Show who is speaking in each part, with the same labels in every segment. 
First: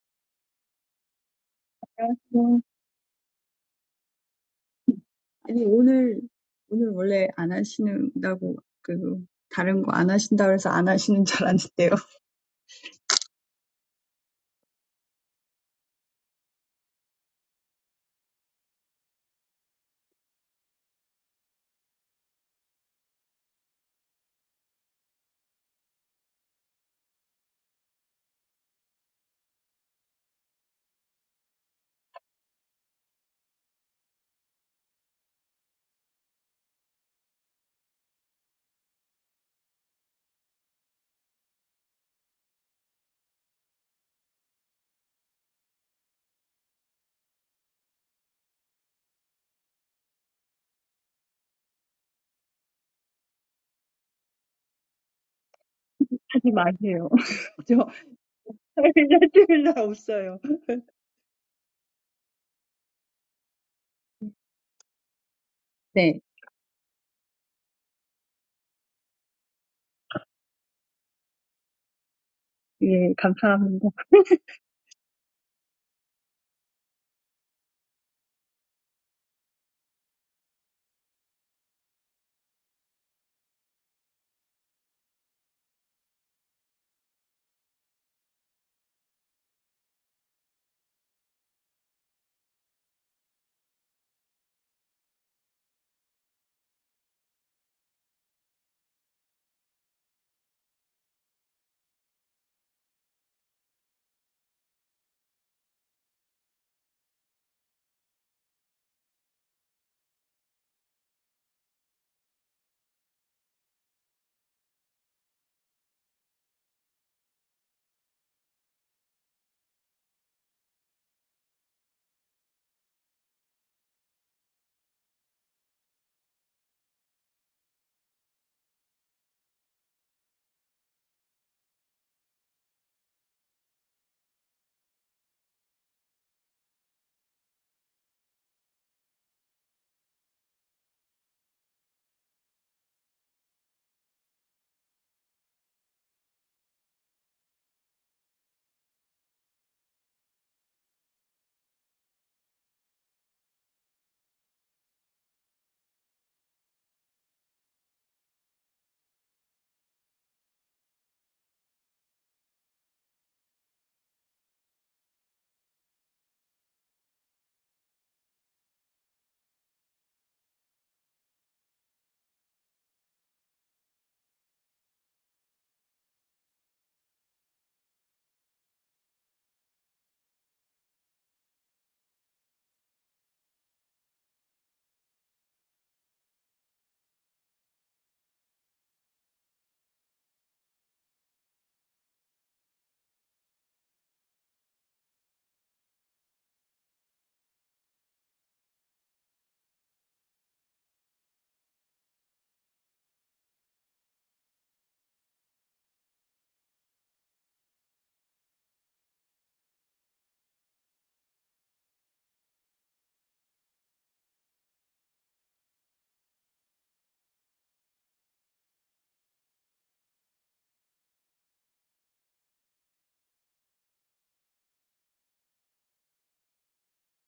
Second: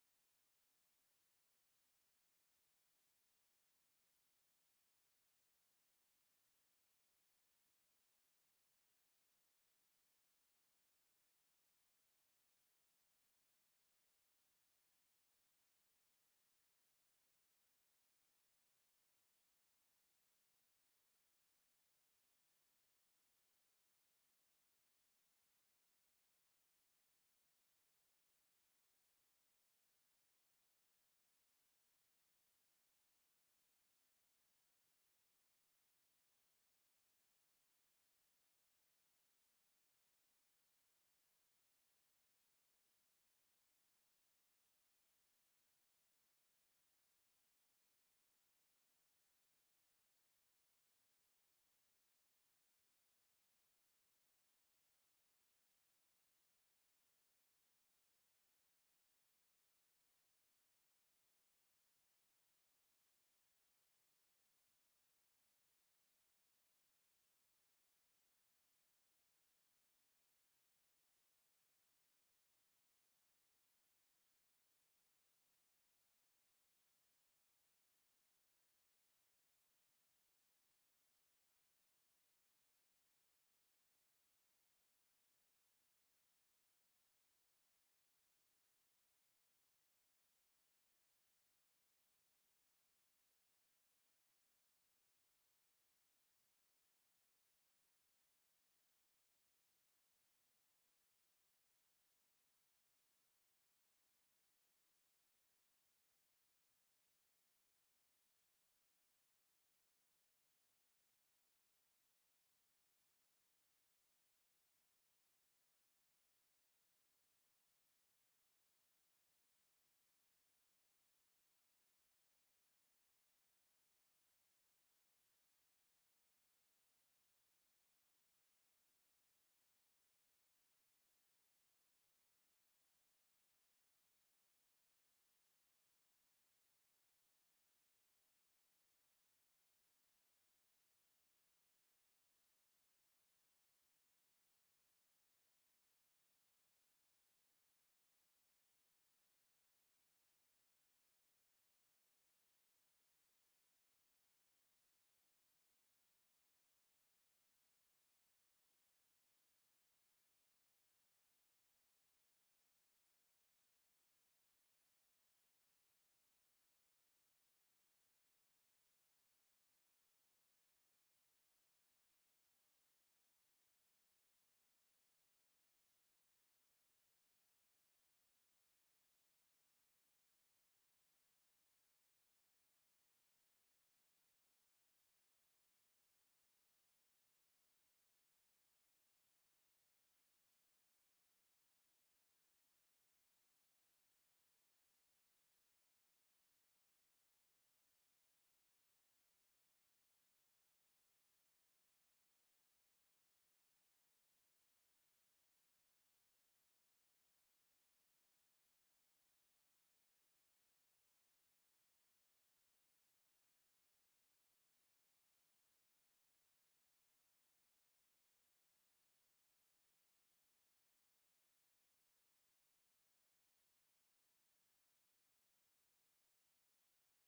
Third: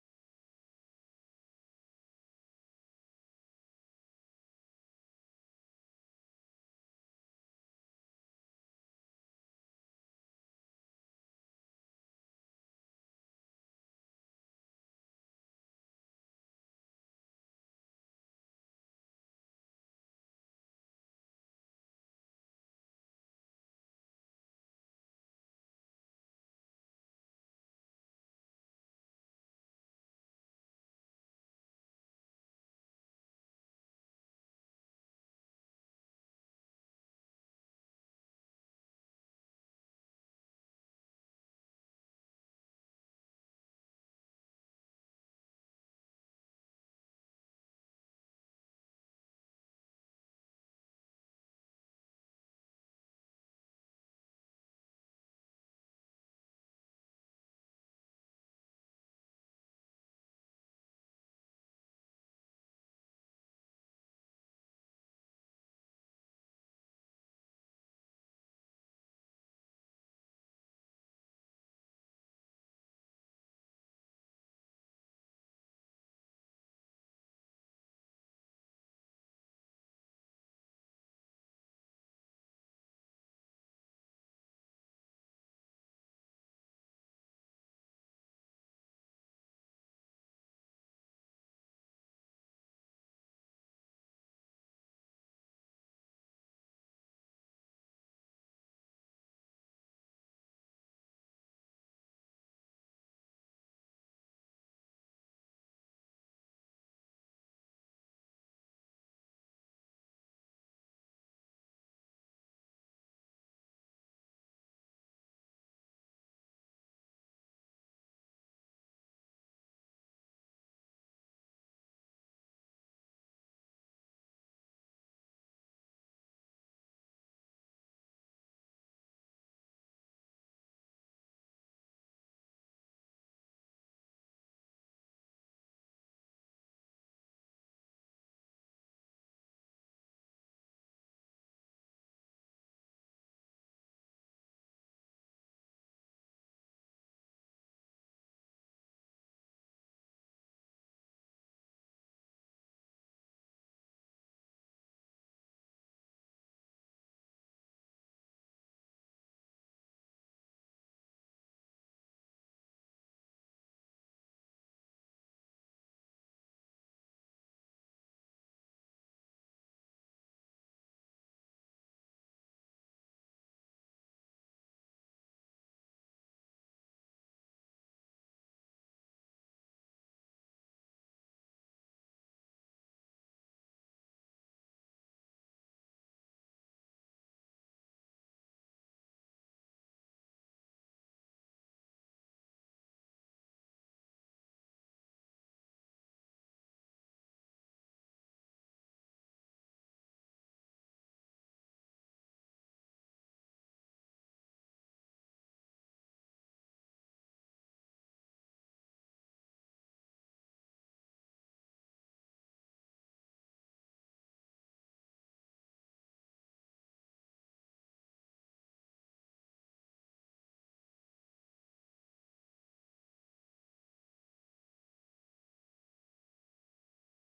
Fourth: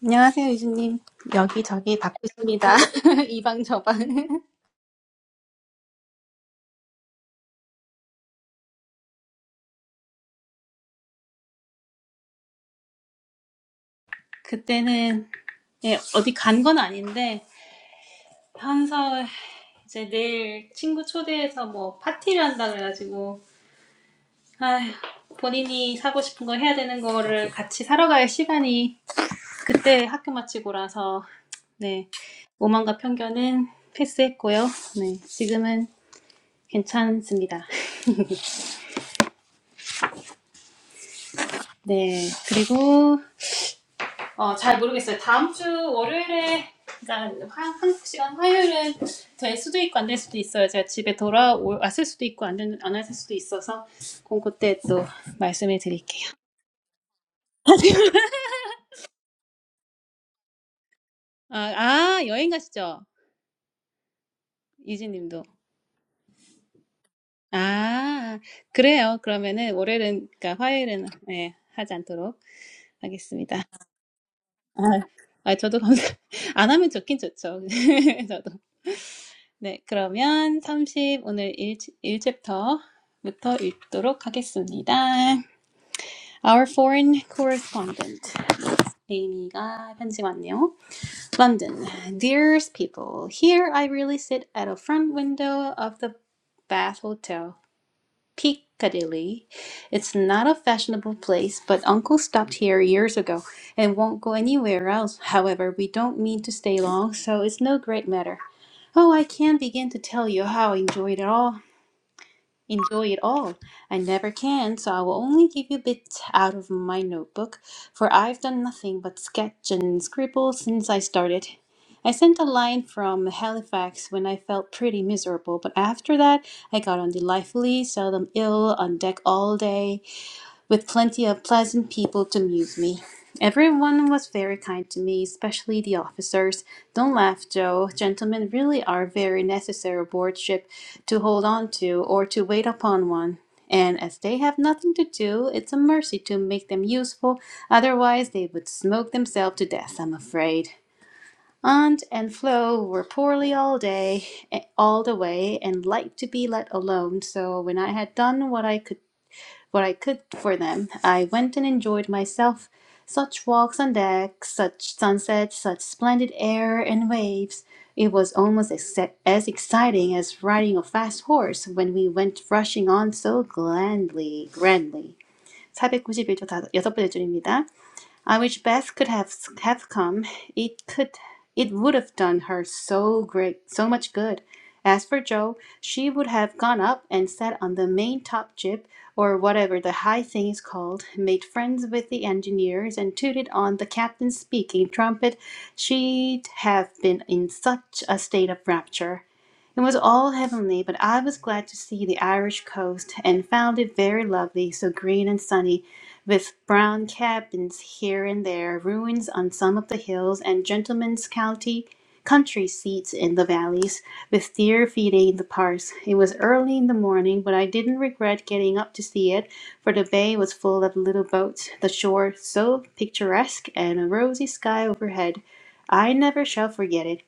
Speaker 1: 안녕하세요, 유진님. 여기저기 받고
Speaker 2: Today,
Speaker 1: 있습니다. 이방 저방.
Speaker 2: today, originally, don't do that. That other don't do that. So don't do that. I don't do that. Don't
Speaker 1: 그때는 예, 어디 간 건 아닌데 현서 이제 내일 친구 초대해서 뭐 파티를 한다 그래가지고 아휴, 본인이 사고 싶은 거 해야 되는 거를 같이 사러 갈 시간이 그때 학교 마치고라서 네 오만과 편견은 패스했고요. 네 지금은 괜찮습니다. 네 그리고 어, 잘 모르겠어요. 다음 주 월요일에, 그러니까 한, 한국 시간 화요일은 될 수도 있고 안 될 수도 있어요. 제가 집에 돌아왔을 수도 있고 안, 된, 안 왔을 수도 있어서 그 그때 또 말씀해 드릴게요.
Speaker 2: do that.
Speaker 1: 아, 아 여행 가시죠? 유진님도. 아, 그래요. 그러면은 월요일은, 그러니까 화요일은 네, 하지 않도록 하겠습니다. 아, 아 저도 감사, 안 하면 좋긴 좋죠. 저도. 네, 그러면 삼십 오늘 일 1챕터부터 읽도록 하겠습니다. Our foreign correspondent Amy가 편지 왔네요. London, dearest people, here I really sit at a front window of the Bath Hotel. Piccadilly. It's not a fashionable place, but Uncle stopped here years ago and won't go anywhere else. However, we don't mean to stay long, so it's no great matter. Oh, I can't begin to tell you how I enjoyed it all. Enjoy it all. I never can, so I will only give you bits out of my notebook, for I've done nothing but sketch and scribble since I started. I sent a line from Halifax when I felt pretty miserable, but after that I got on delightfully, seldom ill, on deck all day with plenty of pleasant people to amuse me. Everyone was very kind to me, especially the officers. Don't laugh, Joe. Gentlemen really are very necessary aboard ship to hold on to or to wait upon one. And as they have nothing to do, it's a mercy to make them useful. Otherwise, they would smoke themselves to death, I'm afraid. Aunt and Flo were poorly all day, eh, all the way, and liked to be let alone. So when I had done what I could what I could for them. I went and enjoyed myself. Such walks on deck, such sunsets, such splendid air and waves. It was almost ex- as exciting as riding a fast horse when we went rushing on so grandly, grandly. 491쪽 다, 여섯 번째 줄입니다. I wish Beth could have have come. It could it would have done her so great so much good. As for Joe, she would have gone up and sat on the main top jib, or whatever the high thing is called, made friends with the engineers, and tooted on the captain's speaking trumpet. She'd have been in such a state of rapture. It was all heavenly, but I was glad to see the Irish coast, and found it very lovely, so green and sunny, with brown cabins here and there, ruins on some of the hills, and gentlemen's county country seats in the valleys, with deer feeding in the parks. It was early in the morning, but I didn't regret getting up to see it, for the bay was full of little boats, the shore so picturesque, and a rosy sky overhead. I never shall forget it.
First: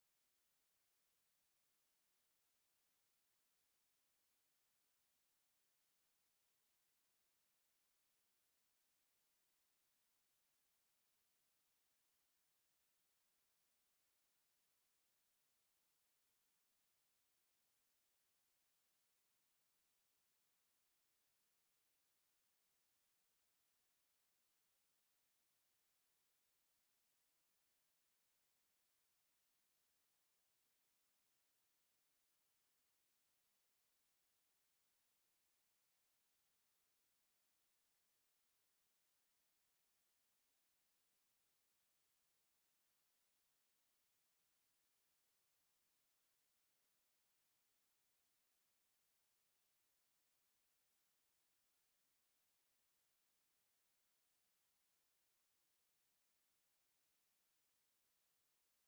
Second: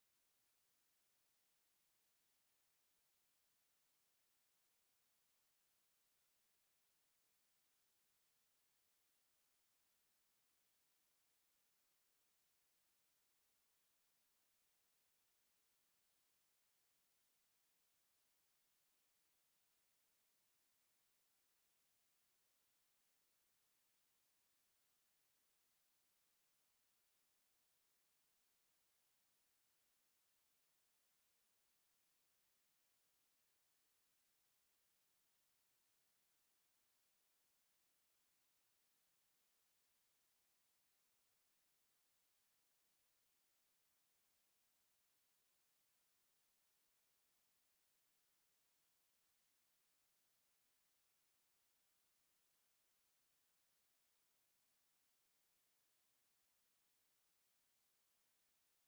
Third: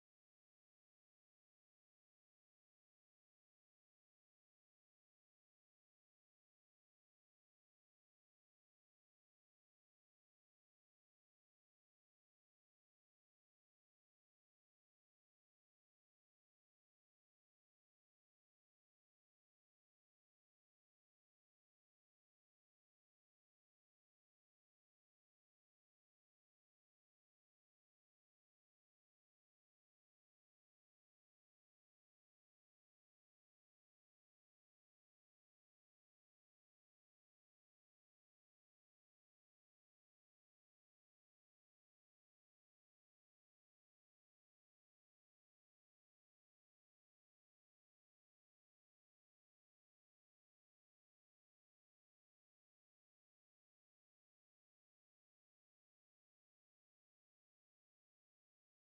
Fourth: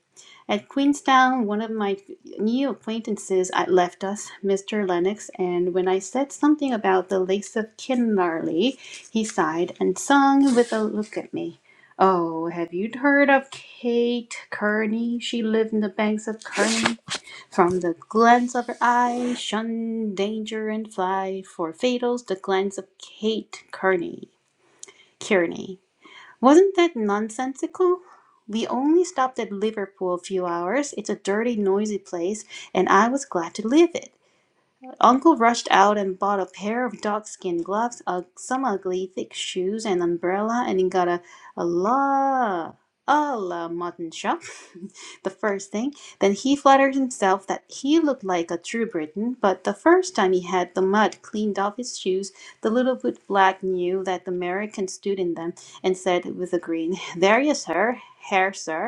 Speaker 1: At Queenstown, one of my new acquaintances uh, left us, Mr. Lennox, and when I said something about the lakes of Kinlarly, he sighed and sung with a look at me. Oh, have you heard of Kate Kearney? She lived in the banks of Kearney. From the glance of her eye, shun danger and fly, for fatal's the glance of Kate Kearney. Kearney. Wasn't that nonsensical? We only stopped at Liverpool a few hours. It's a dirty, noisy place, and I was glad to leave it. Uncle rushed out and bought a pair of dog-skin gloves, uh, some ugly thick shoes, an umbrella, and he got a, a la a la mutton chop. the first thing. Then he flattered himself that he looked like a true Briton, but the first time he had the mud cleaned off his shoes, the little bootblack knew that the American stood in them and said with a grin, "There you sir, here sir."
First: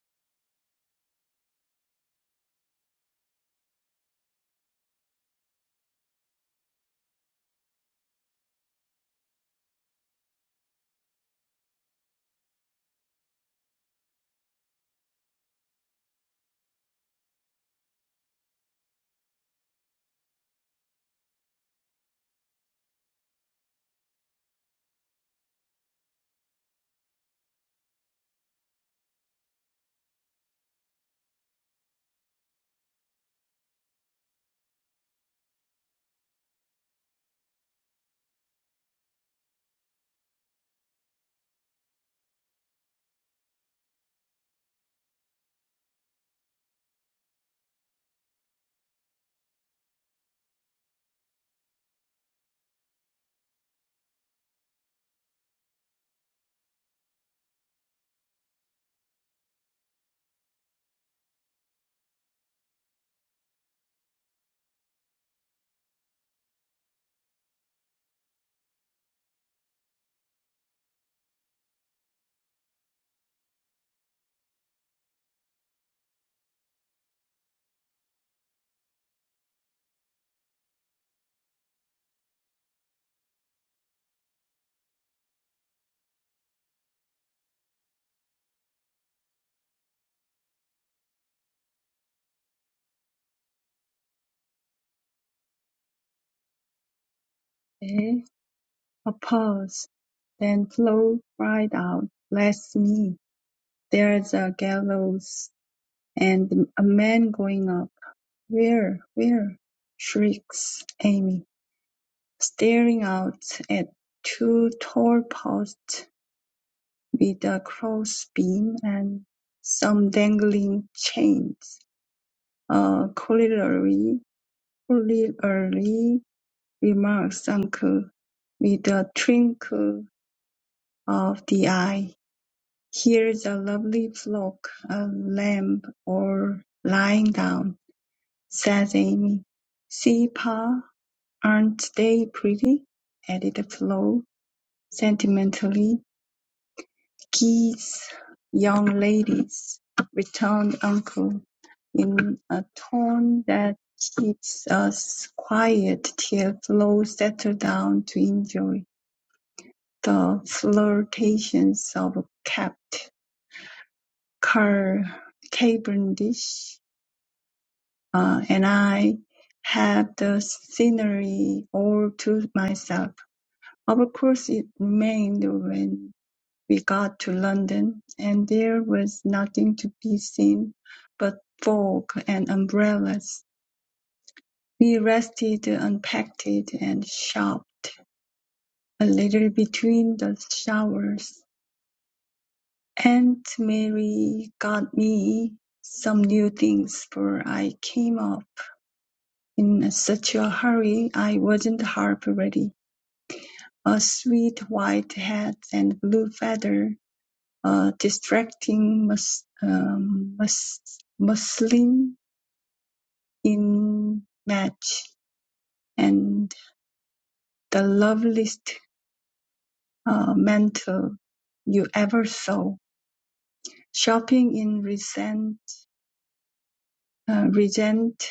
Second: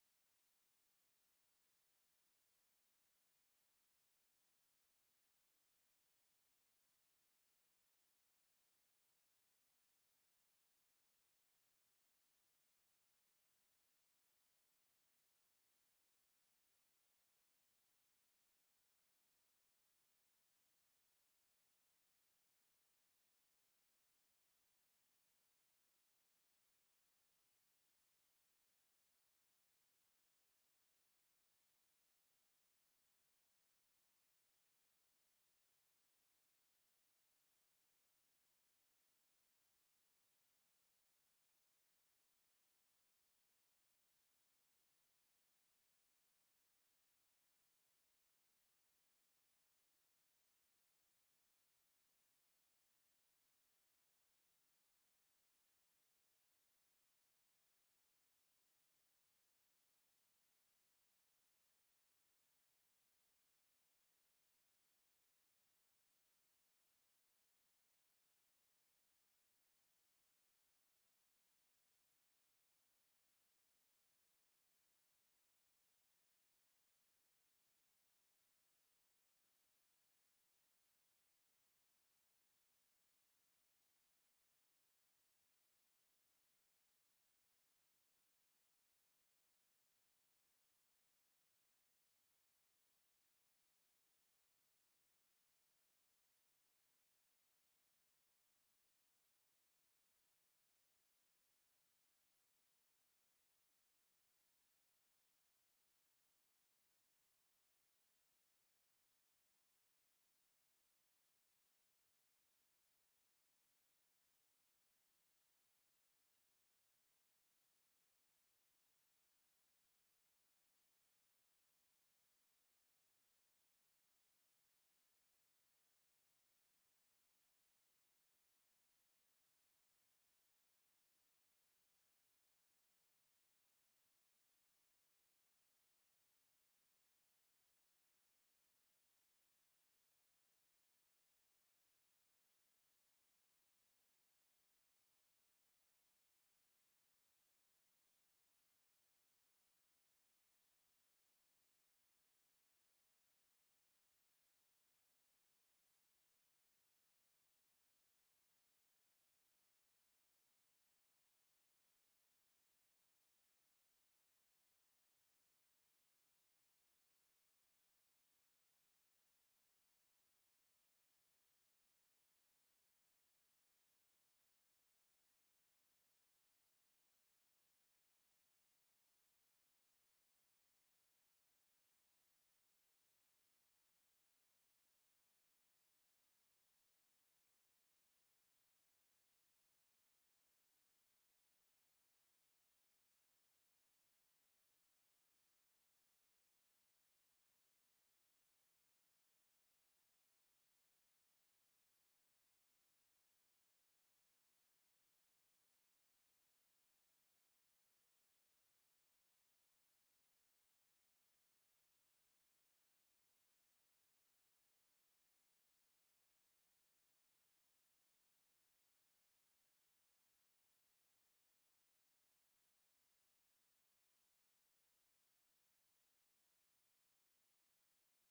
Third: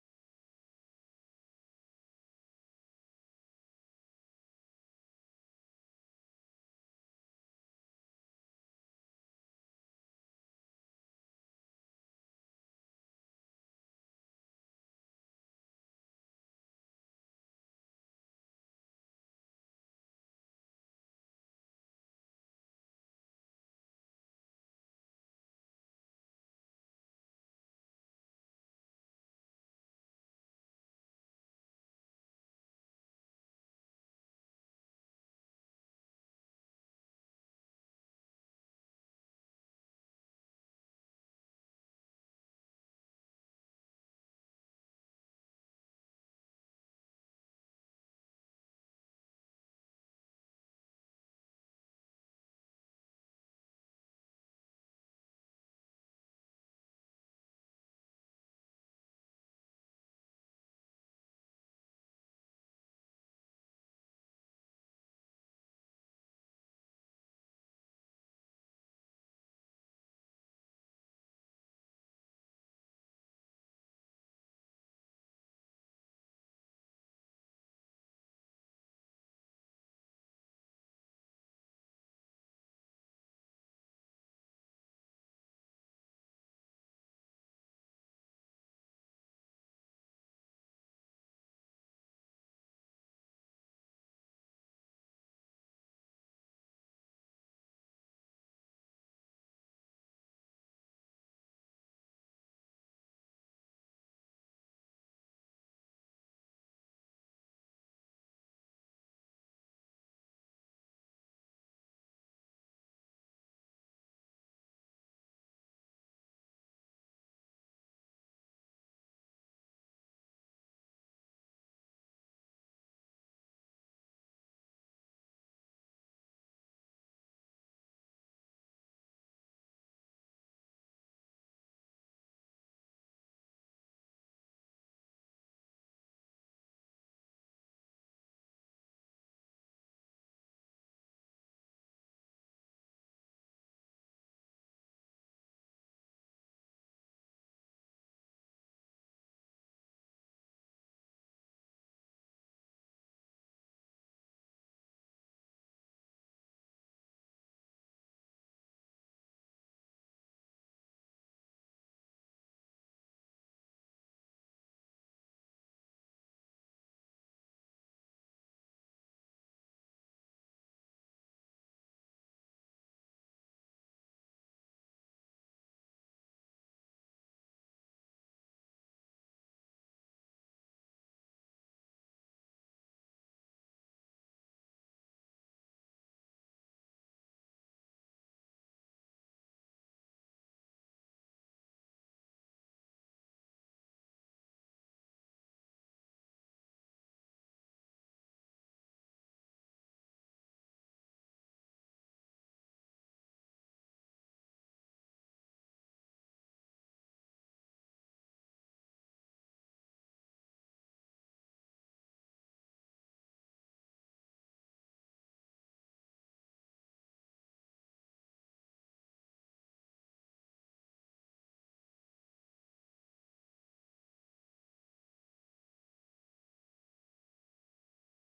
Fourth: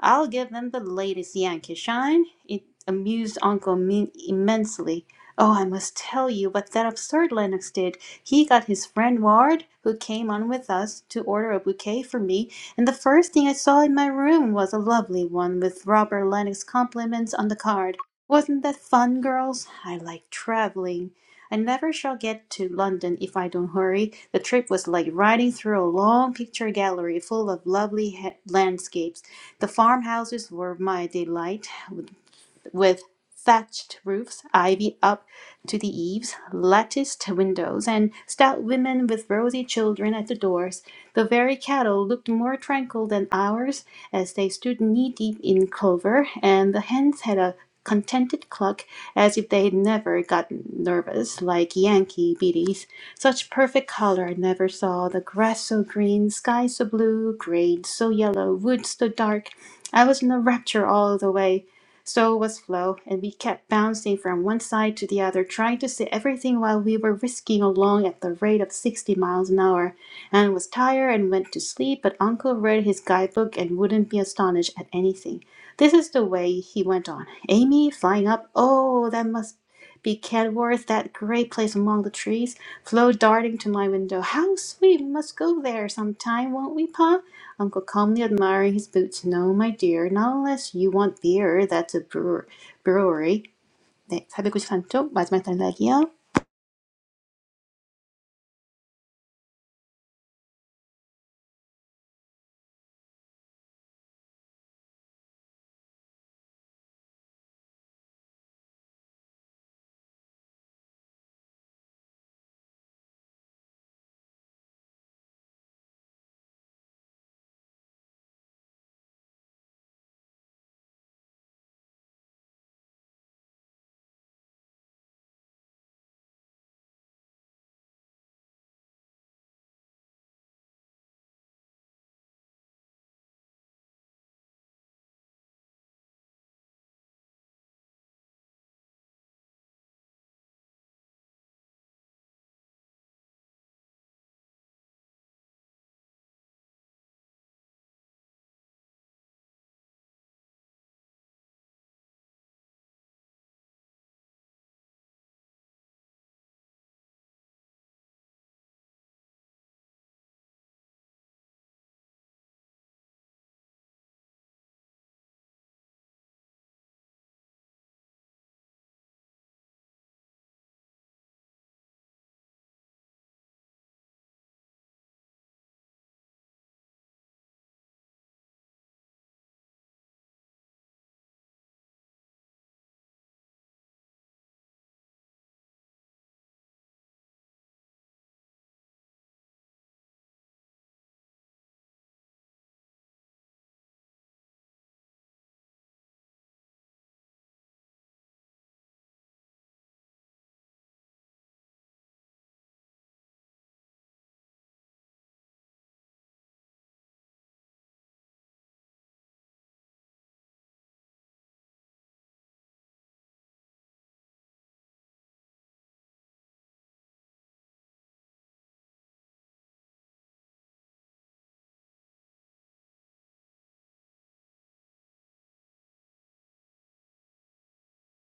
Speaker 1: I'll give them the latest Yankee shine. It amused Uncle Min immensely. Oh, I must tell you what that absurd Lennox did. He got his friend Ward, who came on with us, to order a bouquet for me, and the first thing I saw in my room was a lovely one with Robert Lennox's compliments on the card. Wasn't that fun, girls? I like traveling. I never shall get to London if I don't hurry. The trip was like riding through a long picture gallery full of lovely landscapes. The farmhouses were my delight with thatched roofs, ivy up to the eaves, latticed windows, and stout women with rosy children at the doors. The very cattle looked more tranquil than ours as they stood knee deep in clover, and the hens had a contented cluck as if they had never gotten nervous like Yankee biddies. Such perfect color I never saw. The grass so green, sky so blue, grain so yellow, woods so dark. I was in a rapture all the way so was Flo, and we kept bouncing from one side to the other, trying to see everything while we were whisking along at the rate of 60 miles an hour, and was tired and went to sleep, but Uncle read his guidebook and wouldn't be astonished at anything. This is the way he went on. Amy flying up, oh, that must be Kenworth, that great place among the trees. Flo darting to my window, how sweet, we must go there sometime, won't we, Pa? Uncle calmly admiring his boots. No, my dear, not unless you want beer. That's a brewer, brewery. 네, 493쪽 마지막 단락이요.
Speaker 2: There is a gallows and a man going up. Where? Where? shrieks Amy, staring out at two tall posts with a crossbeam and some dangling chains. Uh, corollary, corollary remarks Uncle, with a twinkle of the eye. Here's a lovely flock, a lamb, all lying down. says Amy. "See, pa, aren't they pretty?" added Flo, sentimentally. "Geese, young ladies," returned Uncle, in a tone that keeps us quiet till Flo settled down to enjoy the flirtations of Capt. Car- Cavendish. uh, and I had the scenery all to myself. Of course, it remained when we got to London, and there was nothing to be seen but fog and umbrellas. We rested, unpacked, and shopped a little between the showers. Aunt Mary got me some new things, for I came off. In such a hurry I wasn't half ready. A sweet white hat and blue feather, a distracting mus- um, mus- muslin in match, and the loveliest uh, mantle you ever saw. Shopping in Regent, uh, Regent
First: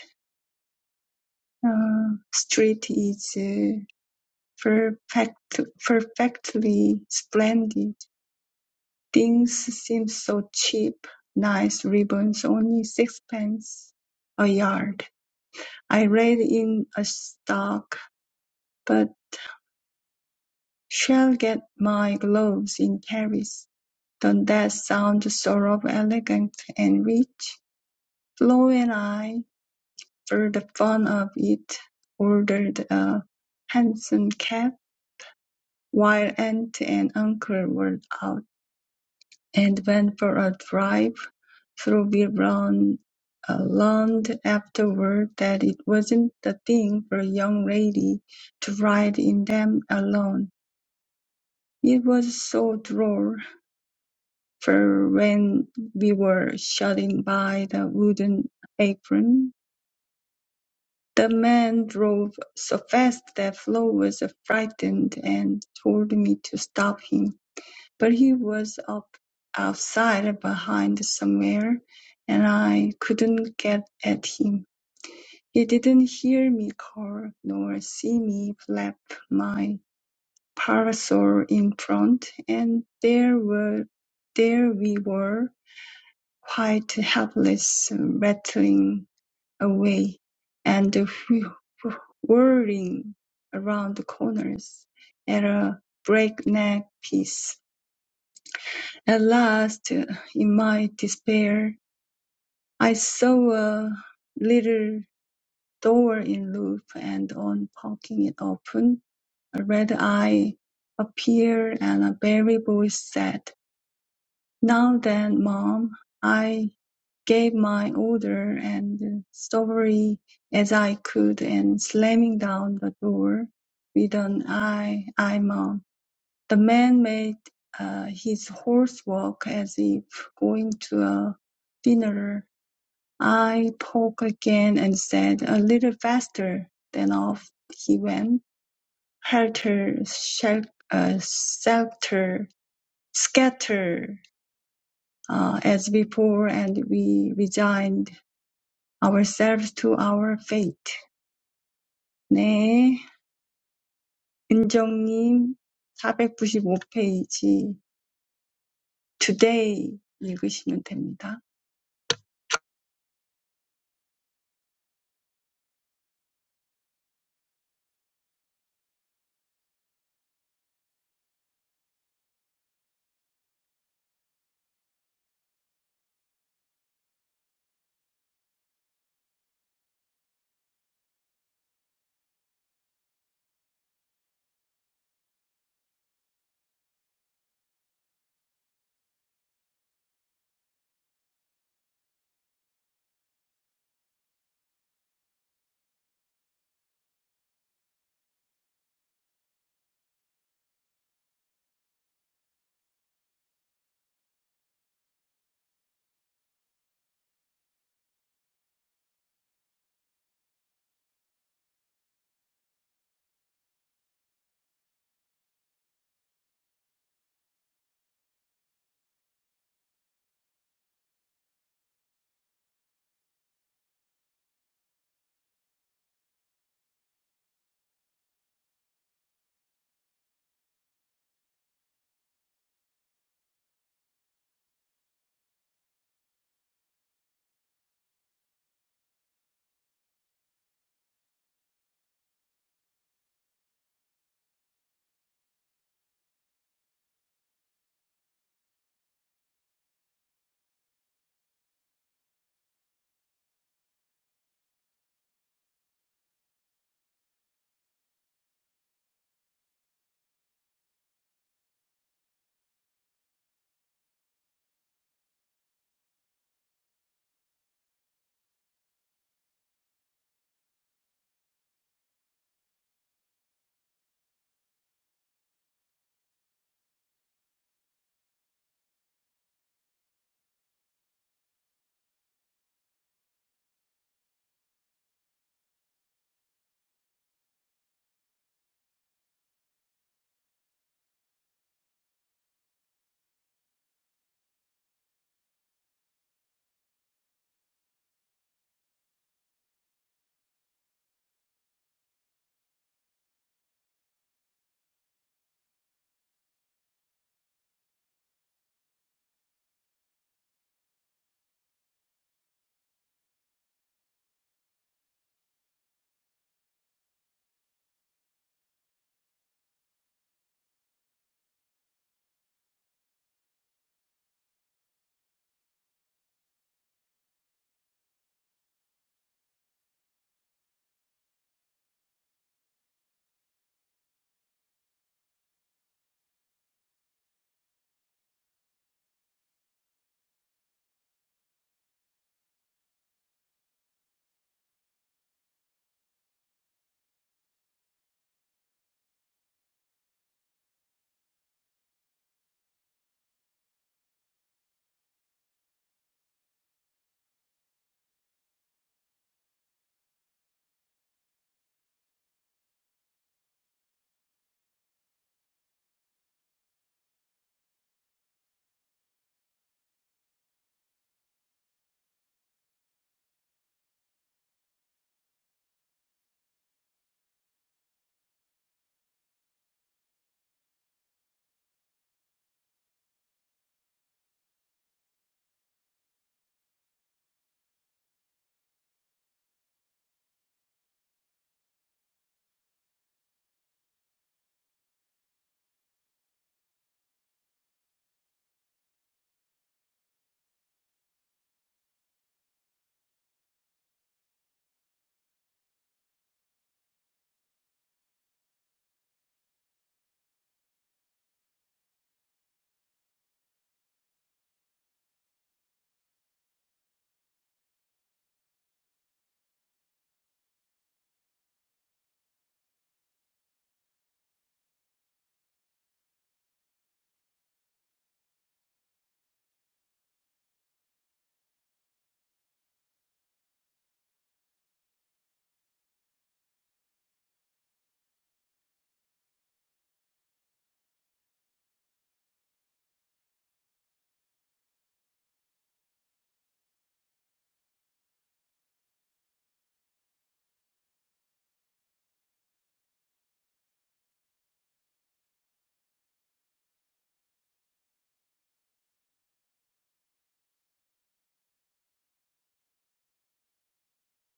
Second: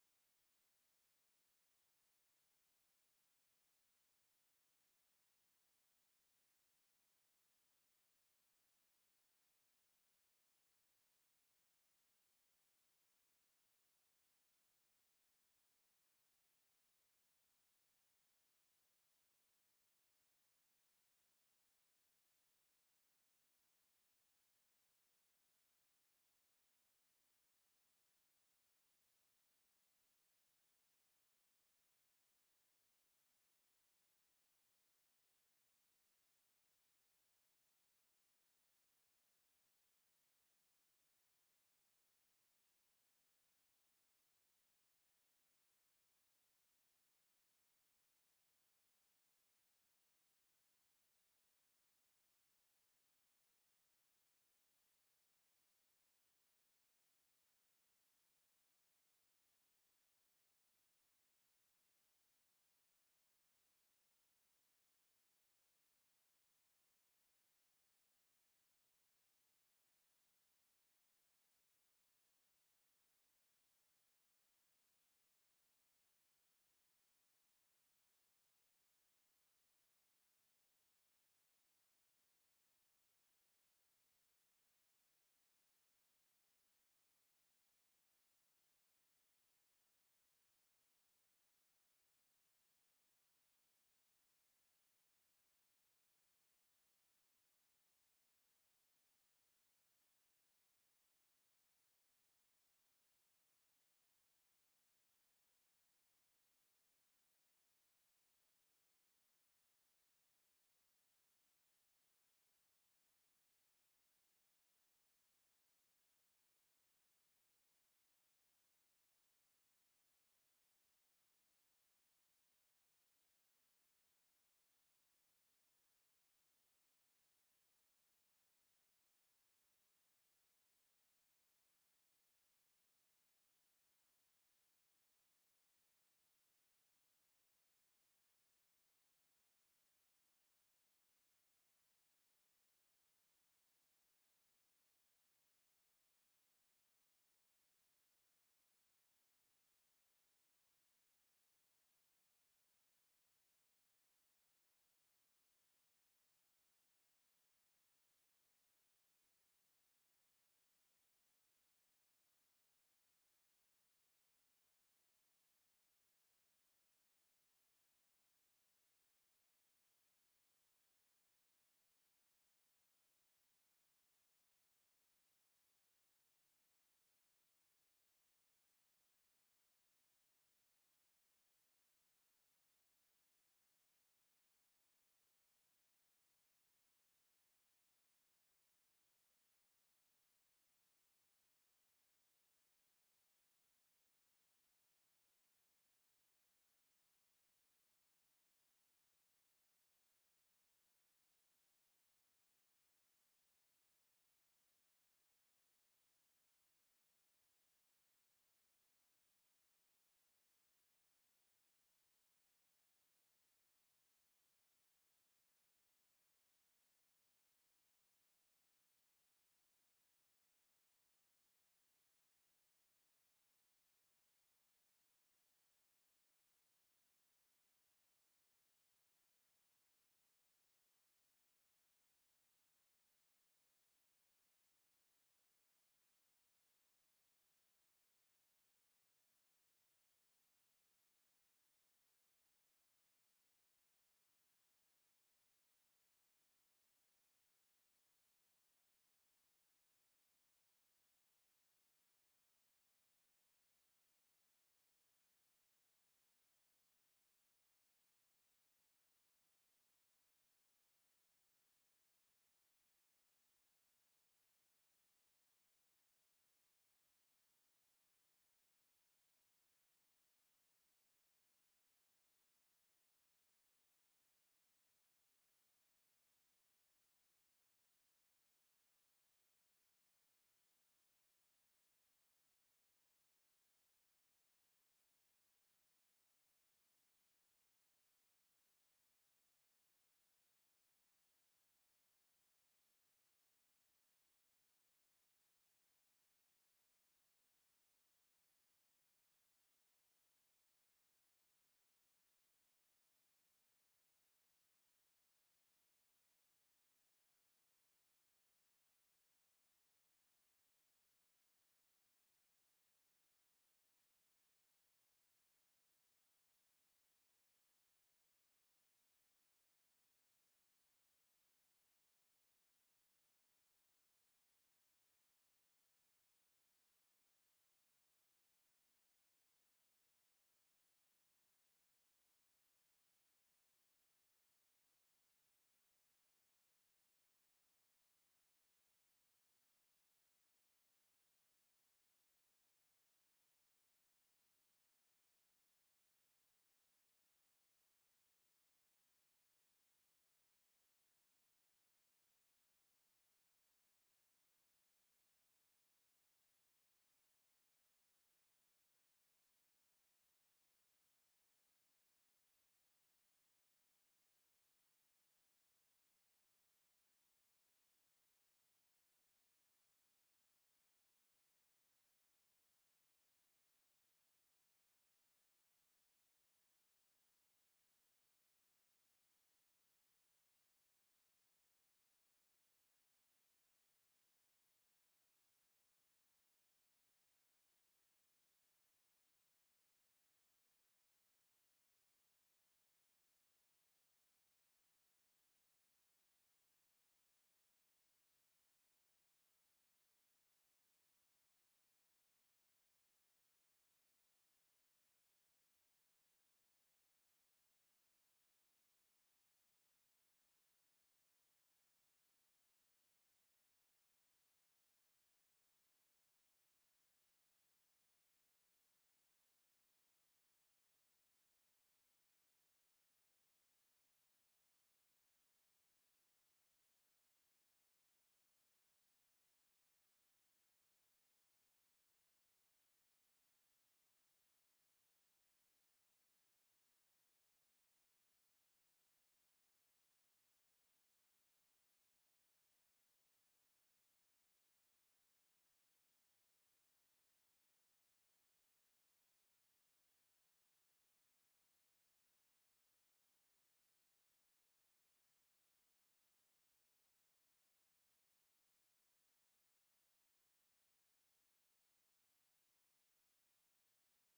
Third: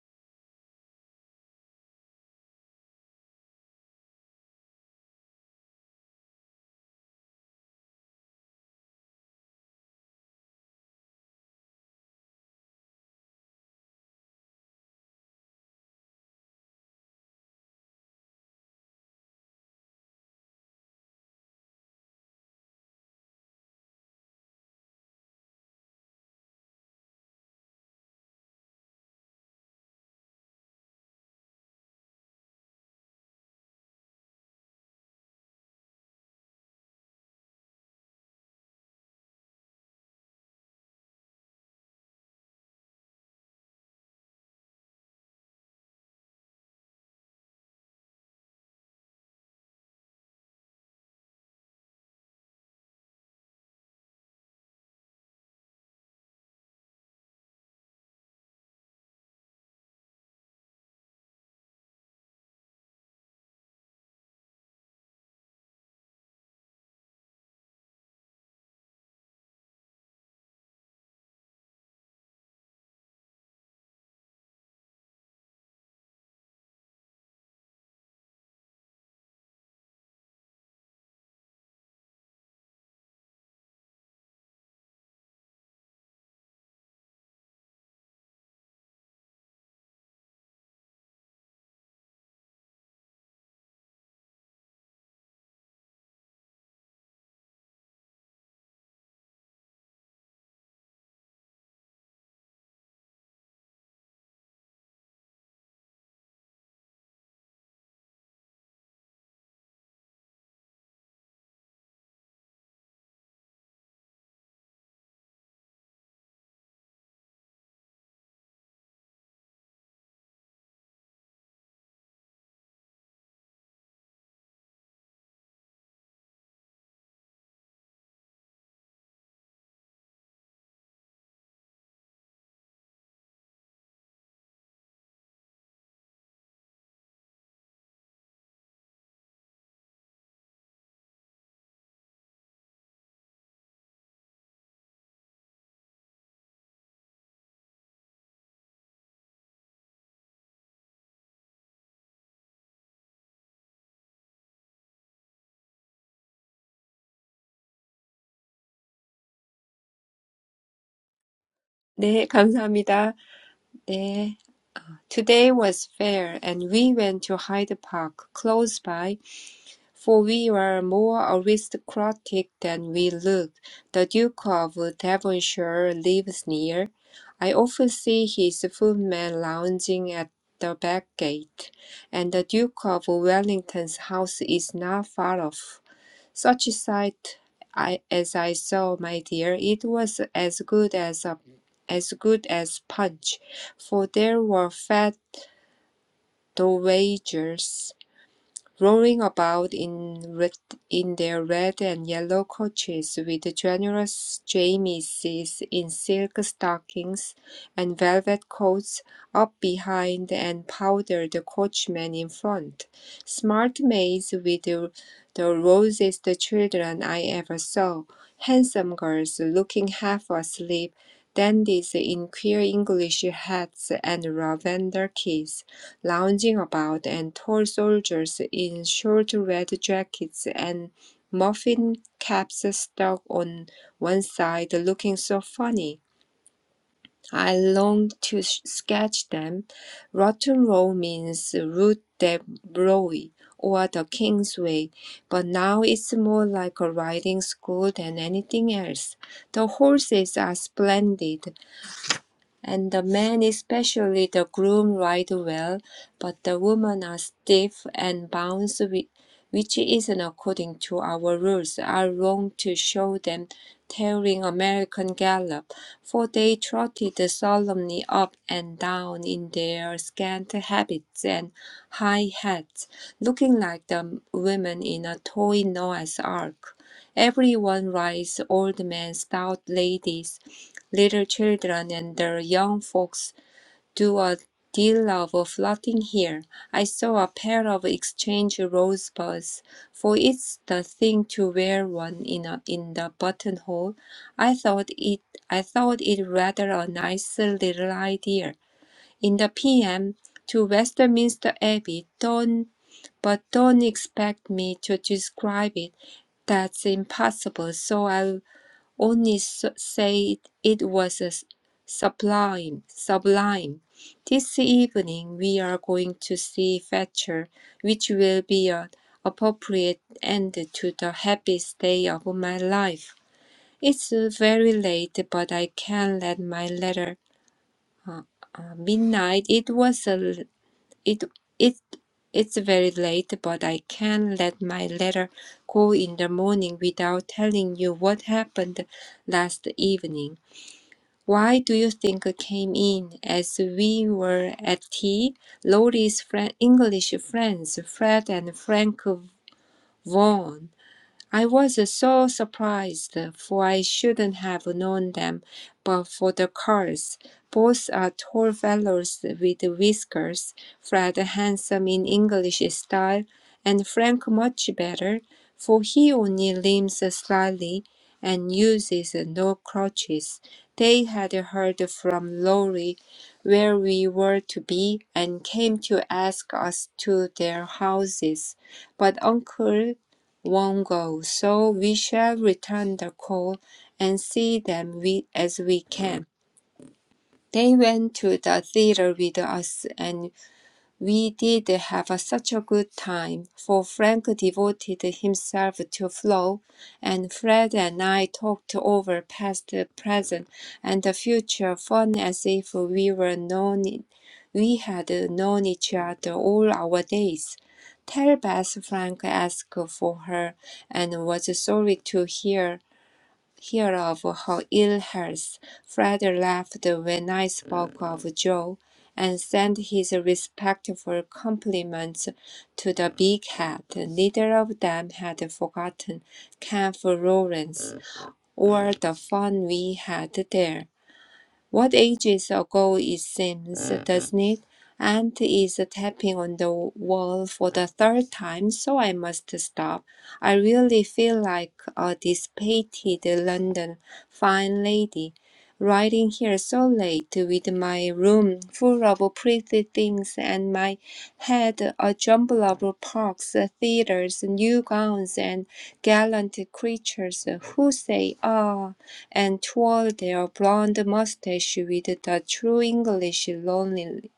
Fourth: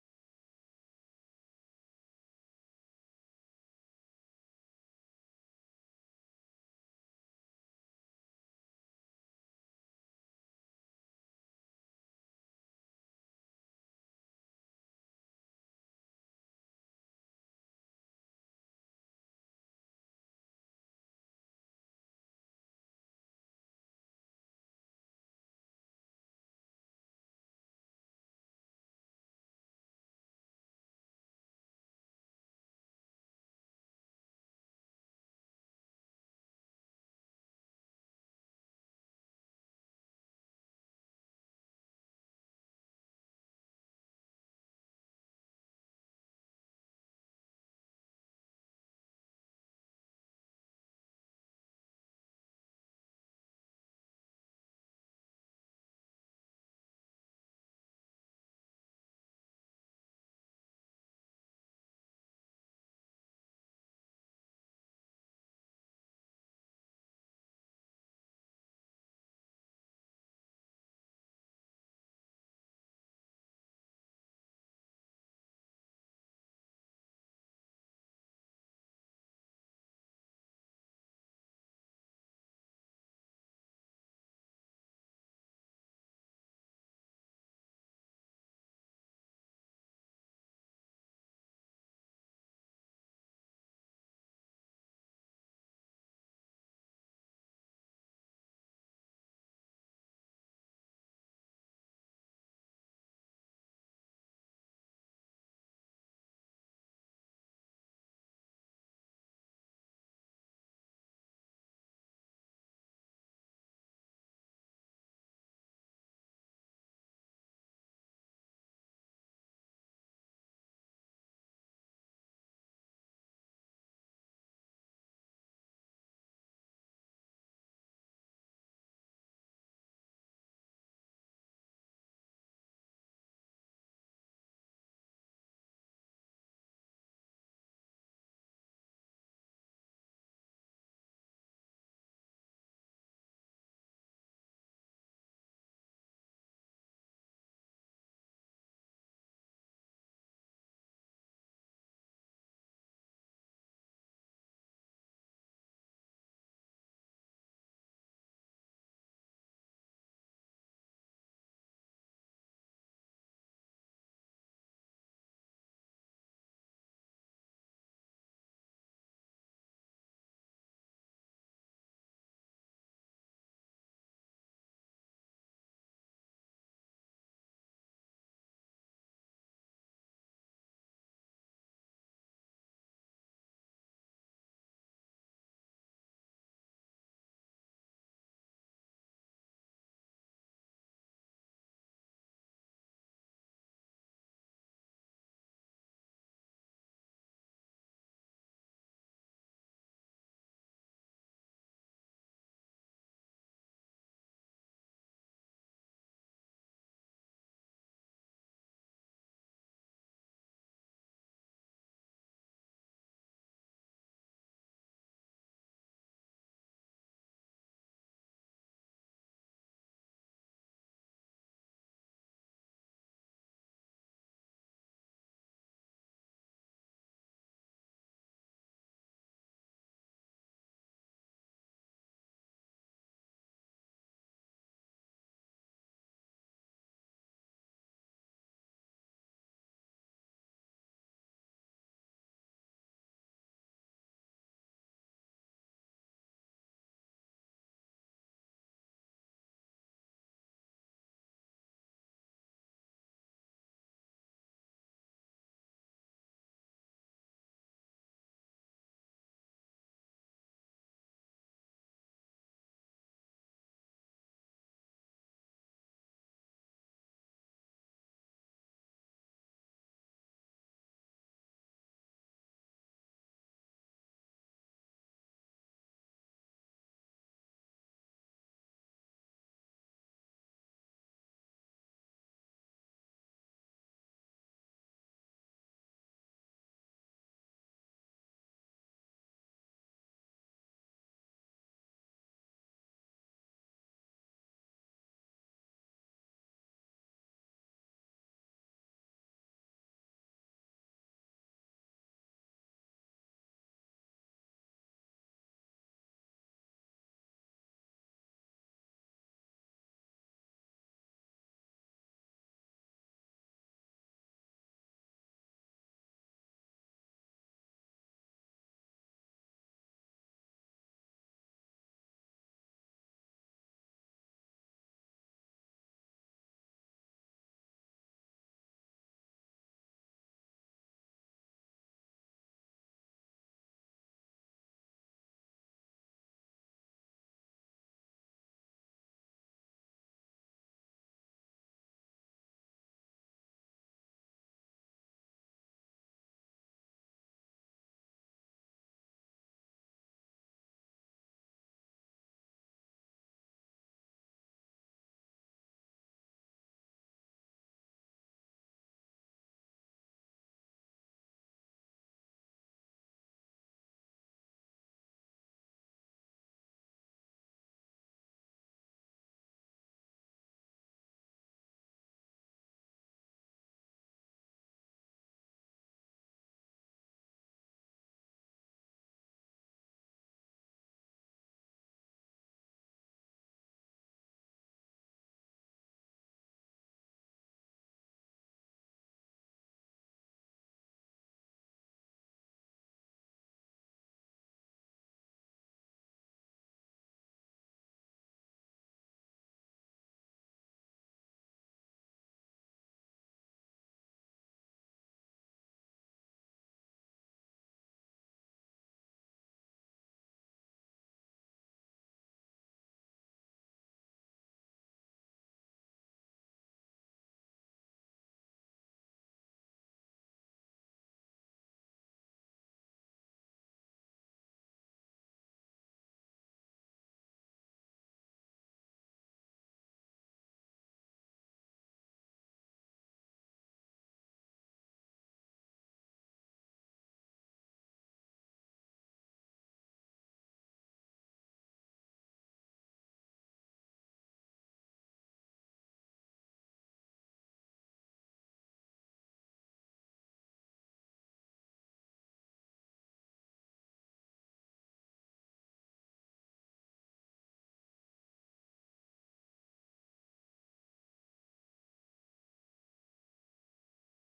Speaker 2: uh, Street is uh, perfect, perfectly splendid Things seemed so cheap, nice ribbons only sixpence a yard. I rake in a stock, but shall get my gloves in Paris. Don't that sound sort of elegant and rich? Flo and I, for the fun of it, ordered a hansom cab while aunt and uncle were out. and went for a drive through Bill Brown, uh, learned afterward that it wasn't the thing for a young lady to ride in them alone. It was so droll, for when we were shut in by the wooden apron, the man drove so fast that Flo was frightened and told me to stop him. but he was up outside behind somewhere and I couldn't get at him. He didn't hear me call nor see me flap my parasol in front, and there were there we were, quite helpless, rattling away and wh- whirling around the corners at a breakneck pace At last, in my despair, I saw a little door in loop, and on poking it open, a red eye appeared and a baby voice said, Now then, mom, I gave my order and stubbornly as I could and slamming down the door with an I, I mom. The man made uh, his horse walk as if going to a dinner. I spoke again and said, "A little faster." Then off he went, helter shel- uh, skelter, scatter uh, as before, and we resigned ourselves to our fate. 네, 은정님 495 페이지 today 읽으시면 됩니다.
Speaker 3: 네, 감사합니다. 네. Today was fair, and we went to Hyde Park, close by, for we were more aristocratic than we looked. The Duke of Devonshire lives near. I often see his footmen lounging at the back gate, and the Duke of Wellington's house is not far off. Such a sight I as I saw, my dear, it was as good as a as good as punch, for there were fat dowagers rolling about in red, in their red and yellow coaches with generous Jamieses in silk stockings and velvet coats up behind and powdered coachmen in front, smart maids with the, the rosiest children I ever saw, handsome girls looking half asleep, dandies in queer English hats and lavender keys lounging about, and tall soldiers in short red jackets and muffin caps stuck on one side looking so funny. I longed to sketch them. Rotten Row means Rue de Broye or the King's Way, but now it's more like a riding school than anything else. The horses are splendid, and the men, especially the groom, ride well, but the women are stiff and bounce, which isn't according to our rules. Are wrong to show them tearing American gallop, for they trotted solemnly up and down in their scant habits and high hats, looking like the women in a toy Noah's ark. Everyone rides old men, stout ladies, Little children and the young folks do a deal of flirting here. I saw a pair of exchange rosebuds, for it's the thing to wear one in a, in the buttonhole. I thought it I thought it rather a nice little idea. In the PM to Westminster Abbey, don't but don't expect me to describe it. That's impossible. So I'll only s- said it was a sublime, sublime. This evening we are going to see Fetcher, which will be an appropriate end to the happiest day of my life. It's uh, very late, but I can let my letter. Uh, midnight. It was a. It it. It's very late, but I can let my letter go in the morning without telling you what happened last evening. Why do you think I came in as we were at tea? Laurie's friend, English friends, Fred and Frank Vaughan. I was so surprised, for I shouldn't have known them but for the curls. Both are tall fellows with whiskers, Fred handsome in English style, and Frank much better, for he only limps slightly and uses no crutches. They had heard from Lorry where we were to be and came to ask us to their houses, but Uncle won't go, so we shall return the call and see them we, as we can. They went to the theater with us, and. We did have such a good time, for Frank devoted himself to Flo, and Fred and I talked over past, present, and the future fun as if we were known, we had known each other all our days. Tell Beth Frank asked for her and was sorry to hear hear of her ill health, Fred laughed when I spoke of Joe, and sent his respectful compliments to the big hat. Neither of them had forgotten Camp Lawrence or the fun we had there. What ages ago it seems, hmm doesn't it? Aunt is tapping on the wall for the third time, so I must stop. I really feel like a dissipated London fine lady, riding here so late with my room full of pretty things and my head a jumble of parks, theatres, new gowns, and gallant creatures who say, ah and twirl their blond mustache with the true English lonely,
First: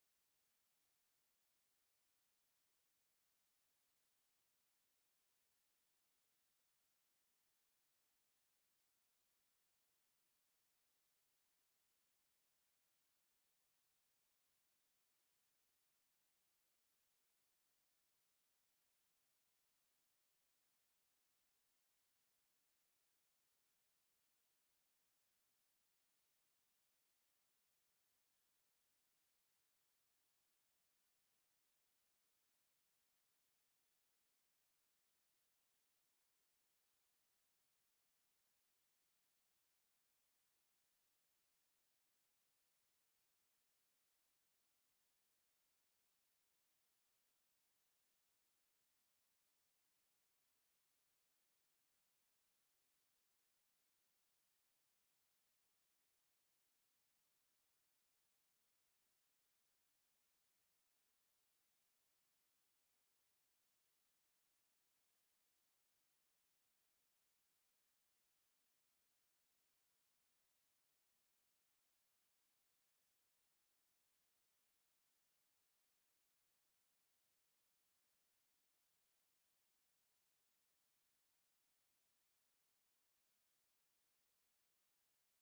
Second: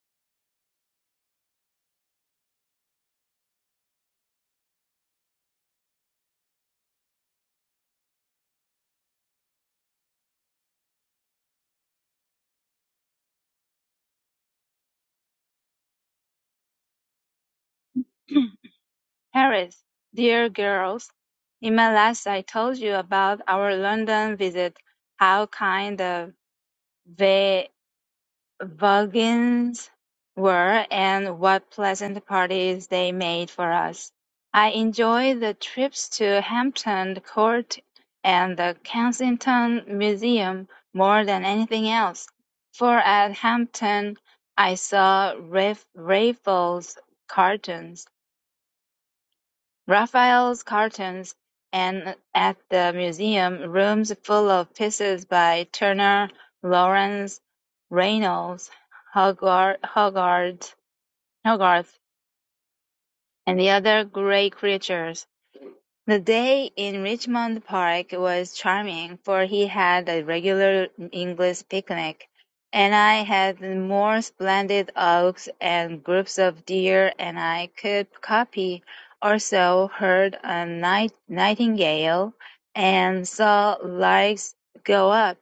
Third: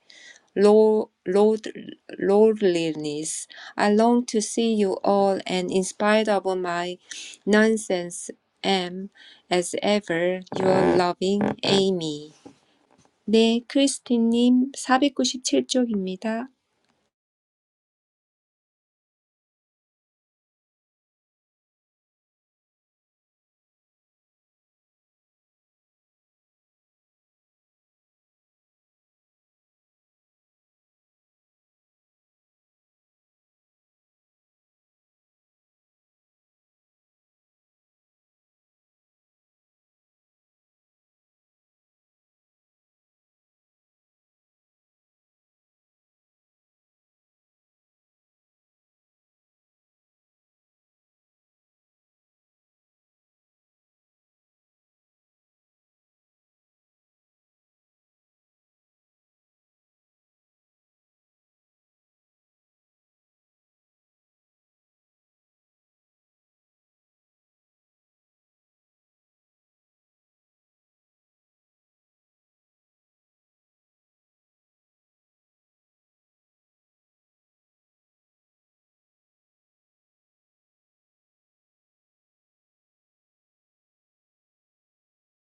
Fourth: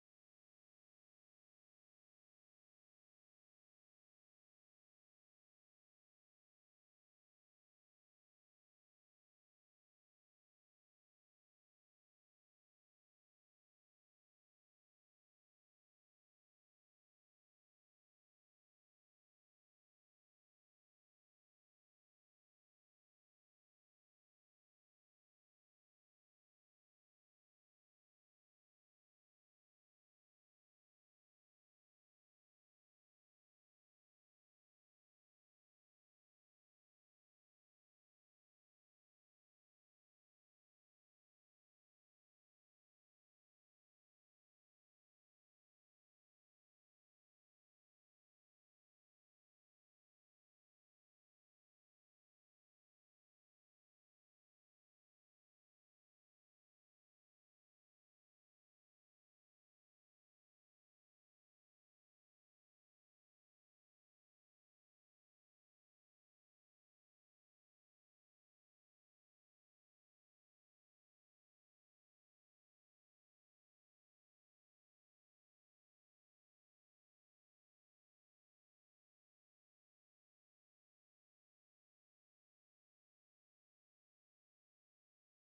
Speaker 3: lo- lord- lordliness. I long to see you all, and in spite of my nonsense, am, as ever, your loving Amy. 네, 크리스티님 497쪽입니다.
Speaker 4: Harris, dear girls, in my last I told you about our London visit, how kind the va- vagins were and what pleasant parties they made for us. I enjoyed the trips to Hampton Court and the Kensington Museum more than anything else, for at Hampton I saw Raf- Raffles cartoons Raphael's cartoons, and at the museum, rooms full of pieces by Turner, Lawrence, Reynolds, Hogarth, Hogarth, and the other great creators. The day in Richmond Park was charming, for he had a regular English picnic, and I had more splendid oaks and groups of deer, and I could copy also heard a night nightingale and saw larks go up.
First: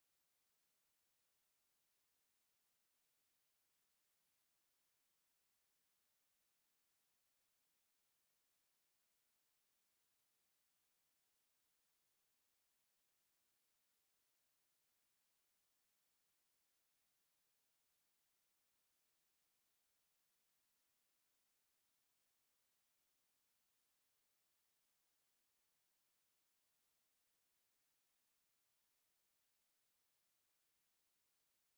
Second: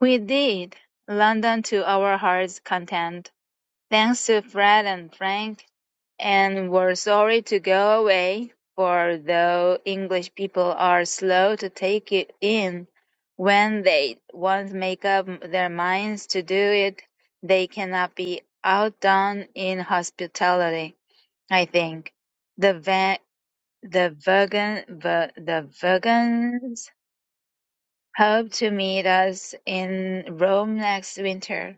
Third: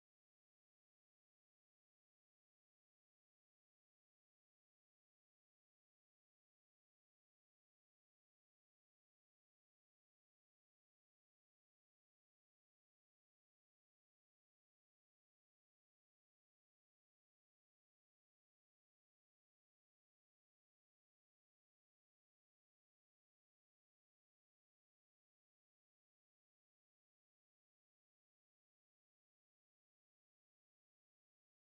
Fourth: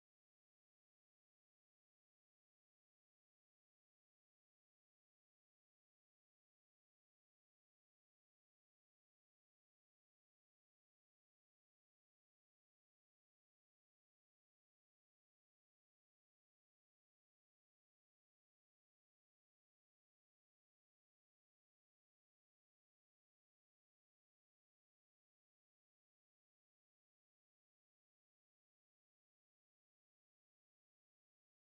Speaker 4: We did London to our heart's content. Thanks to Fred and Frank, and we're sorry to go away, for though English people are slow to take it in, when they once make up their minds to do it, they cannot be outdone in hospitality, I think. The va- the vegan the, the vegans hope to meet us in Rome next winter.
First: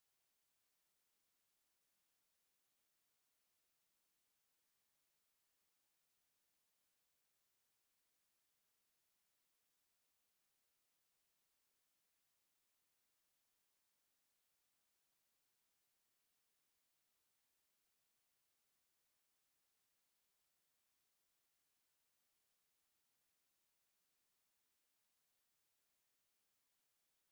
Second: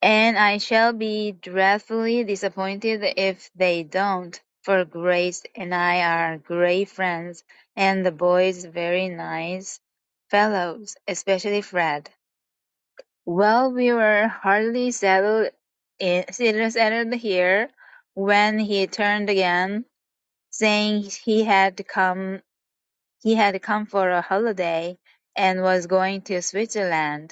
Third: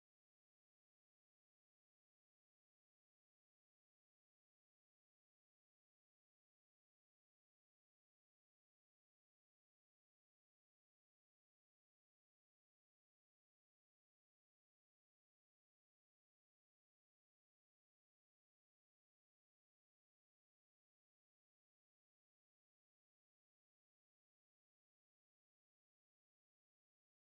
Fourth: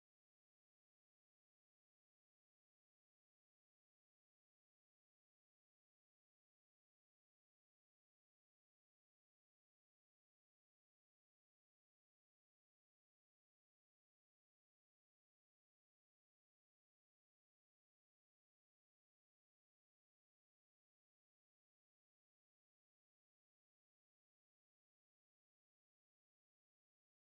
Speaker 4: And I shall be dreadfully disappointed if they don't, for Grace and I are great friends, and the boys very nice fellows, especially Fred. Well, we were hardly settled, in, settled here when he turned again, saying he had come he had come for a holiday and was going to Switzerland.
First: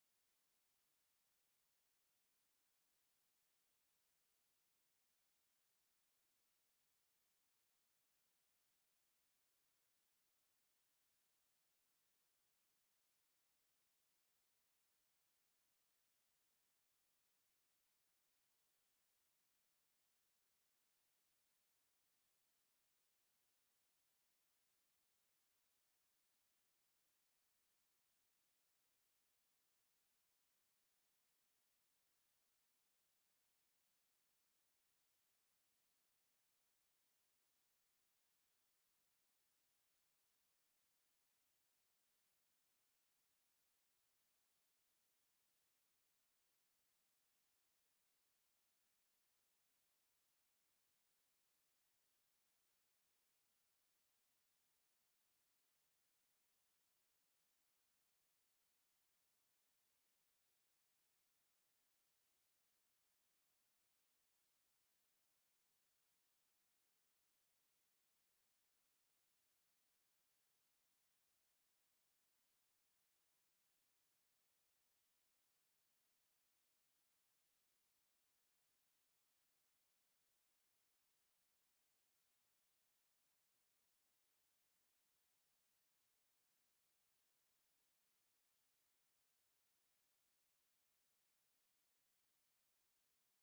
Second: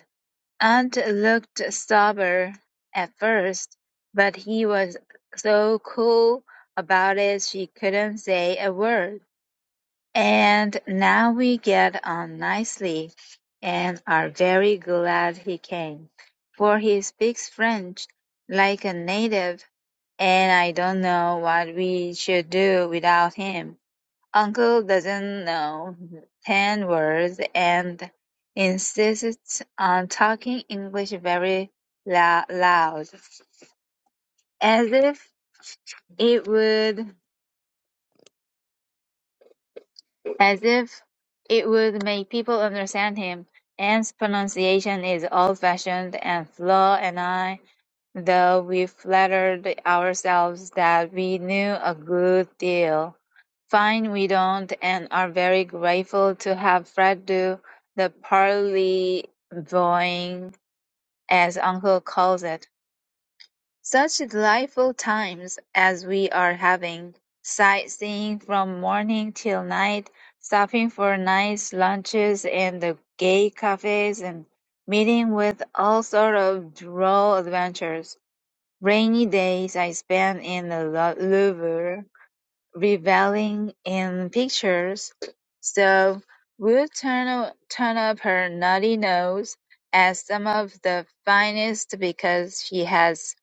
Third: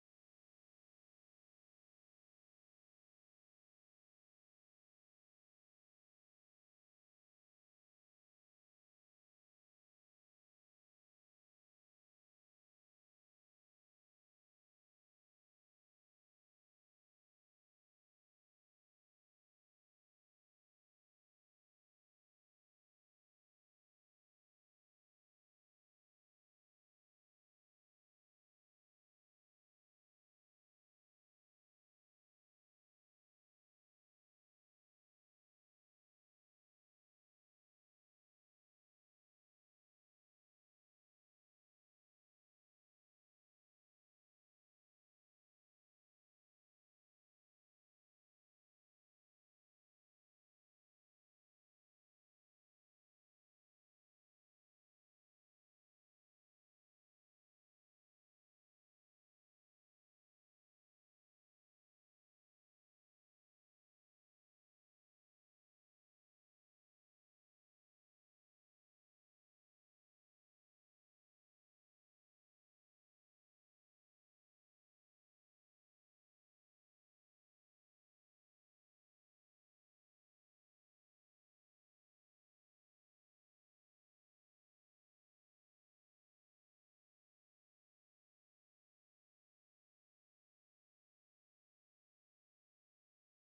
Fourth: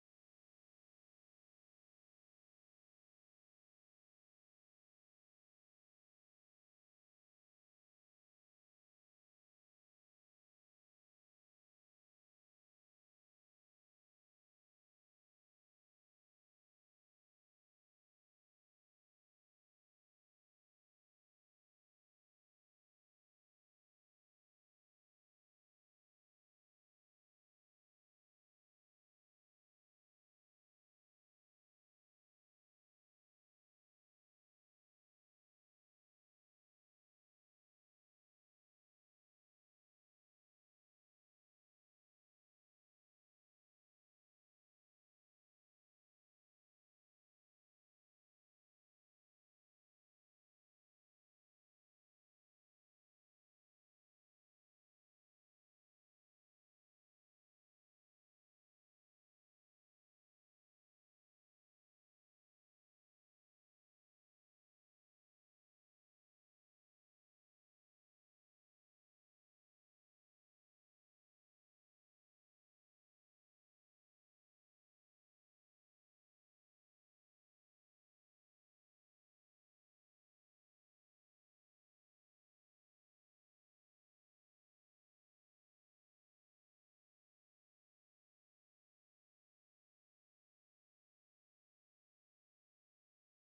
Speaker 4: Aunt looked sober at first, but he was so cool about it she couldn't say a word. And now we get on nicely, and are very glad he came, for he speaks French like a native, and I don't know what we should do without him. Uncle doesn't know ten words and insists on talking English very lou- loud, as if it would as if it would make people understand him. Anne's pronunciation is old-fashioned and slow, and I though we flattered ourselves that we knew a good deal. Find we don't, and are very grateful to have Fred do the parleyvoying, as Uncle calls it. Such delightful times as we are having, sightseeing from morning till night, stopping for nice lunches in the gay cafes, and meeting with all sort of droll adventures. Rainy days I spend in the Lou- Louvre, reveling in pictures. So would turn o- turn up her nutty nose at some of the finest because she has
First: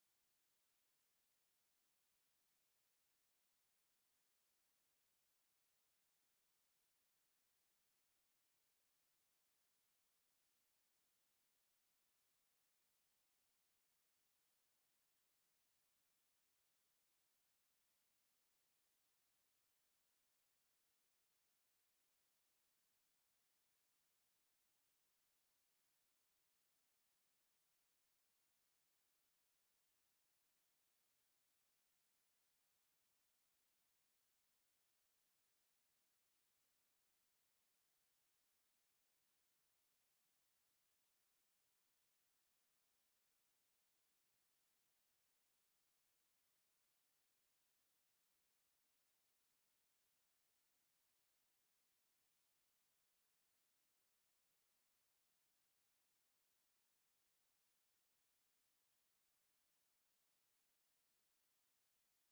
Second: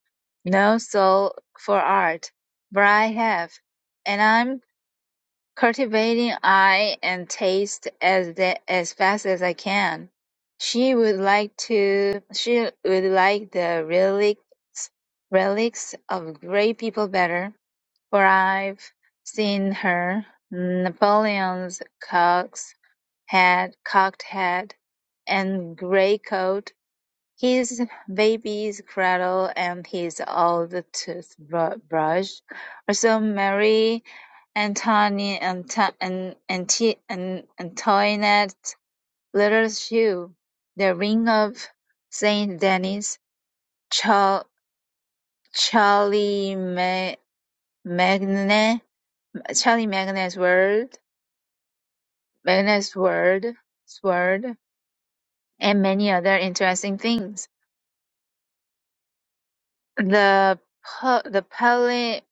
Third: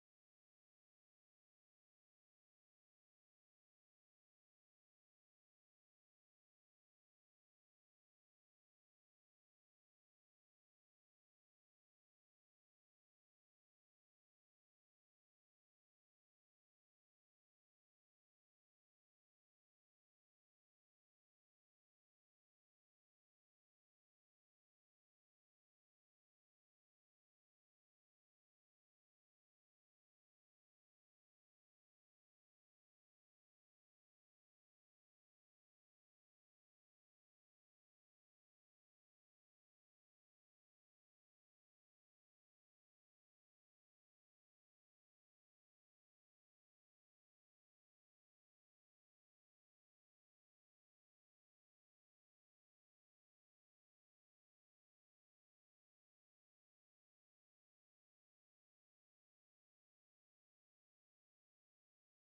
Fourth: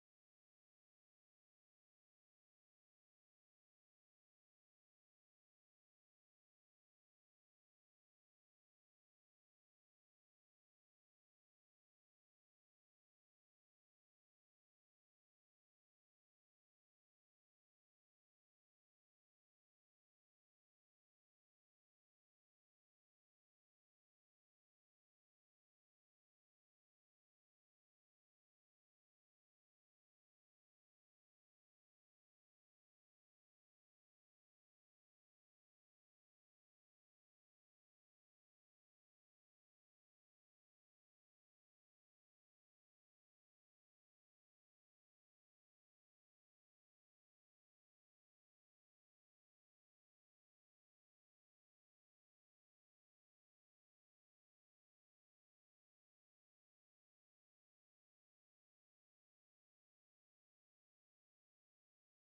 Speaker 4: no soul for art, but I have, and I'm Cultivating eye and taste as the, as fast as I can. She would like to she would like the relics relics of great people better, for I've seen her Napoleon's cock's head cocked head and grey coat his baby's cradle and his old toothbrush also Marie Antoine Anto- An- Anti- An- Antoinette little shoe, the ring of Saint Denis, Char- Charlie Ma- Magne, Charlie Magne's word, Magne's word, sword, and many other interesting things. The pu- the pali-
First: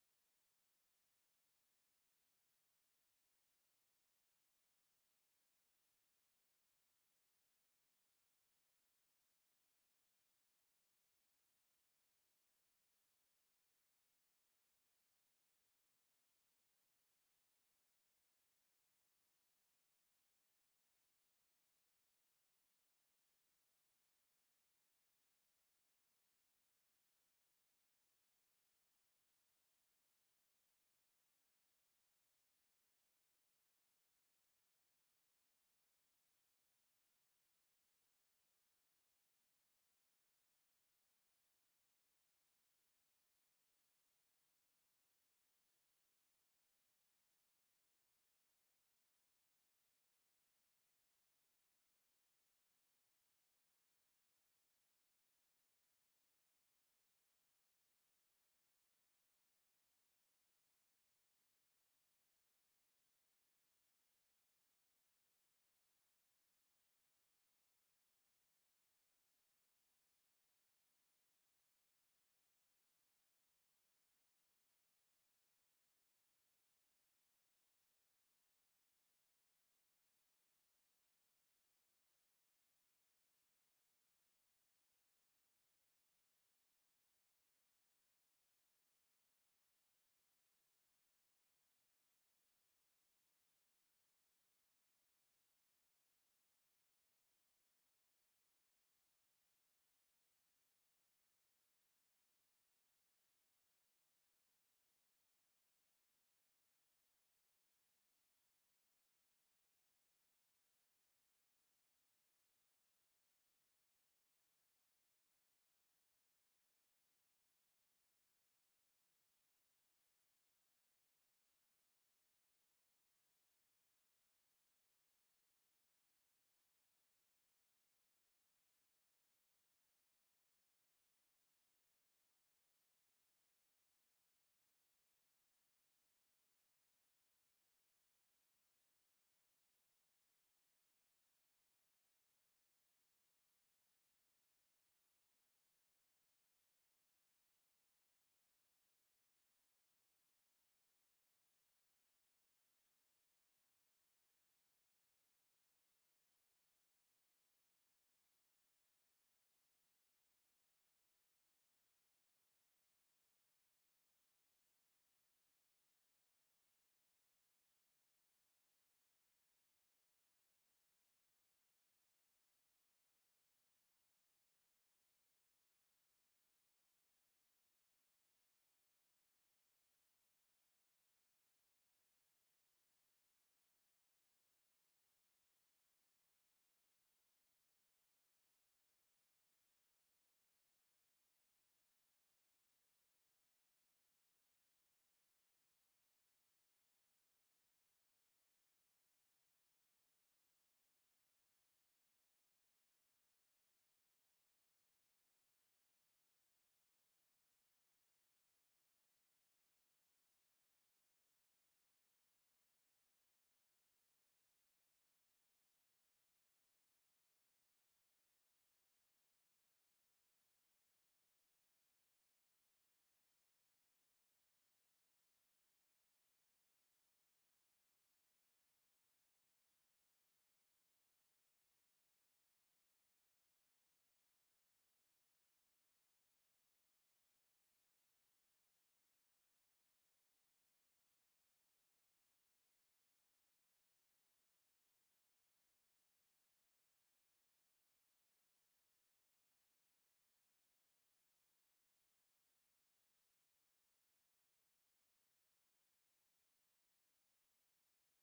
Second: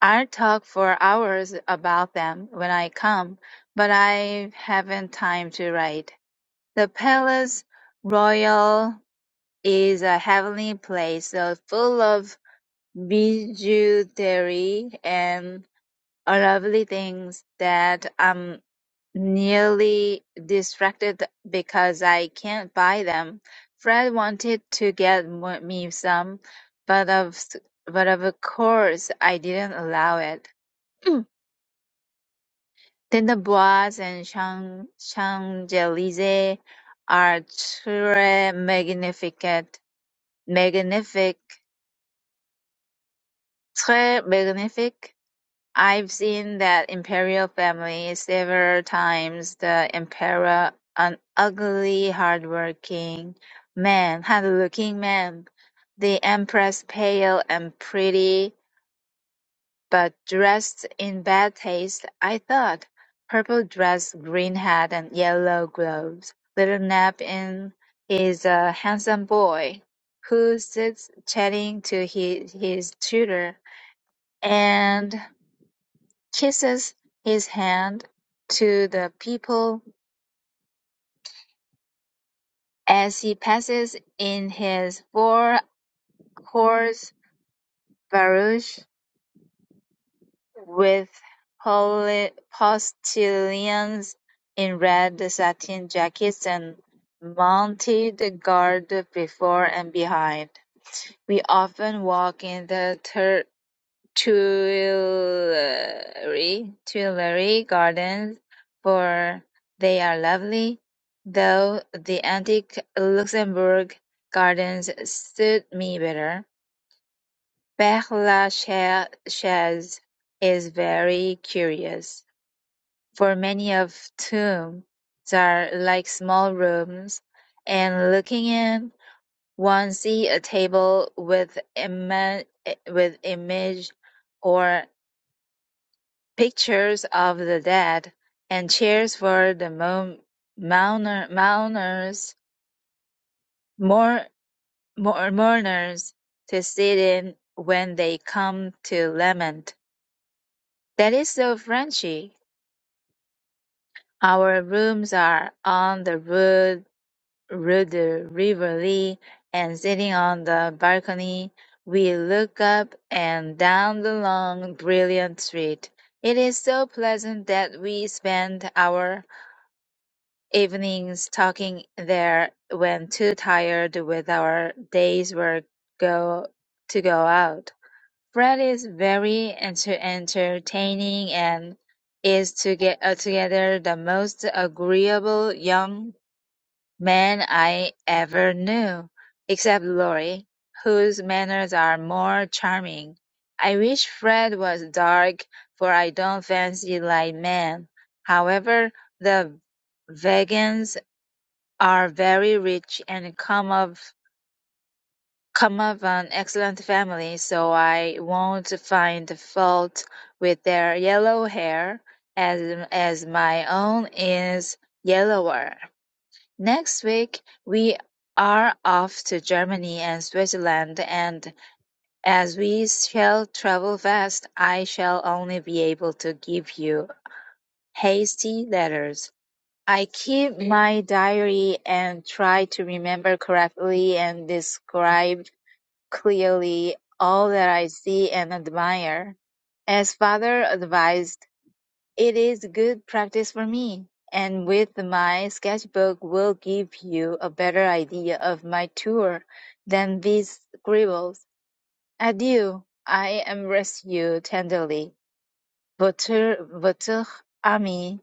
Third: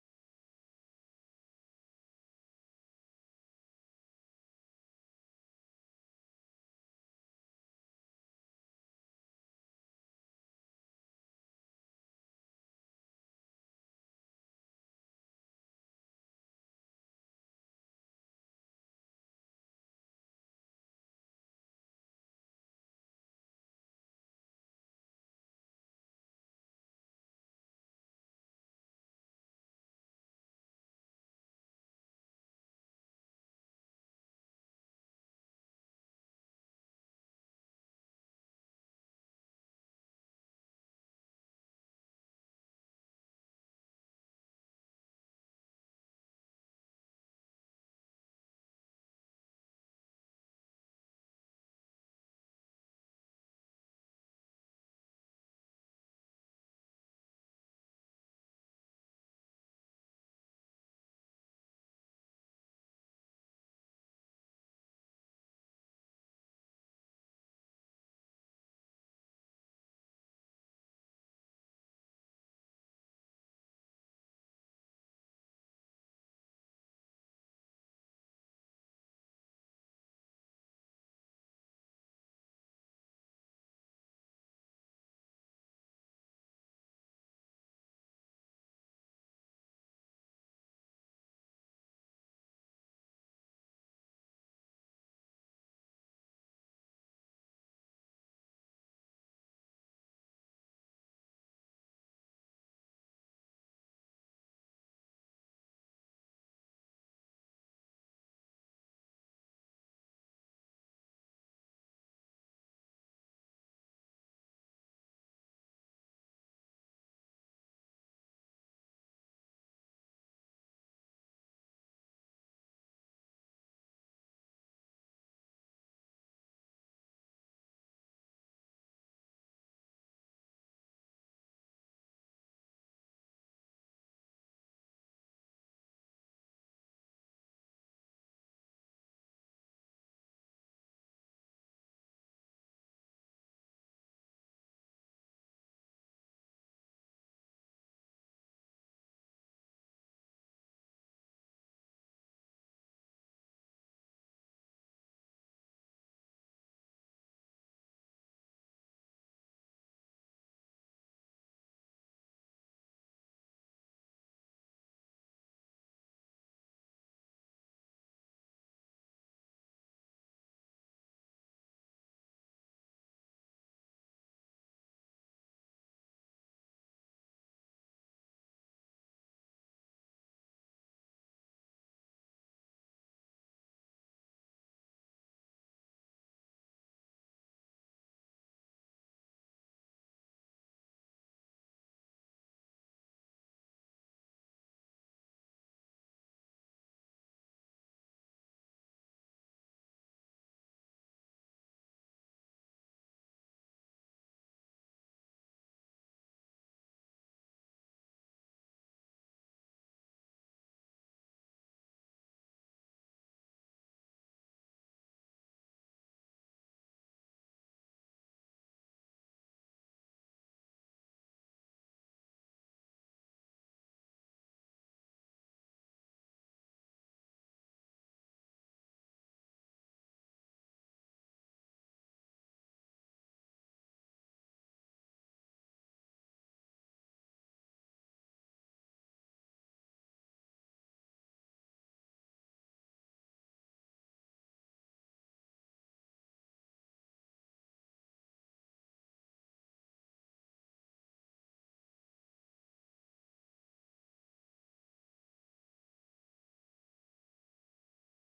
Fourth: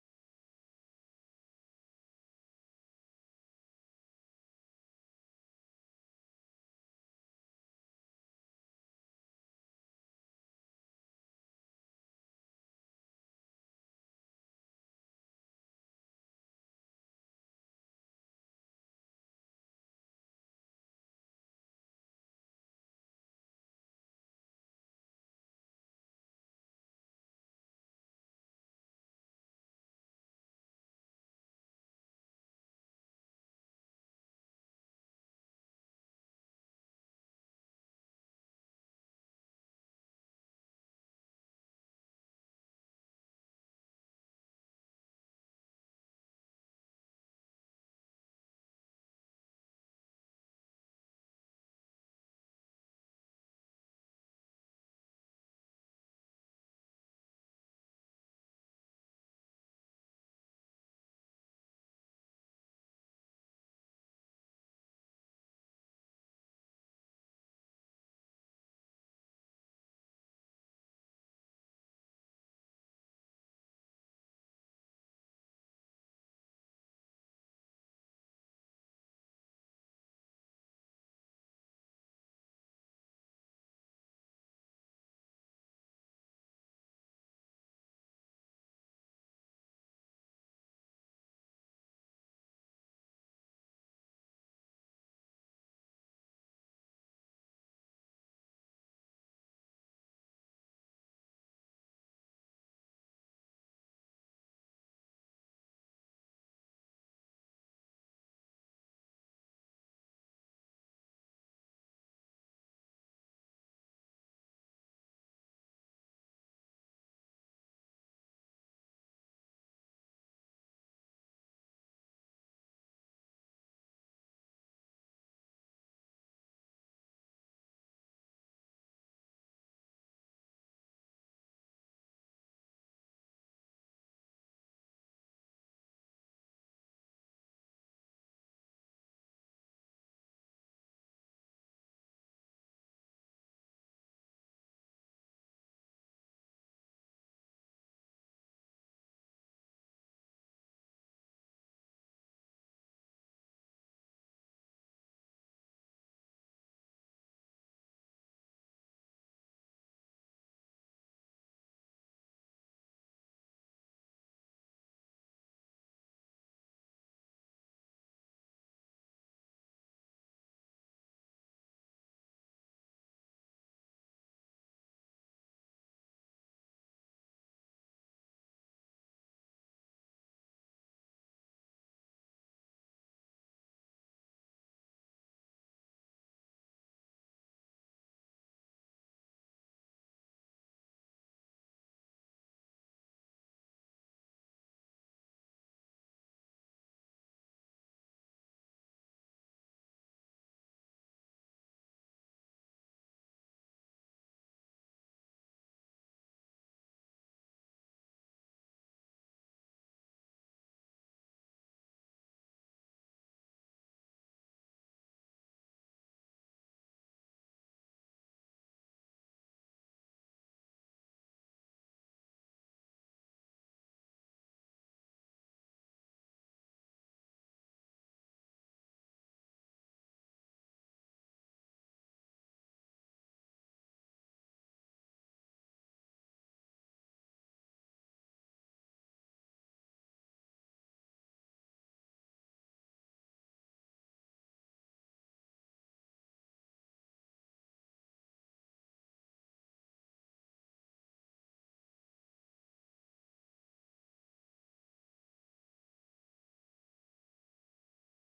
Speaker 4: I'll talk for hours about them when I come, but I haven't time to write. The palace Royal is a heavenly place, so full of bijouterie and lovely things that I'm nearly distracted because I can't buy them. Fred wanted to get mo- me some, but of, but of course I didn't allow it. Then the Bois and Champ- Champs-Élysées are très magnifiques. Magnifique. Très magnifique. I've seen that imperial family several times. The emperor, an ugly, hardworking man, hard-looking man. The empress, pale and pretty But dressed in bad taste, I thought: purple dress, green hat and yellow gloves. Little nap is a handsome boy, who sits chatting to his, his tutor, and kisses his hand to the people as he passes in his four-horse barouche. with poli- postilions in red satin jackets and mounted guard before and behind. We often walk in the Tur- Tuileries Tuileries Gardens, for they are lovely, though the antique Luxembourg Gardens suit me better. Père Lachaise is very curious. For many of whom they are like small rooms, and looking in, one sees a table with ima- eh, with image or pictures of the dead, and chairs for the mo- mourner- mourners, mour- mour- mourners to sit in when they come to lament. That is so Frenchy. Our rooms are on the roof Rudder River Lee, and sitting on the balcony, we look up and down the long, brilliant street. It is so pleasant that we spend our evenings talking there when too tired with our day's work go to go out. Fred is very enter- entertaining and is to get uh, together the most agreeable young man I ever knew, except Lorry, whose manners are more charming. I wish Fred was dark, for I don't fancy light men. However, the Vegans are very rich and come of come of an excellent family, so I won't find fault with their yellow hair, as as my own is yellower. Next week we are off to Germany and Switzerland and as we shall travel fast, I shall only be able to give you hasty letters. I keep my diary and try to remember correctly and describe clearly all that I see and admire. As father advised, it is good practice for me, and with my sketchbook will give you a better idea of my tour than these scribbles. Adieu. I embrace you tenderly. Votre, votre ami.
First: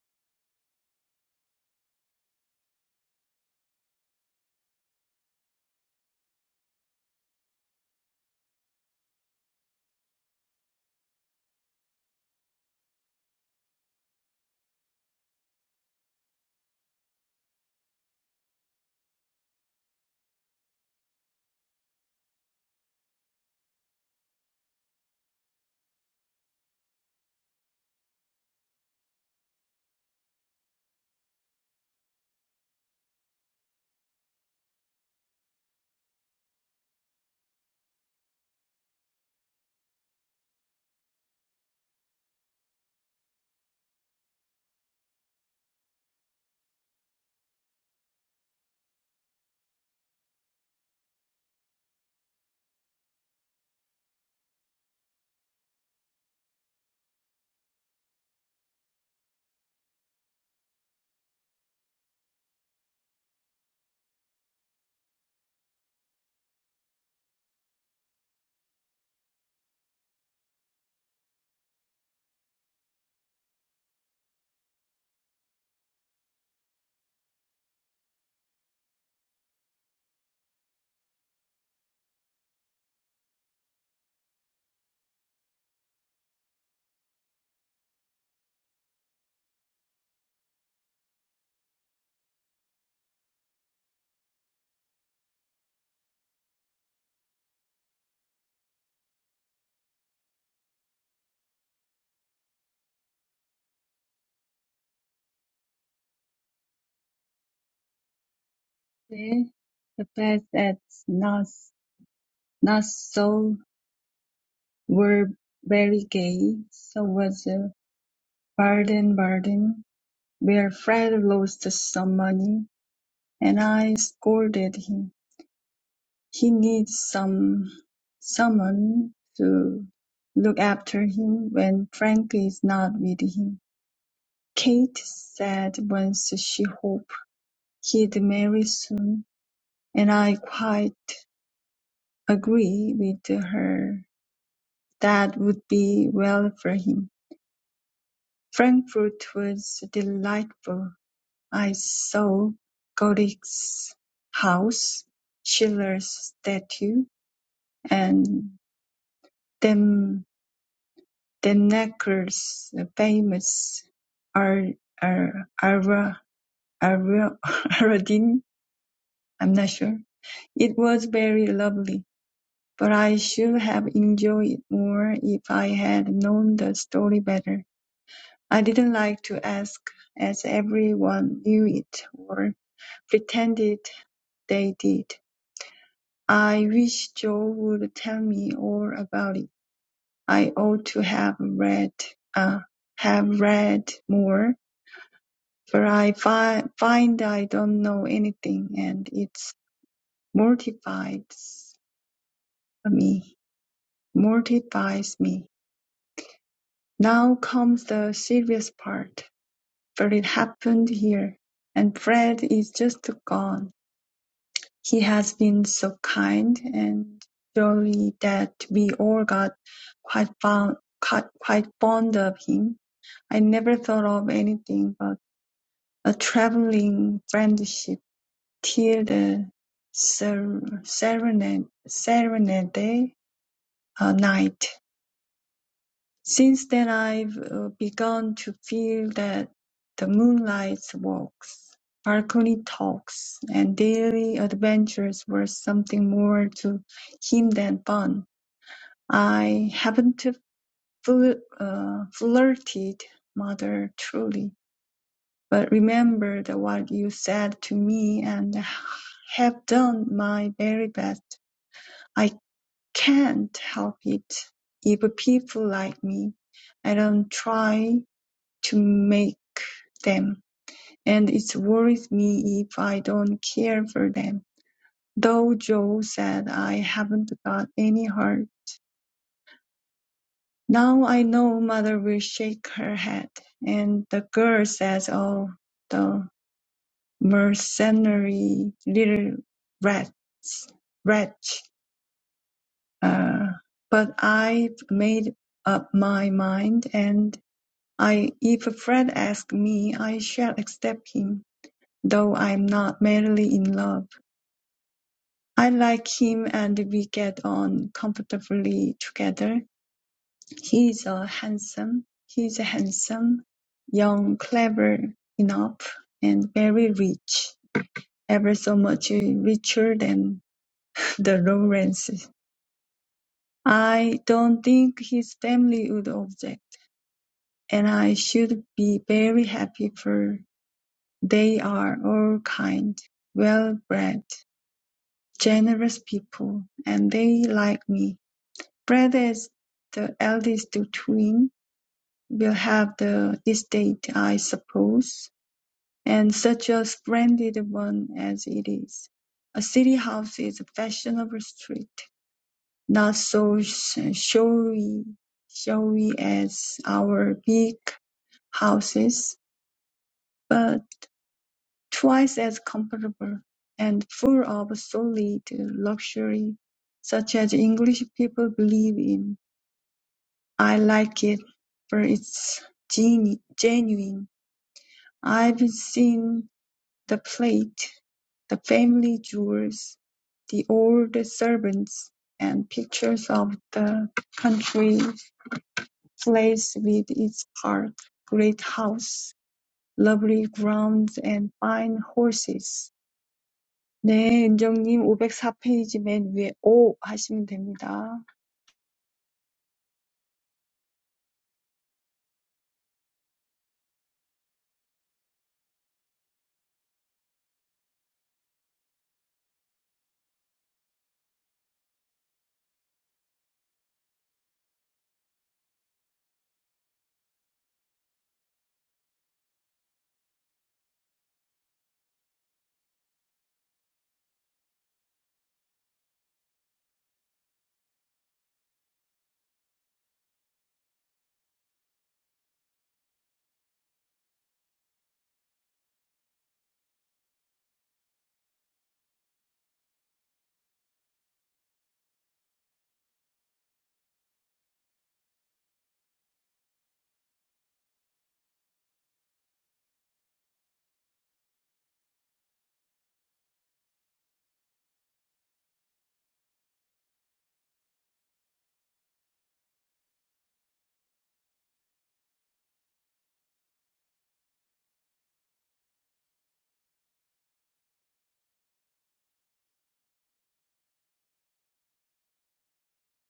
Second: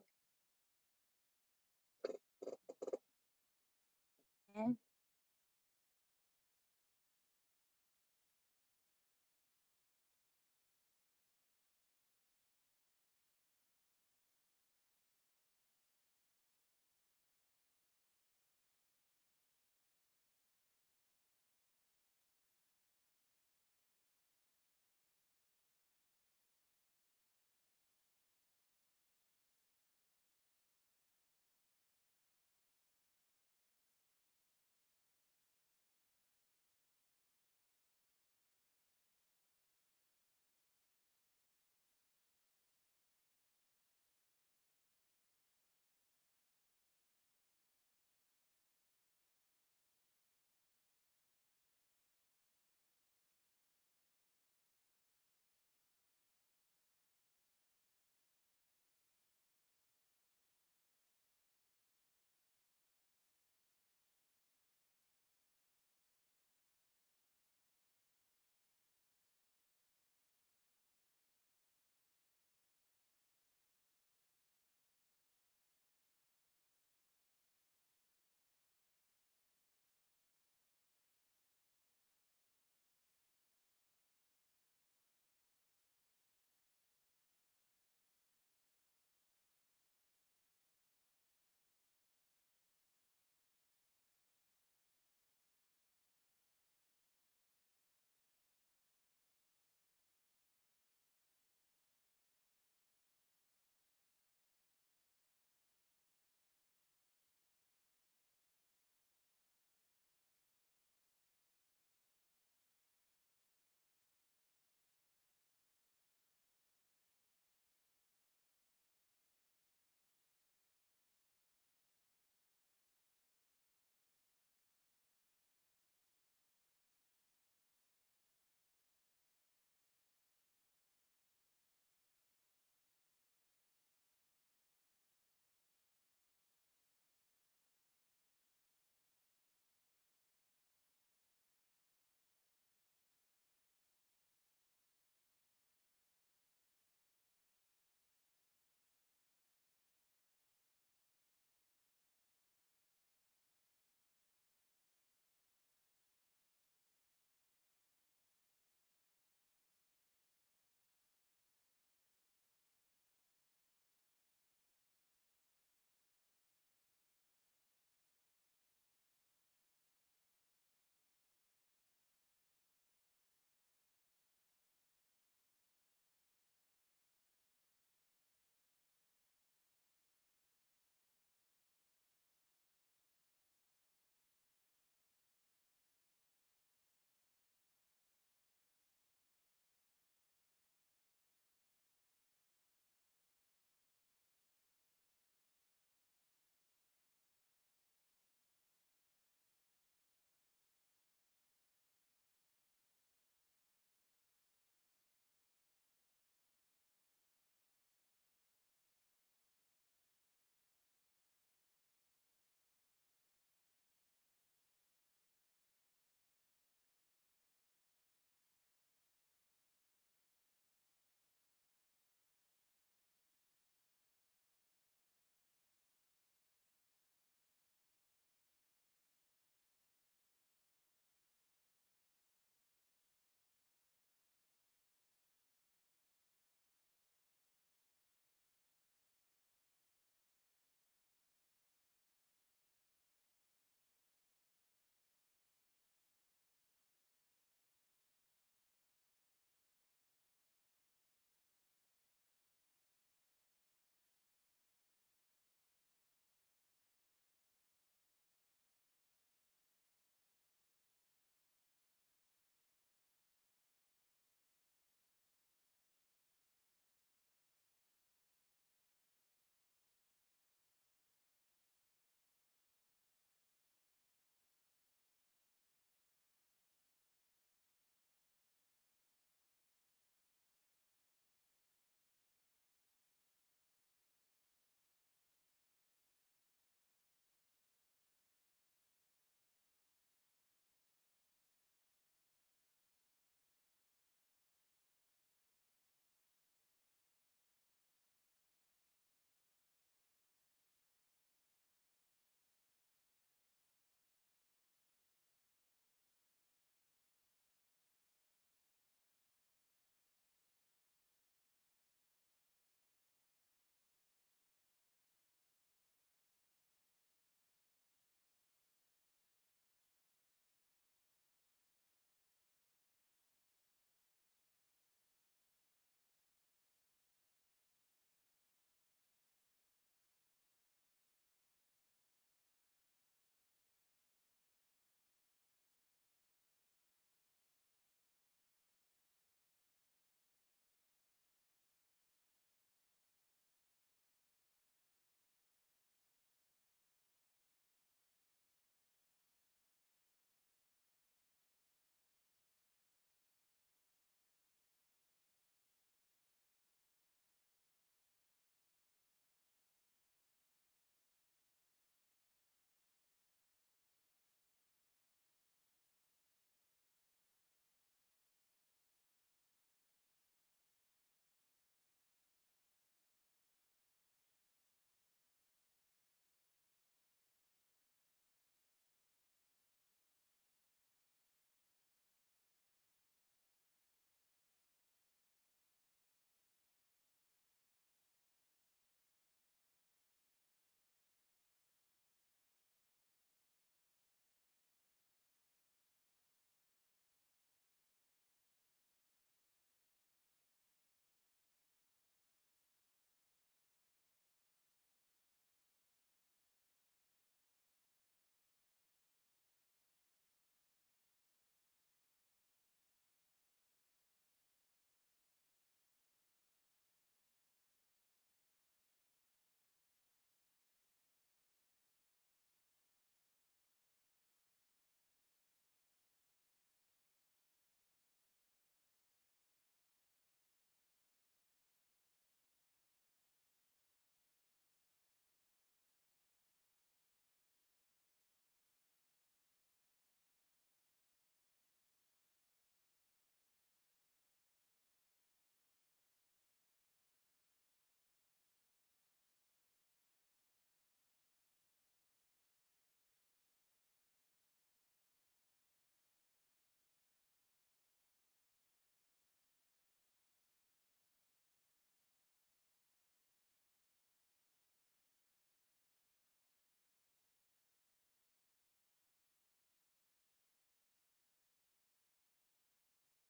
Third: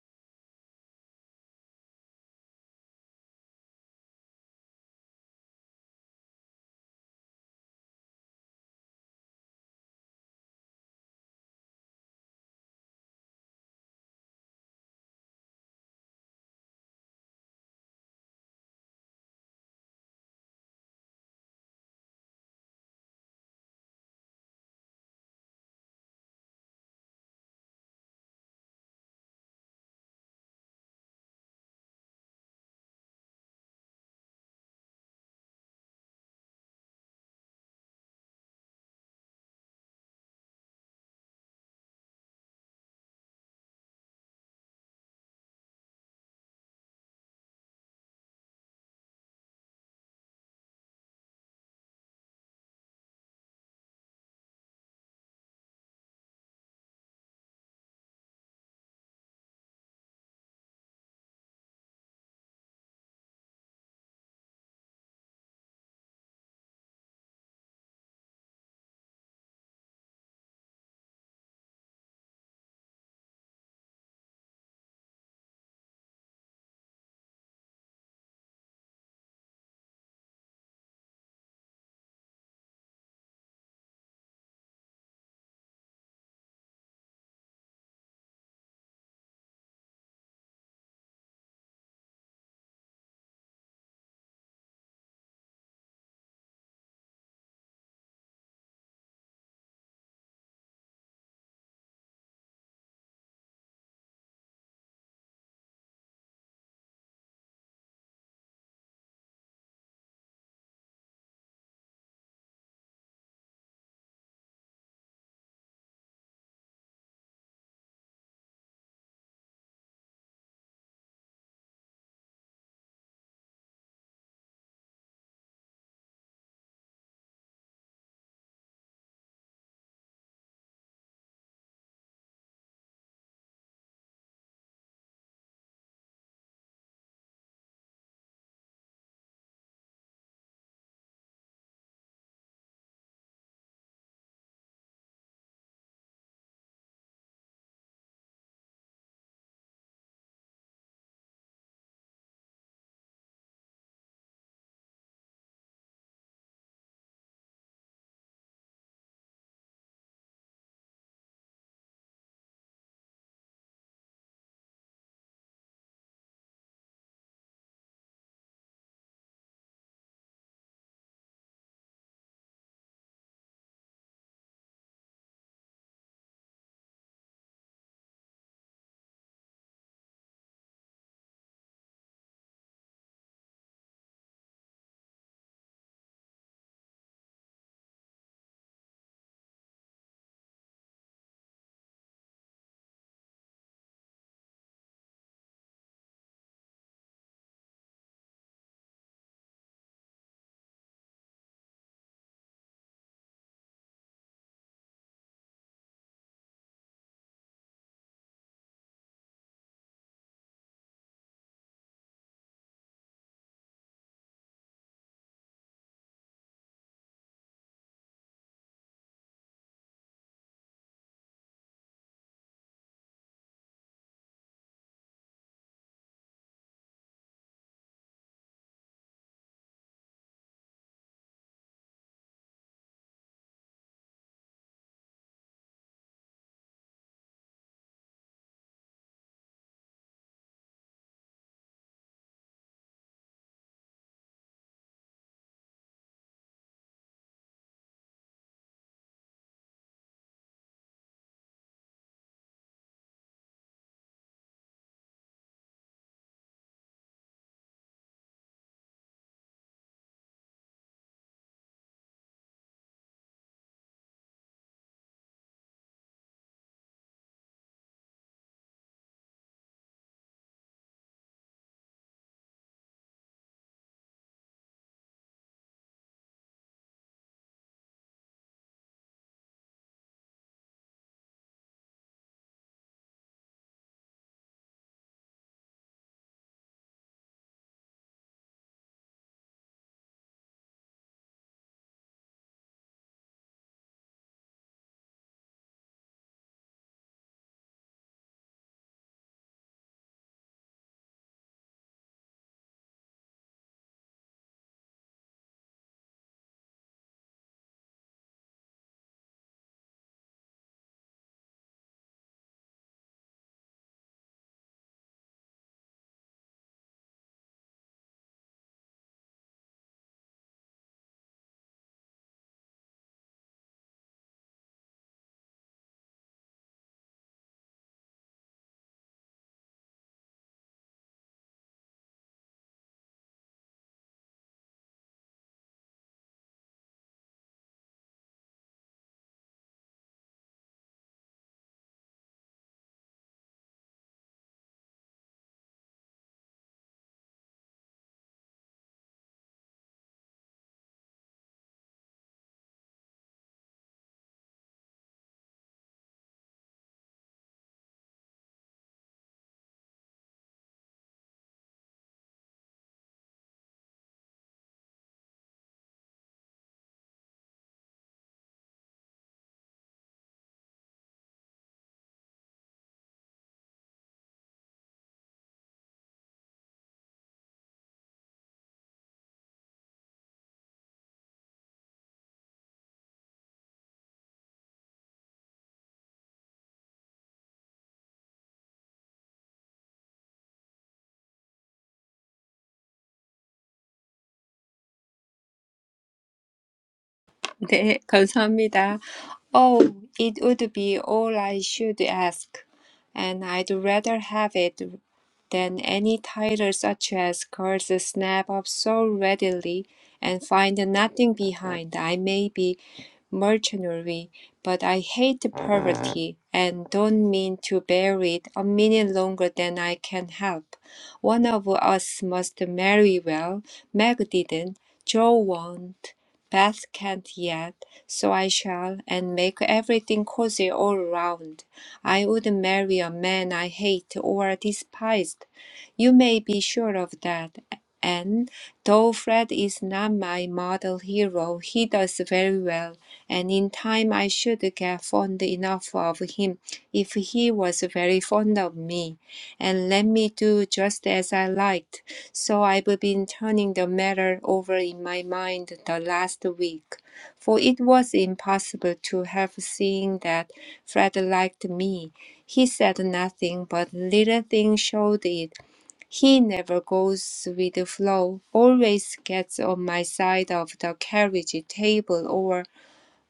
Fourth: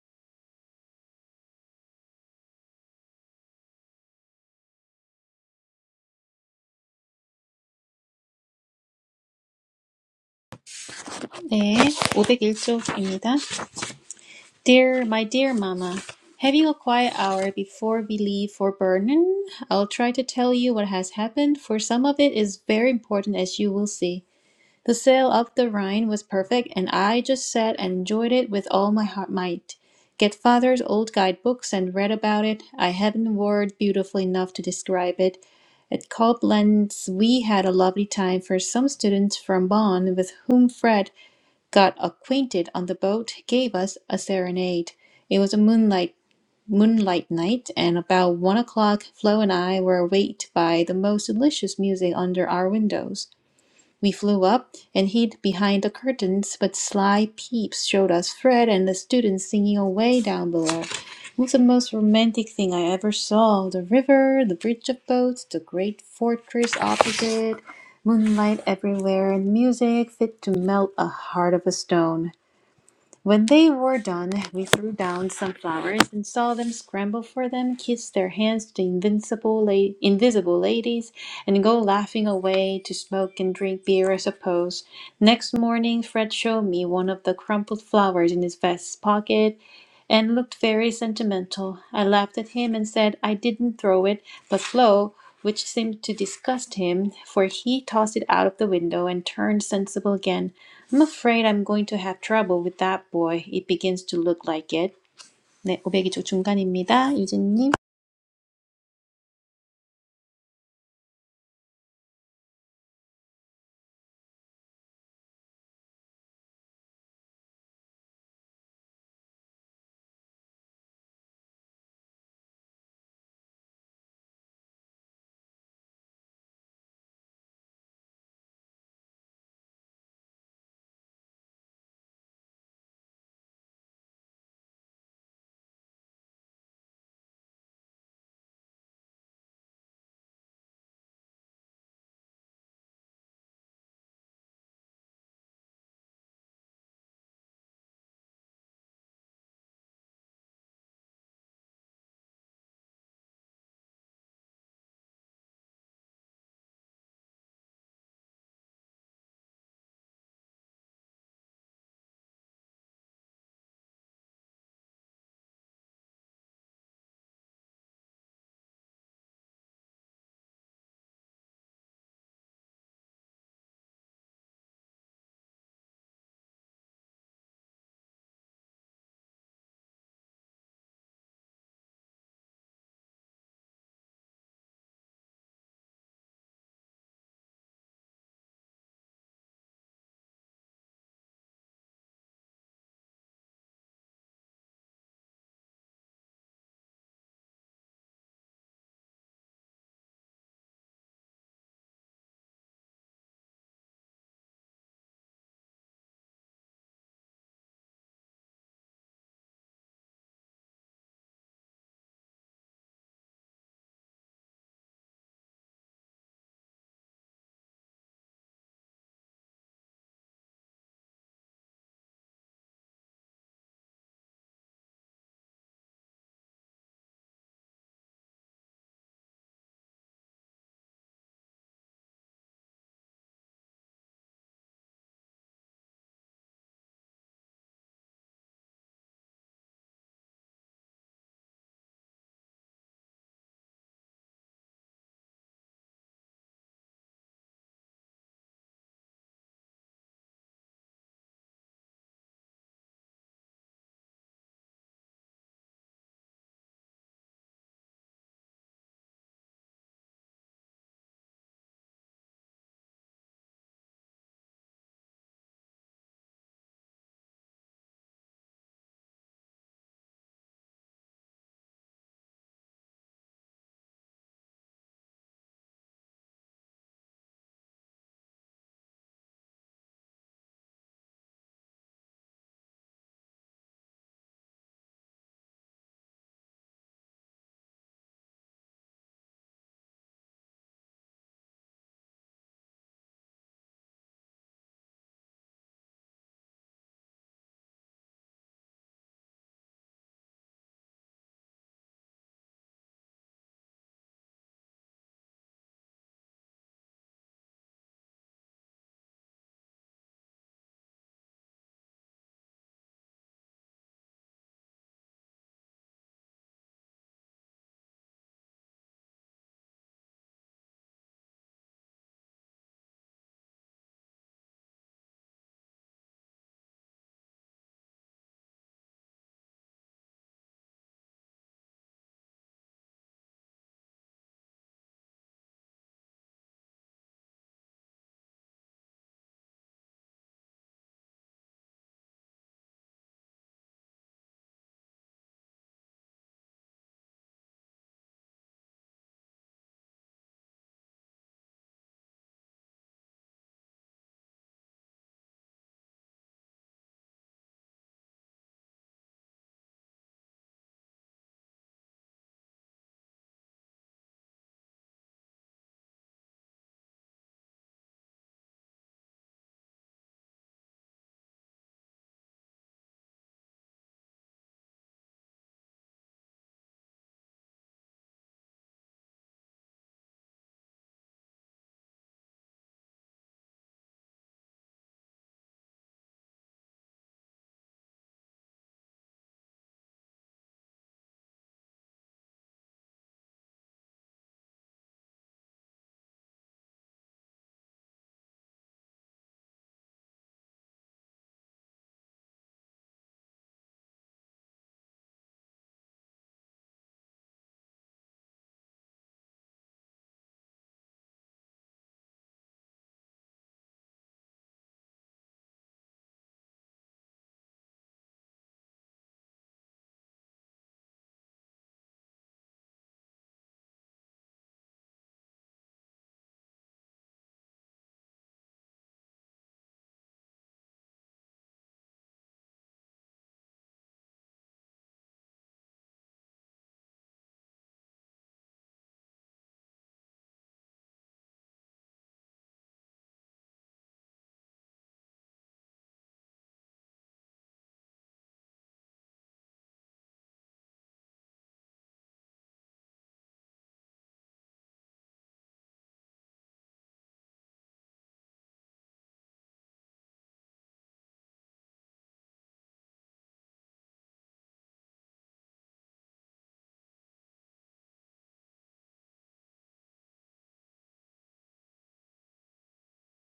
Speaker 1: 네, 501쪽입니다. Dear, my dear mama, having a quiet hour before we leave for Berlin, I'll try to tell you what has happened, for some of it is very important as you will see. The sail up the Rhine was perfect, and I just sat and enjoyed it with all my heart might. Get father's old guidebooks and read about it. I haven't word beautiful enough to describe it. At Coblenz we had a lovely time for some students from Bonn with whom Fred got acquainted on the boat gave us a serenade. It was a moonlight moonlight night, and about one o'clock Flo and I were waked by the most delicious music under our windows. We flew up and hid behind the curtains, but sly peeps showed us Fred and the students singing away down below. It was the most romantic thing I ever saw. The river, the bridge of boats, the great fortress opposite, moonlight everywhere, and music fit to melt a heart of a stone. When they were done, we threw down some flowers and saw them scramble for them, kiss their hands to the invincible la- invisible ladies, and go laughing away to smoke and drink beer, I suppose. Next morning, Fred showed me one of the crumpled flowers in his vest pocket and looked very sentimental. I laughed at him and said I didn't throw it, but Flo, which seemed to disgust him, for he tossed it out of the window and turned sensible again. I'm afraid I'm going to have trouble with that boy. It begins to look like it. 네, 오백이 쪽 중간입니다. 유진님.
Speaker 2: the fact that not so were very gay, so was a Baden Baden, where Fred lost some money, and I scolded him. He needs some someone to look after him when Frank is not with him. Kate said once she hoped he'd marry soon, and I quite agree with her That would be well for him. Frankfurt was delightful. I saw Goethe's house, Schiller's statue, and Dem- Demnäcker's famous Ar- Ar- Ar- Ar- Ardennes. I'm not sure. It was very lovely, but I should have enjoyed it more if I had known the story better. I didn't like to ask, as everyone knew it or pretended they did. I wish Joe would tell me all about it. I ought to have read, uh, have read more, for I fi- find I don't know anything, and it mortifies me. Mortifies me. Now comes the serious part, for it happened here, and Fred is just gone. He has been so kind and jolly that we all got quite fond, quite, fond of him. I never thought of anything but a traveling friendship till the ser- serenade, serenade eh, uh, night. Since then I've uh, begun to feel that the moonlight walks, balcony talks, and daily adventures were something more to him than fun. I haven't fl- uh, flirted, mother, truly, but remembered what you said to me and have done my very best. I can't help it if people like me. I don't try to make them, and it worries me if I don't care for them. Though Joe said I haven't got any heart. Now I know mother will shake her head, and the girl says, oh, the mercenary little rats, wretch. Uh, but I've made up my mind, and I, if Fred asks me, I shall accept him. though I'm not merely in love. I like him and we get on comfortably together. He's a handsome, he's handsome, young, clever enough, and very rich, ever so much richer than the Lawrences. I don't think his family would object, and I should be very happy for they are all kind, well bred, generous people, and they like me. Brother is the eldest twin, will have the estate, I suppose, and such a splendid one as it is. A city house is a fashionable street, not so showy, showy as our big houses, but Twice as comfortable, and full of solid luxury, such as English people believe in. I like it, for it's genu- genuine. I've seen the plate, the family jewels, the old servants, and pictures of the country place with its park, great house, lovely grounds, and fine horses. 네, 은정님 오백사 페이지 맨 위에 오 하시면
Speaker 3: 네,
Speaker 2: 됩니다.
Speaker 3: 감사합니다. Oh, it would be all I should ask, and I'd rather have it than any title such as girls snap up so readily and find nothing behind. I may be mercenary, but I hate poverty and don't mean to bear it a minute longer than I can help. One of us must marry well. Meg didn't, Joe won't, Beth can't yet, so I shall, and make everything cozy all round. I would marry a man I hate or despised. You may be sure of that. And though Fred is not my model hero, he does very well and in time I should get fond enough of him if he was very fond of me, and let me do just as I liked. So I've been turning the matter over in my mind the last week, for it was impossible to help seeing that Fred liked me. He said nothing, but little things showed it. He never goes with the flow, always gets on my side of the carriage table or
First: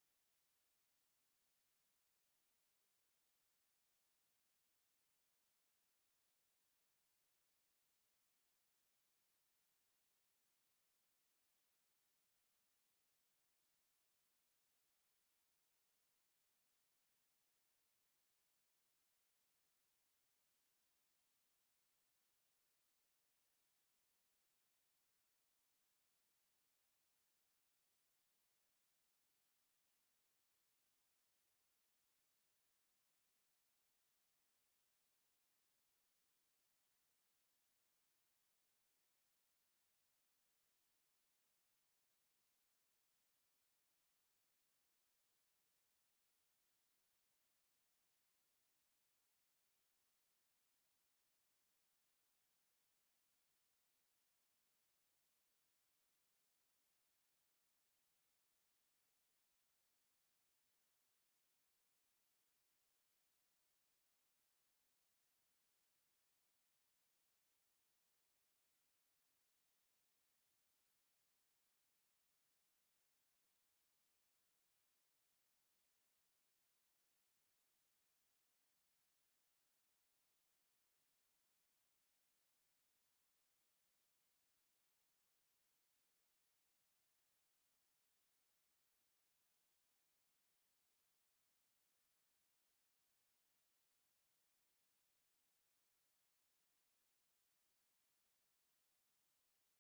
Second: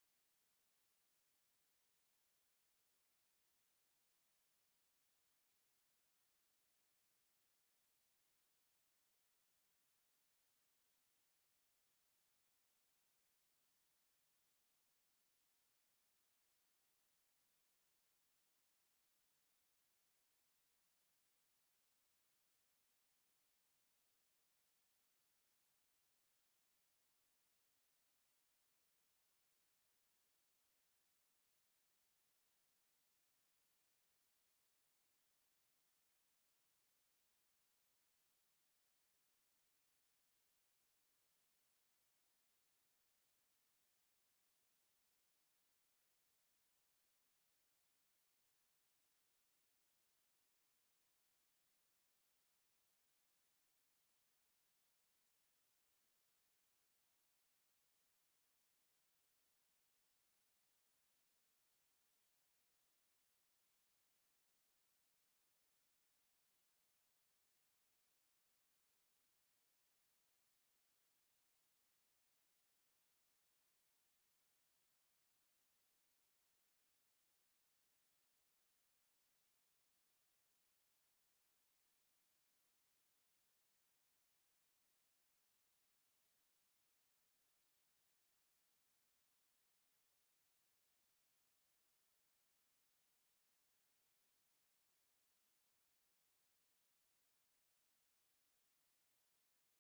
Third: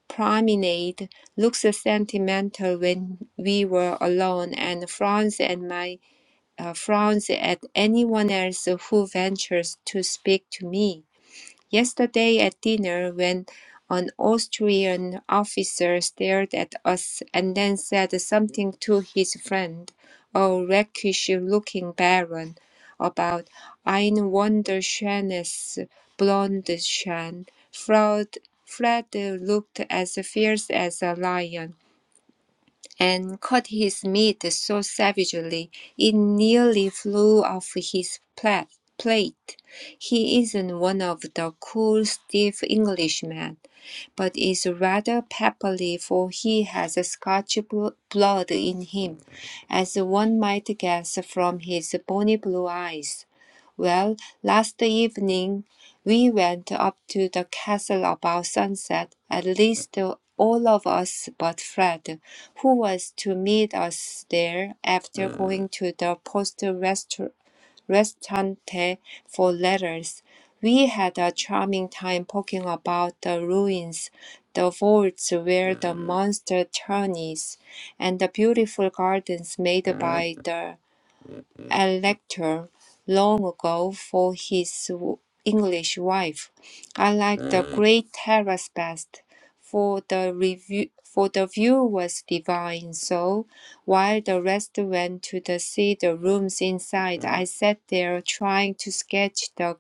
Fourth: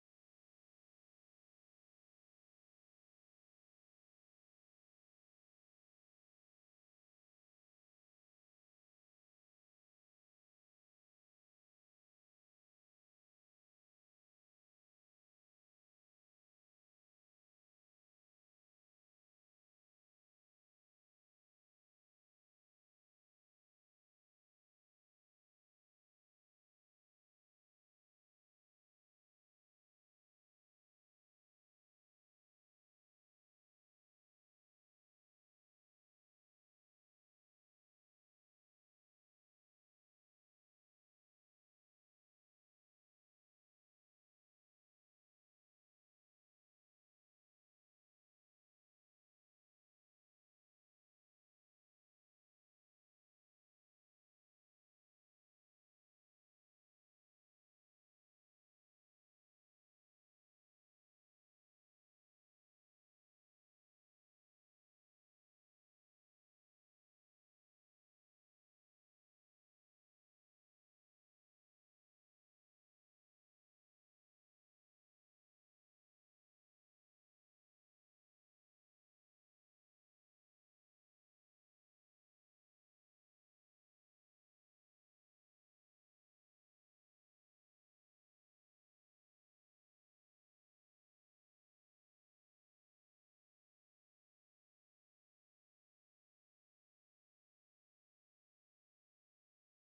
Speaker 3: promenade looks sentimental when we were alone and frowns at my uh, frowns at anyone else who ventures to speak to me. Yesterday at dinner, when an Austrian officer stared at us and then said something to his friend, a rakish looking baron, about Ein wunderschönes Blondchen, Fred, Fred looked as fierce as a lion and cut his meat so savagely it nearly flew off his pla- plate. He isn't one of the cool, stiff Englishmen but is rather peppery, for he has Scotch bl- blood in him, as one might guess from his bonny blue eyes. Well, last evening we went up to the castle about sunset, at least all of us but Fred, who was to meet us there after going to the post restaur- restante for letters. We had a charming time poking about the ruins, the vaults where the monster turned is, and the beautiful gardens made by the a lecture long ago for his English wife. I liked the Great Terrace best, for the review for the view was divine. So while the rest went to the see the rooms inside, I sat there trying to sketch the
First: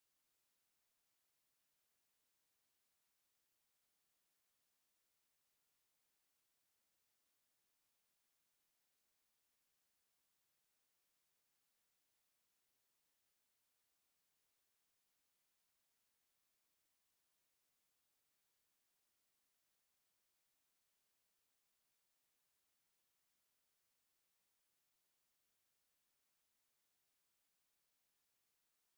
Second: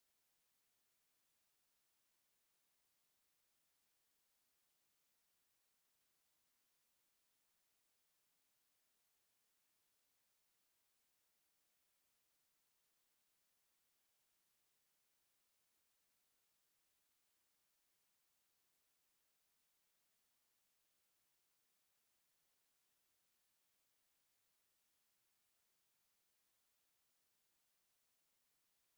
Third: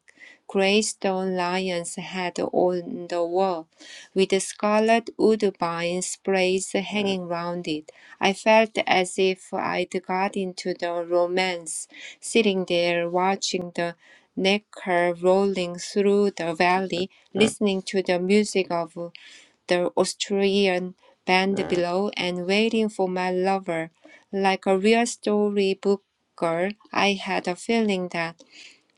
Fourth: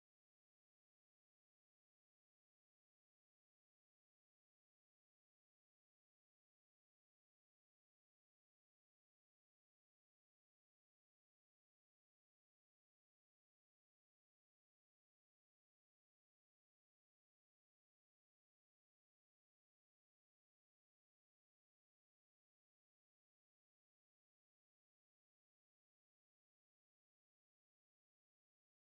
Speaker 3: grey stone lion's head on the wall with scarlet woodbine sprays hanging round it. I felt as if I'd got into the romance, sitting there watching the Neckar rolling through the valley, listening to the music of the Austrian band below and waiting for my lover. Like a real storybook girl, I had a feeling that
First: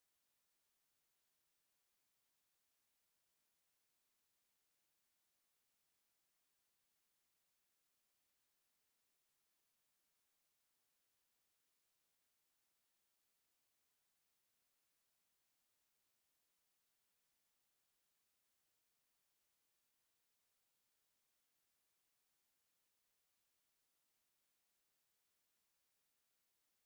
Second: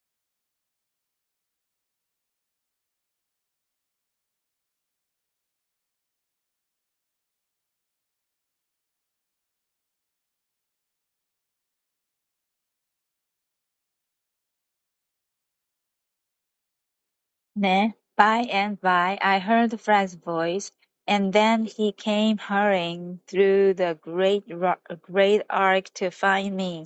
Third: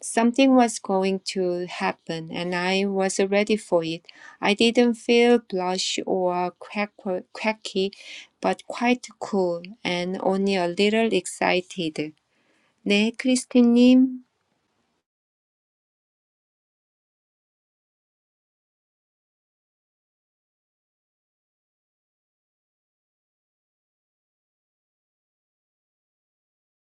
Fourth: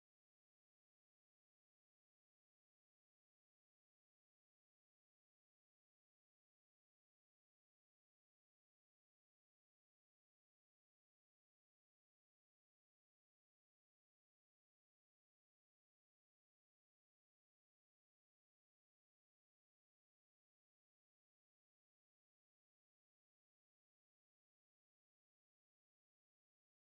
Speaker 3: Something was going to happen, and I was ready for it. I didn't feel blush or quack, quacky, but quite cool and only a little excited. 네, 크리스틴님.
Speaker 4: Ne? By and by I heard Fred's voice, and then he came hurrying through the great, great arc to find me.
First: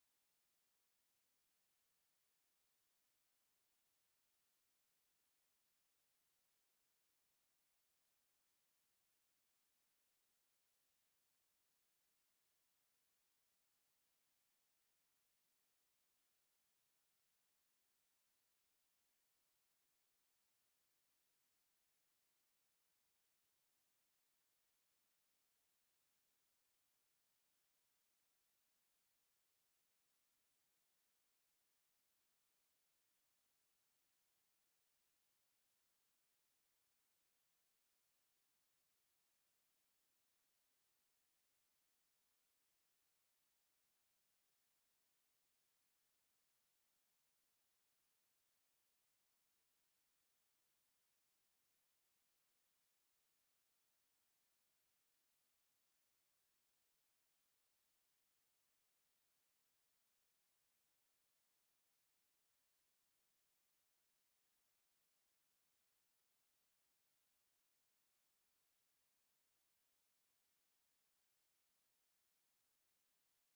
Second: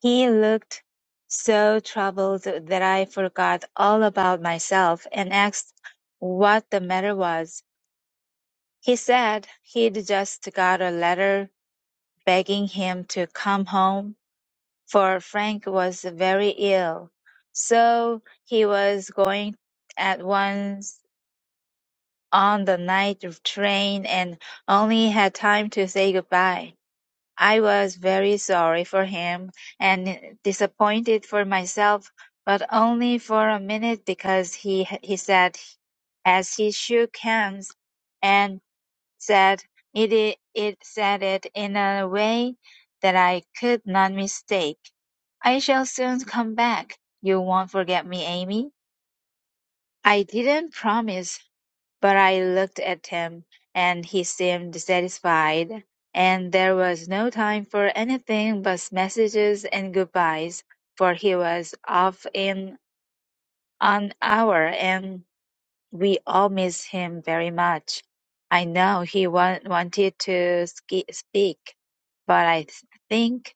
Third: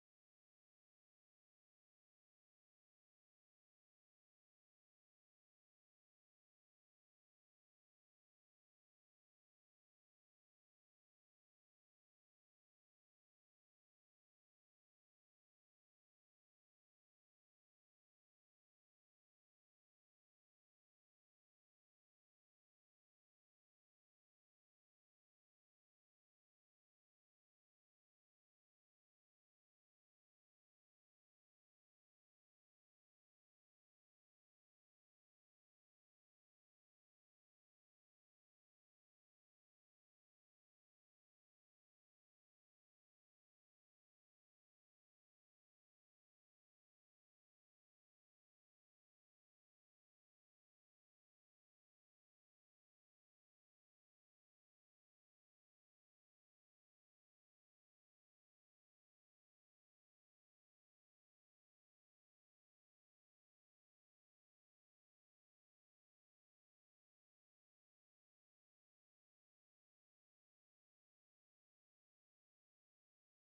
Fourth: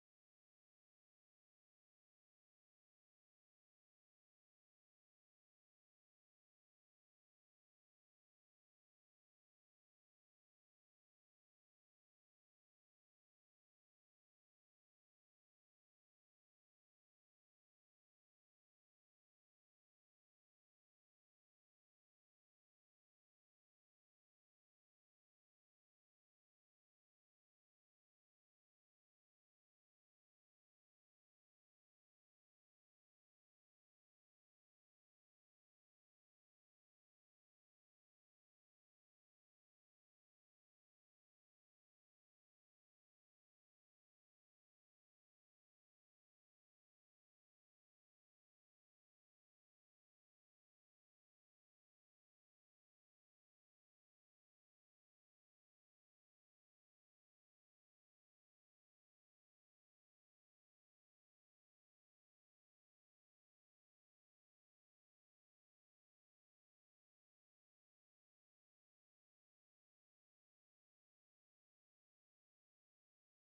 Speaker 4: He looked so troubled that I forgot all about myself and asked what the matter was. He said he'd just got a letter begging him to come home, for Frank was very ill. So he was going at once on the night train and only had time to say goodbye. I was very sorry for him and disappointed for myself, but only for a minute because he he said as he shook hands and said it i- it said it in a way that I could not mistake. I shall soon come back. You won't forget me, Amy. I didn't promise but I looked at him, and he seemed satisfied, and there was no time for anything but messages and goodbyes, for he was off in an hour, and we all missed him very much. I know he wa- wanted to ski- speak, but I th- think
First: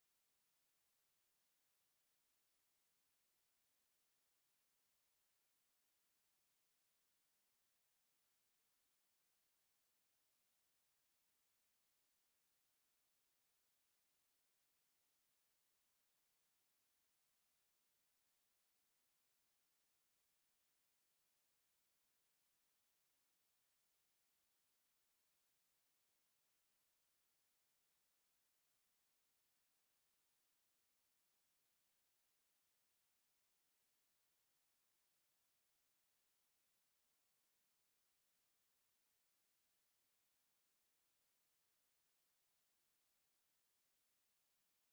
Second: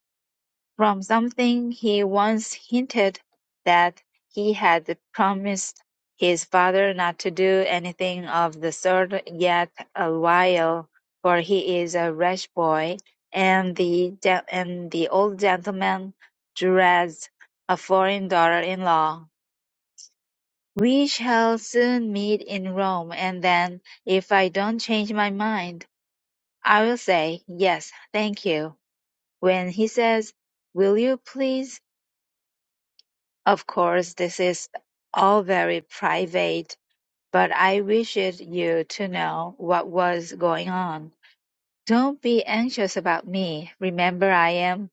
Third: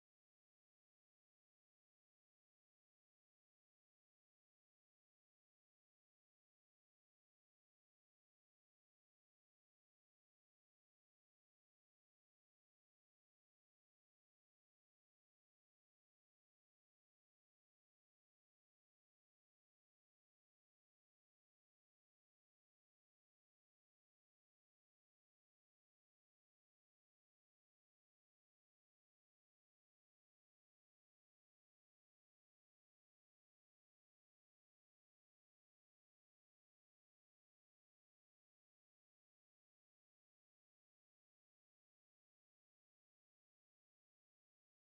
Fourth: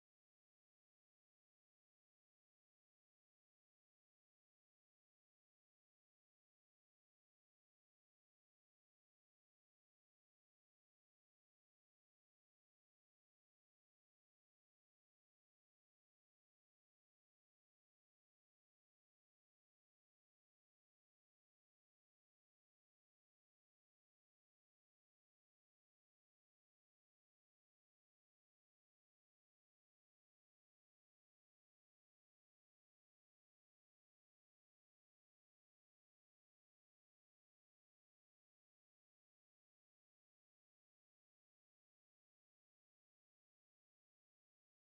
Speaker 4: from something he once hinted that he had promised his father not to do anything of the sort yet awhile, for he is a rash boy, and the gen- and the old gentleman dreads a foreign daughter-in-law. We shall soon meet in Rome, and then, if I don't change my mind, I will say yes, thank you. When he says, "Will you please?" Of course this is all very private, but I wished you to know what was going on. Don't be anxious about me. Remember I am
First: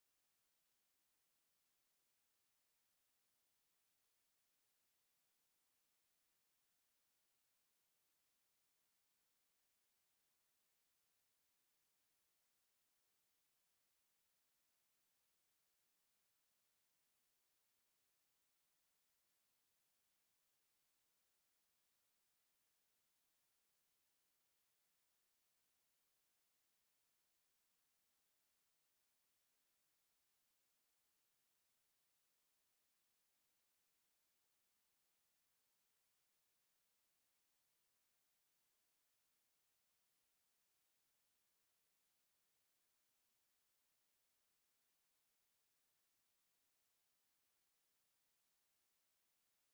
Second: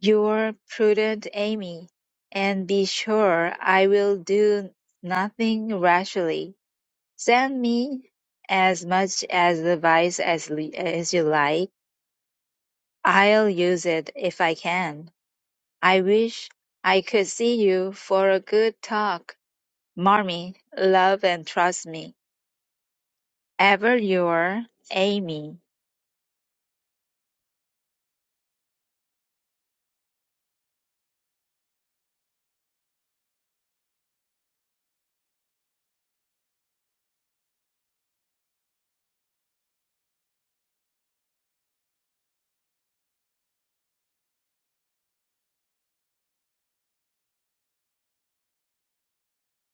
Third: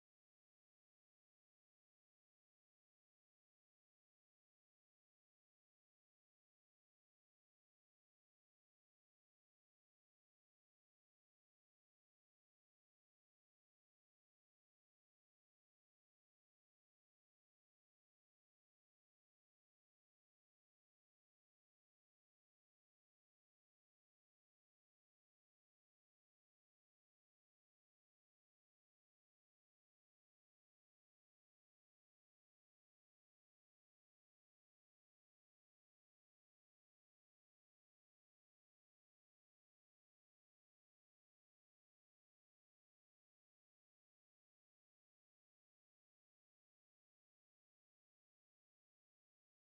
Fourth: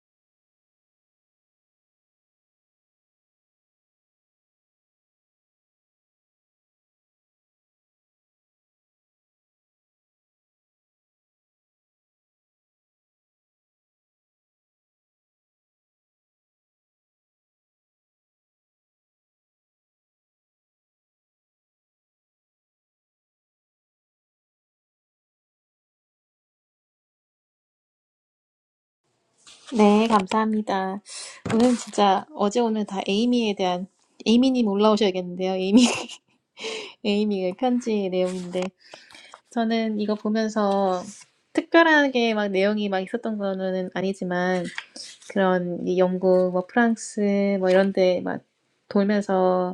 Speaker 4: your prudent Amy, and be sure I will do nothing rashly. Send me as much as advice as, li- as you like. I'll use it if I can. I wish I could see you for a good talk. Mommy, love and trust me. Ever your Amy.
Speaker 1: 네, 감사합니다. 오늘 진짜 어제 오늘 다 에이미에 대한 에이미님 올라오셔야겠는데요. 에이미, 에이미의 편지 내용인데 저는 이거 보면서 특별하게 막 내용이 막 있었던 거는 아니지만 그런 이 영국, 뭐 프랑스 뭐 이런데 막 돌면서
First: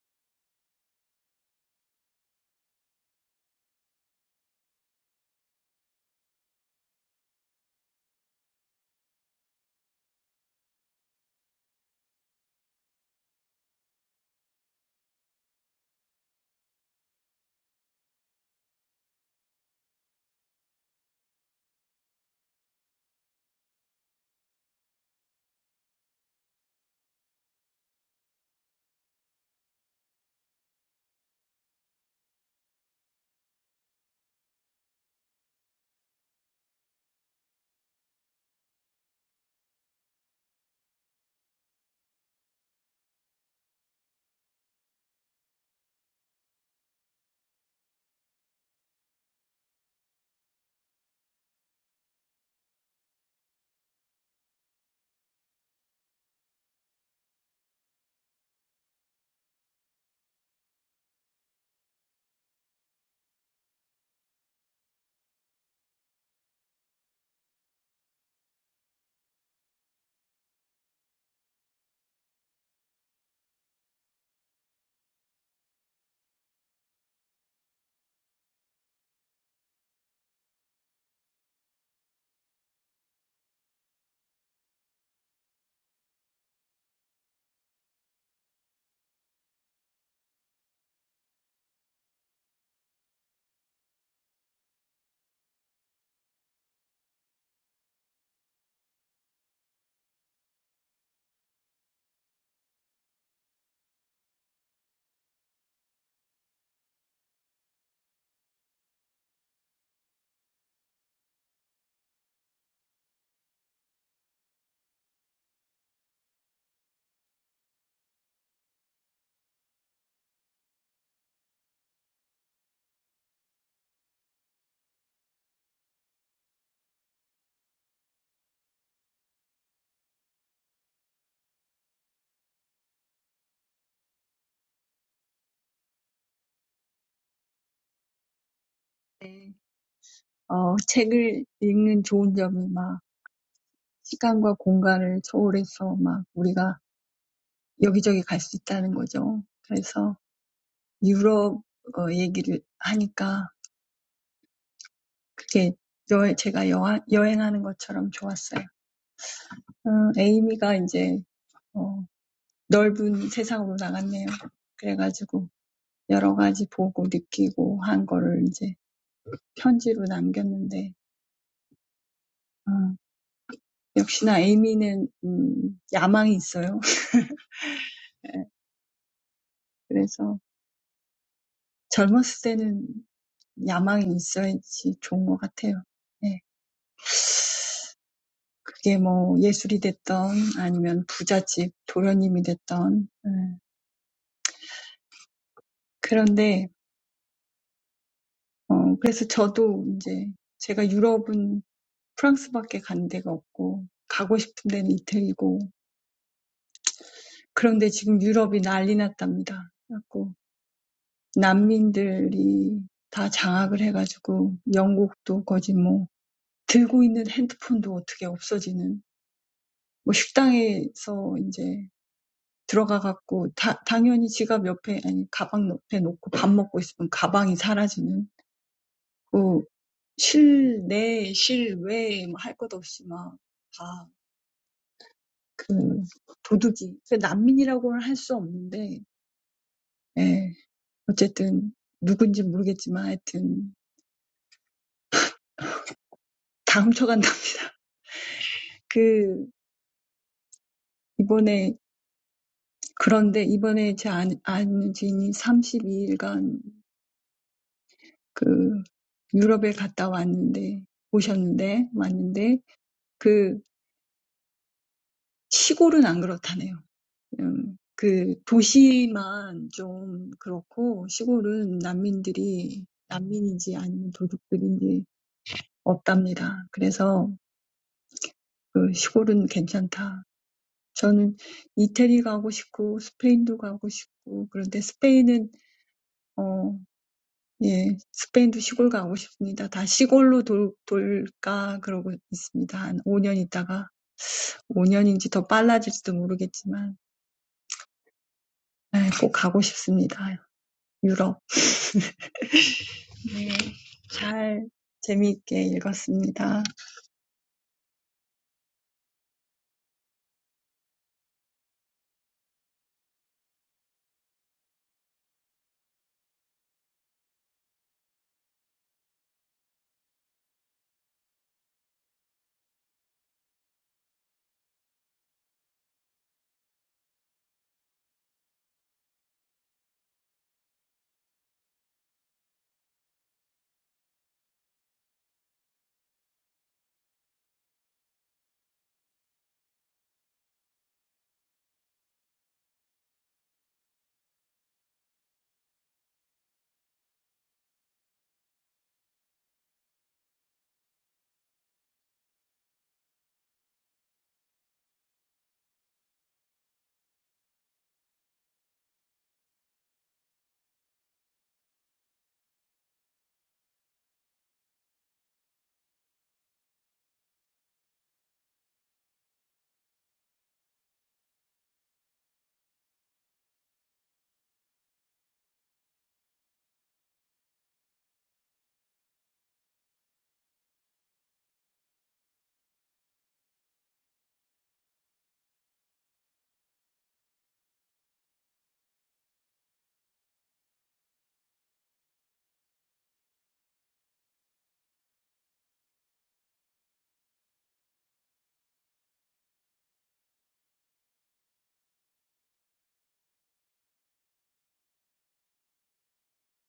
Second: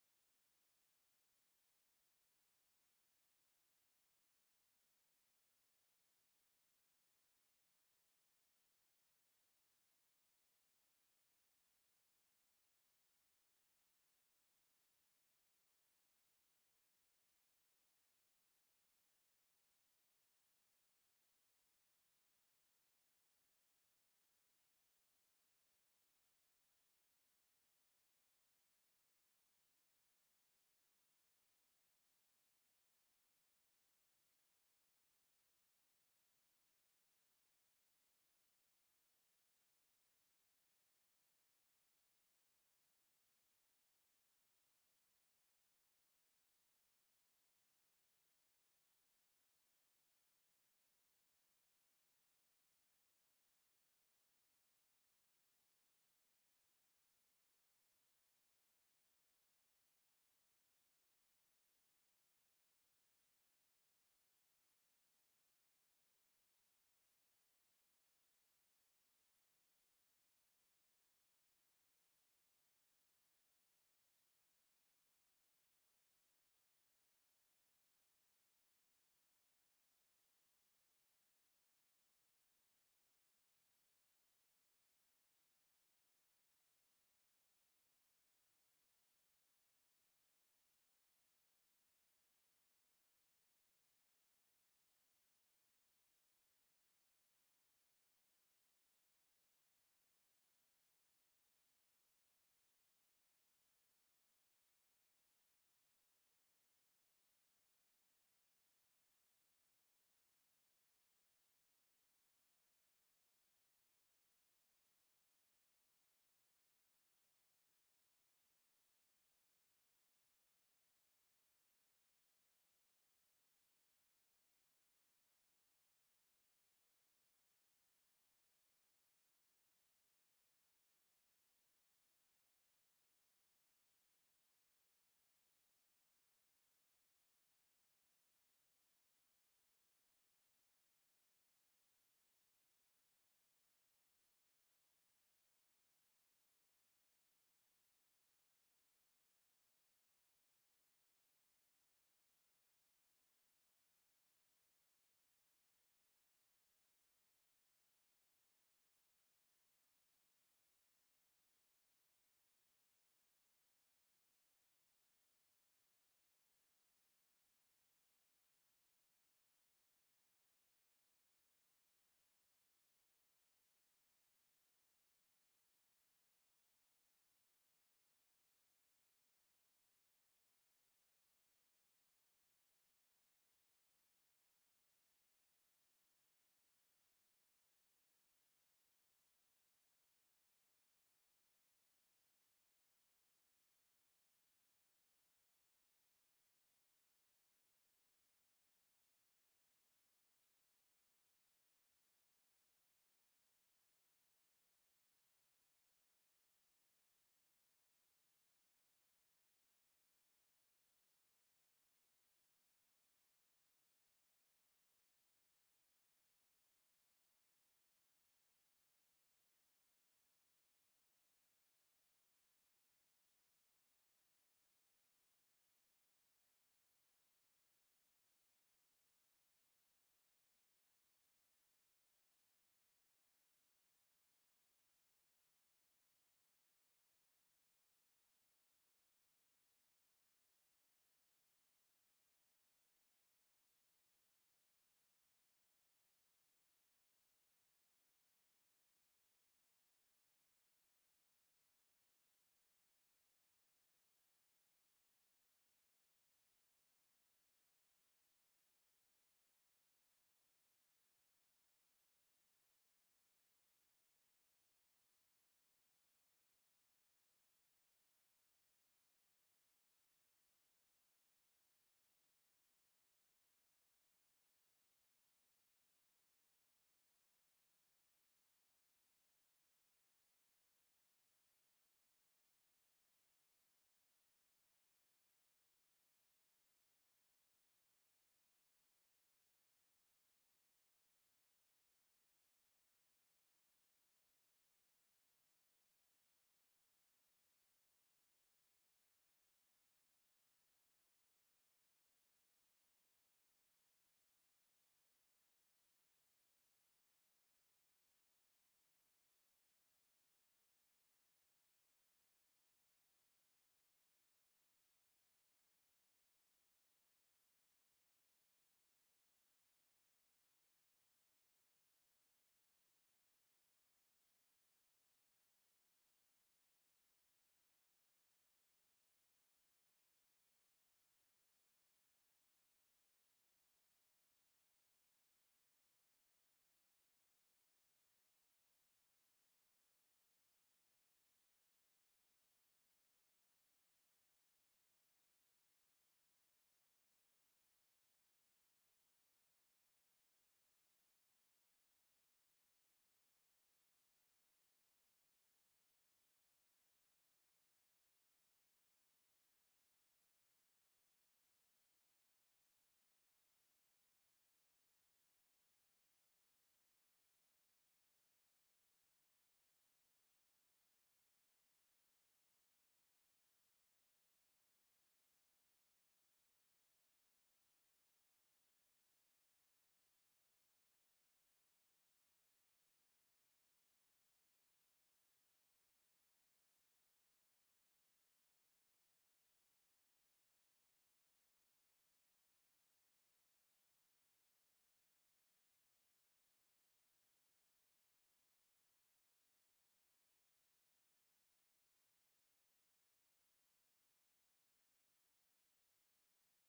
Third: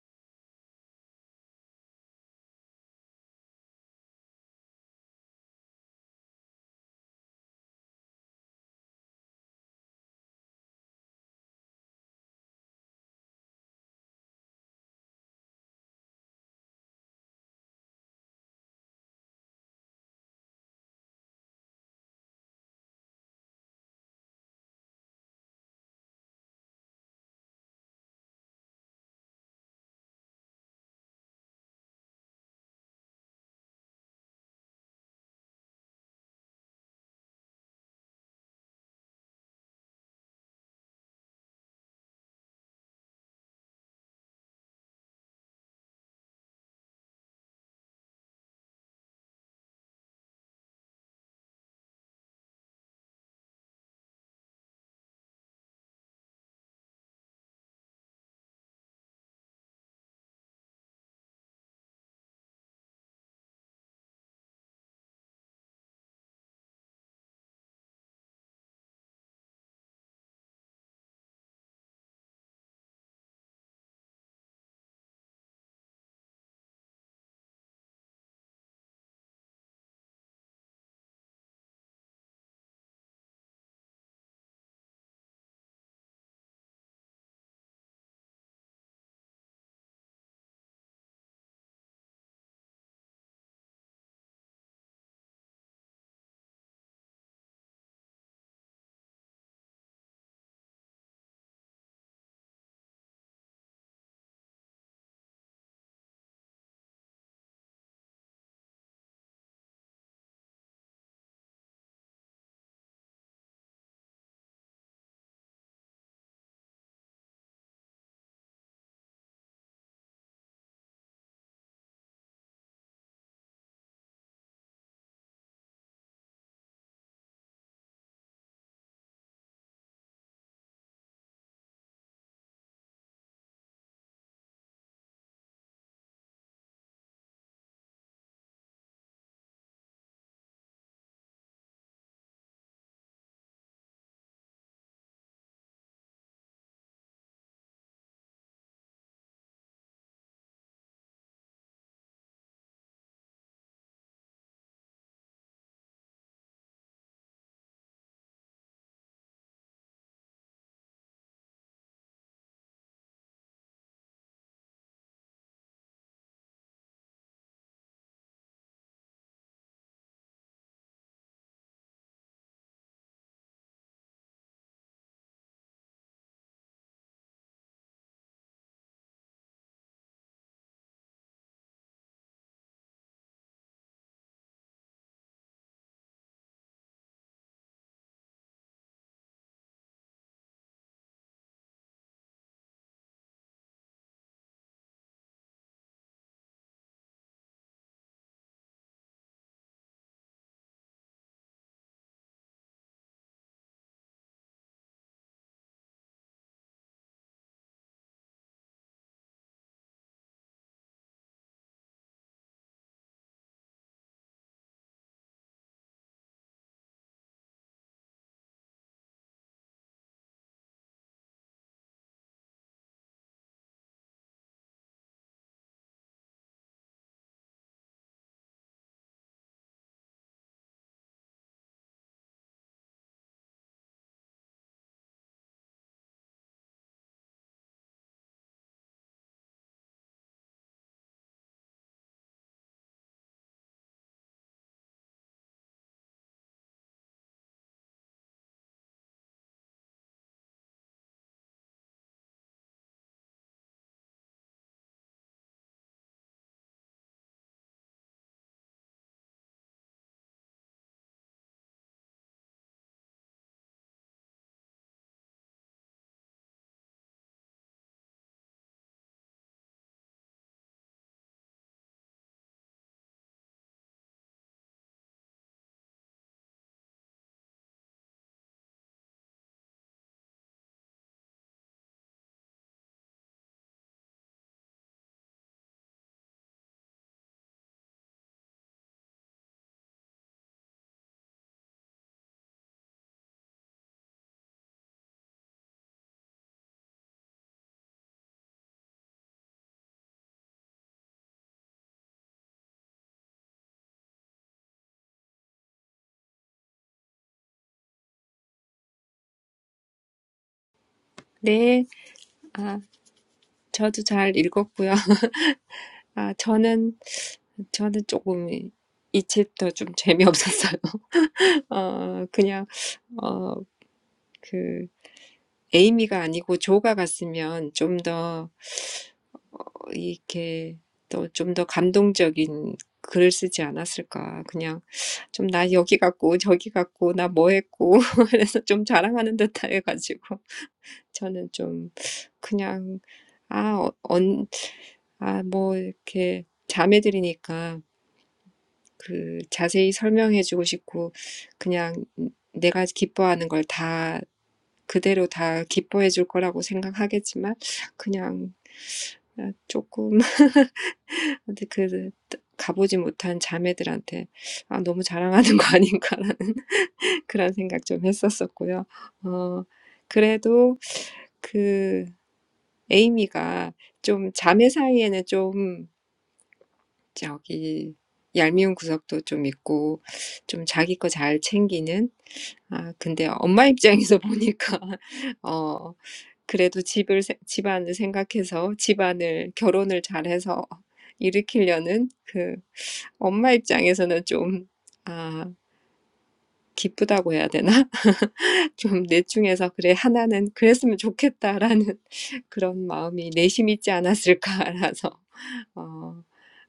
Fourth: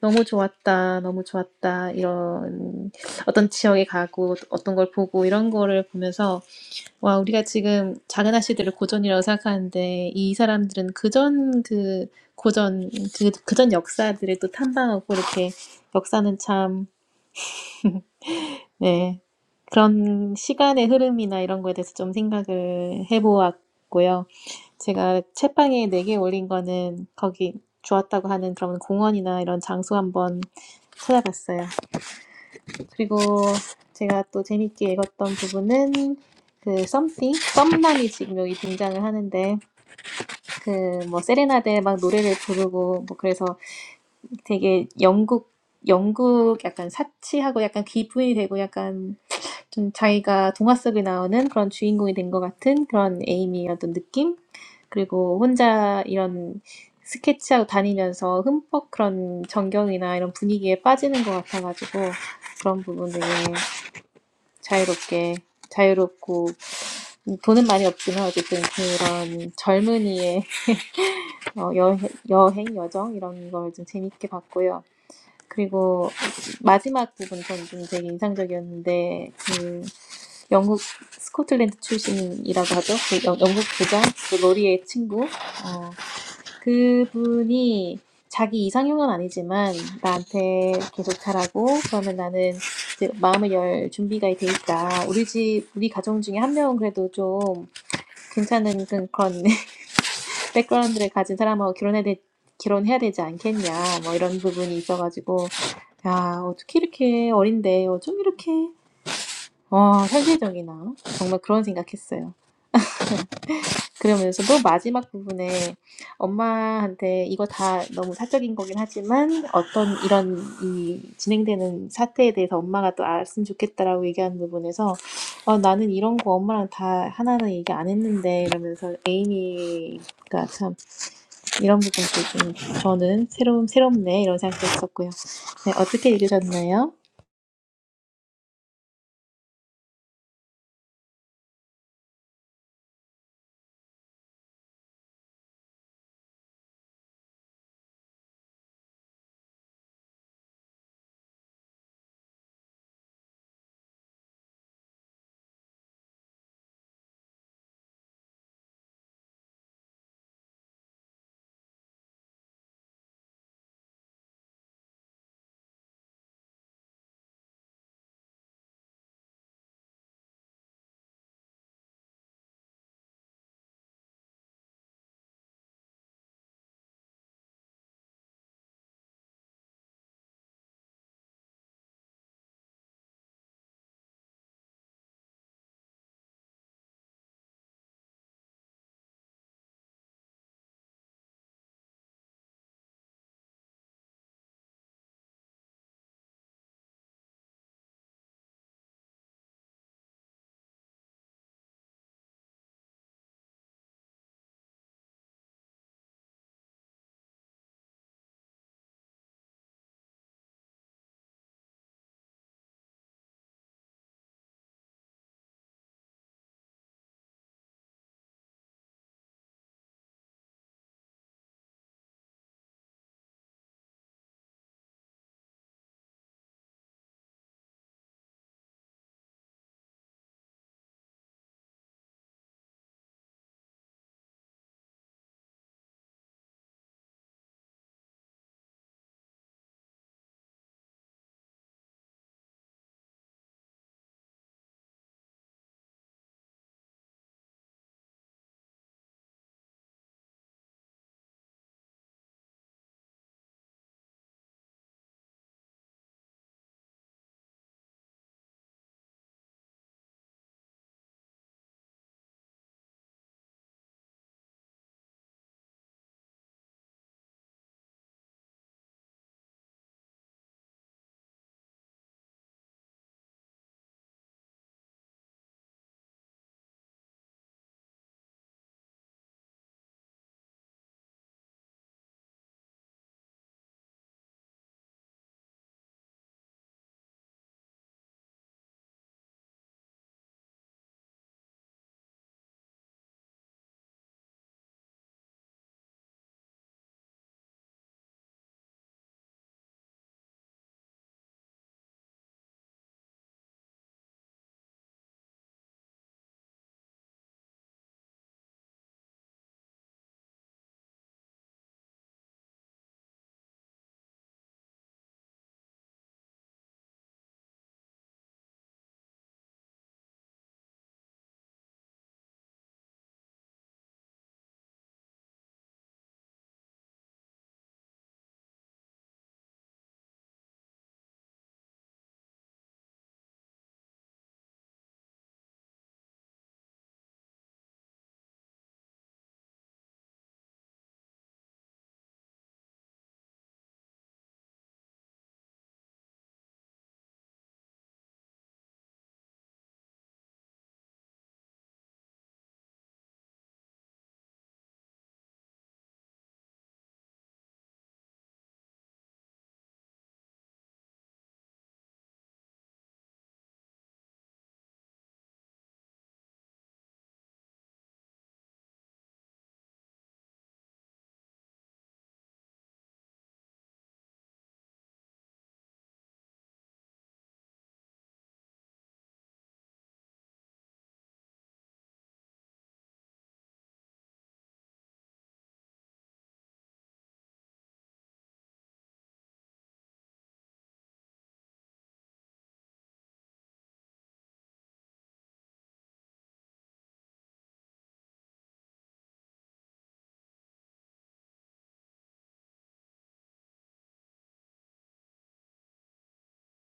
Speaker 1: 너무 좋았다, 너무 좋았다, 이런 어떤 지역에 가고 어떤 걸 보고 이런 거를 보면서 와, 우리가 지금 작은 아씨들을 고전이라고 생각하는데 이 사람들은 그전 그 고전, 그, 그전 역사들을 또 탐방하고 이렇게 역사는 참, 네, 그런 시간의 흐름이나 이런 거에 대해서 좀 생각을 해보았고요. 제가 책방에 네개 올린 거는 거기 좋았다고 하는 그런 공원이나 이런 장소 한번 찾아봤어요. 그리고 제가 또 재밌게 읽었던 부분은 그 something, 썸남이 지금 여기 등장을 하는데 그 뭐 세레나데 막 노래를 부르고 뭐 그래서 되게 영국 영국 약간 사치하고 약간 기분이 되고 약간 좀 자기가 동화 속에 나오는 그런 주인공이 된 것 같은 그런 에이미의 어떤 느낌 그리고 혼자 이런 스케치하고 다니면서 흠뻑 그런 전경이나 이런 분위기에 빠지는 것 같아가지고 그런 부분 되게 자유롭게, 자유롭고, 돈은 많이 없지만 어쨌든 그런 젊은이의 어, 여, 여행, 여정 이런 걸 좀 재밌게 봤고요. 그리고 마지막 부분 전좀 되게 인상적이었는데, 그 영국 스코틀랜드 출신이라고 하죠. 그 영- 영국 부장, 그 로리의 친구, 어, 그분이 자기 이상형은 아니지만 나한테 계속 잘하고 그러면 나는 이제 마음을 열 준비가 돼 있다. 우리 집 우리 가정 중에 한 명은 그래도 좀 괜찮은 그런 백그라운드를 가진 사람하고 결혼해야 되, 결혼해야 되지 않겠냐. 뭐 이런 부분이 있어가지고 야 어떻게 이렇게 어린데 어쩜 이렇게 와 현실적이나 정말 그런 생각했어요. 그러면서도 마지막 부분에 엄마한테 이거 다 너무 사적인 거긴 하지만 어떤 이런 이 진행되는 사태에 대해서 엄마가 또 알았으면 좋겠다라고 얘기하는 부분에서 어, 나는 이런 거 엄마랑 다 하나는 얘기 안 했는데 이러면서 에이미가 참 이런 부분도 좀 저는 새로운 새롭네 이런 생각도 했었고요. 네, 어떻게 읽으셨나요?
Speaker 2: 네. 어, 책을 읽는 좋은 점이 막 시간과 공간을 초월해서 막 우리가 여기저기 갈 수 있다는 거죠. 그래서 유럽 어, 얘기를 하니까 그게 여, 제가 여하, 여행하는 것처럼 좋았어요. 음, 에이미가 이제 어, 넓은 세상으로 나갔네요. 그래가지고 여러 가지 보고 느끼고 한 거를 이제 편지로 남겼는데 역시나 에이미는 음, 야망이 있어요. 그래서 젊었을 때는 야망이 있어야지 좋은 것 같아요. 네. 그게 뭐 예술이 됐던 아니면 부잣집 도련님이 됐던 네. 그런데 어 그래서 저도 이제 제가 유럽은 프랑스밖에 간 데가 없고 가고 싶은 데는 이태리고 그런데 지금 유럽이 난리 났답니다. 그래갖고 난민들이 다 장악을 해가지고 영국도 거의 뭐 Delving into the phone, how does it disappear? In a restaurant, now entering, of course, the wallet next to the bag, put the bag next to the bag, eating, the bag disappears. Inside, outside, nothing to do, all that theft. So, refugees cannot be called. Yes, anyway, who knows, but anyway, everything is stolen. That this time, but this time, my friend Anjin, 32 days. 그 유럽에 갔다 왔는데 오셨는데 왔는데 그 시골은 안 그렇다네요. 음, 그 도시만 좀 그렇고 시골은 난민들이 난민인지 아니면 도둑들인지 없답니다. 그래서 그 시골은 괜찮다. 저는 이태리 가고 싶고 스페인도 가고 싶고 그런데 스페인은 어 예, 스페인도 시골 가고 싶습니다. 다 시골로 돌, 돌까 그러고 있습니다. 한 5년 있다가 오 년인지 더 빨라질지도 모르겠지만 네, 꼭 가고 싶습니다. 유럽. 네, 잘 재미있게 읽었습니다.
Speaker 3: 네, 아, 저도 잘 읽었고요. 아, 저는, 저는 조금 이 챕터 좀 재미없었어요. 어, 그냥, 어, 그, 에이미가 아니고 조가 갔으면 좀더 이렇게 또좀더 감동적인 글을 쓰지 않았을까. 그냥 좀나 여기 갔고 저기 갔고 나뭐 했고 그래서 좀 자랑하는 듯 해가지고 저는 좀 그냥 아, 어, 언, 아, 뭐 이렇게 자매들이니까 그 자세히 설명해주고 싶고 그냥 내가 기뻐하는 걸다 그대로 다 기뻐해줄 거라고 생각하겠지만 그냥 조금 근데 그 가보지 못한 자매들한테 아, 너무 자랑하는 거 아닌가라는 그런 생각 좀 했었었고요. 어, 그래도 그 에이미가 좀 자매 사이에는 좀 저기 얄미운 구석도 좀 있고 좀 자기 거 잘 챙기는 아 근데 엄마 입장에서 보니까 어 그래도 집을 세- 집안을 생각해서 집안을 결혼을 잘해서 일으키려는 그 엄마 입장에서는 좀, 아, 기쁘다고 해야 되나? 좀 넷 중에서 그래, 하나는 그랬으면 좋겠다라는 그런 마음이 내심 있지 않았을까라서. 어,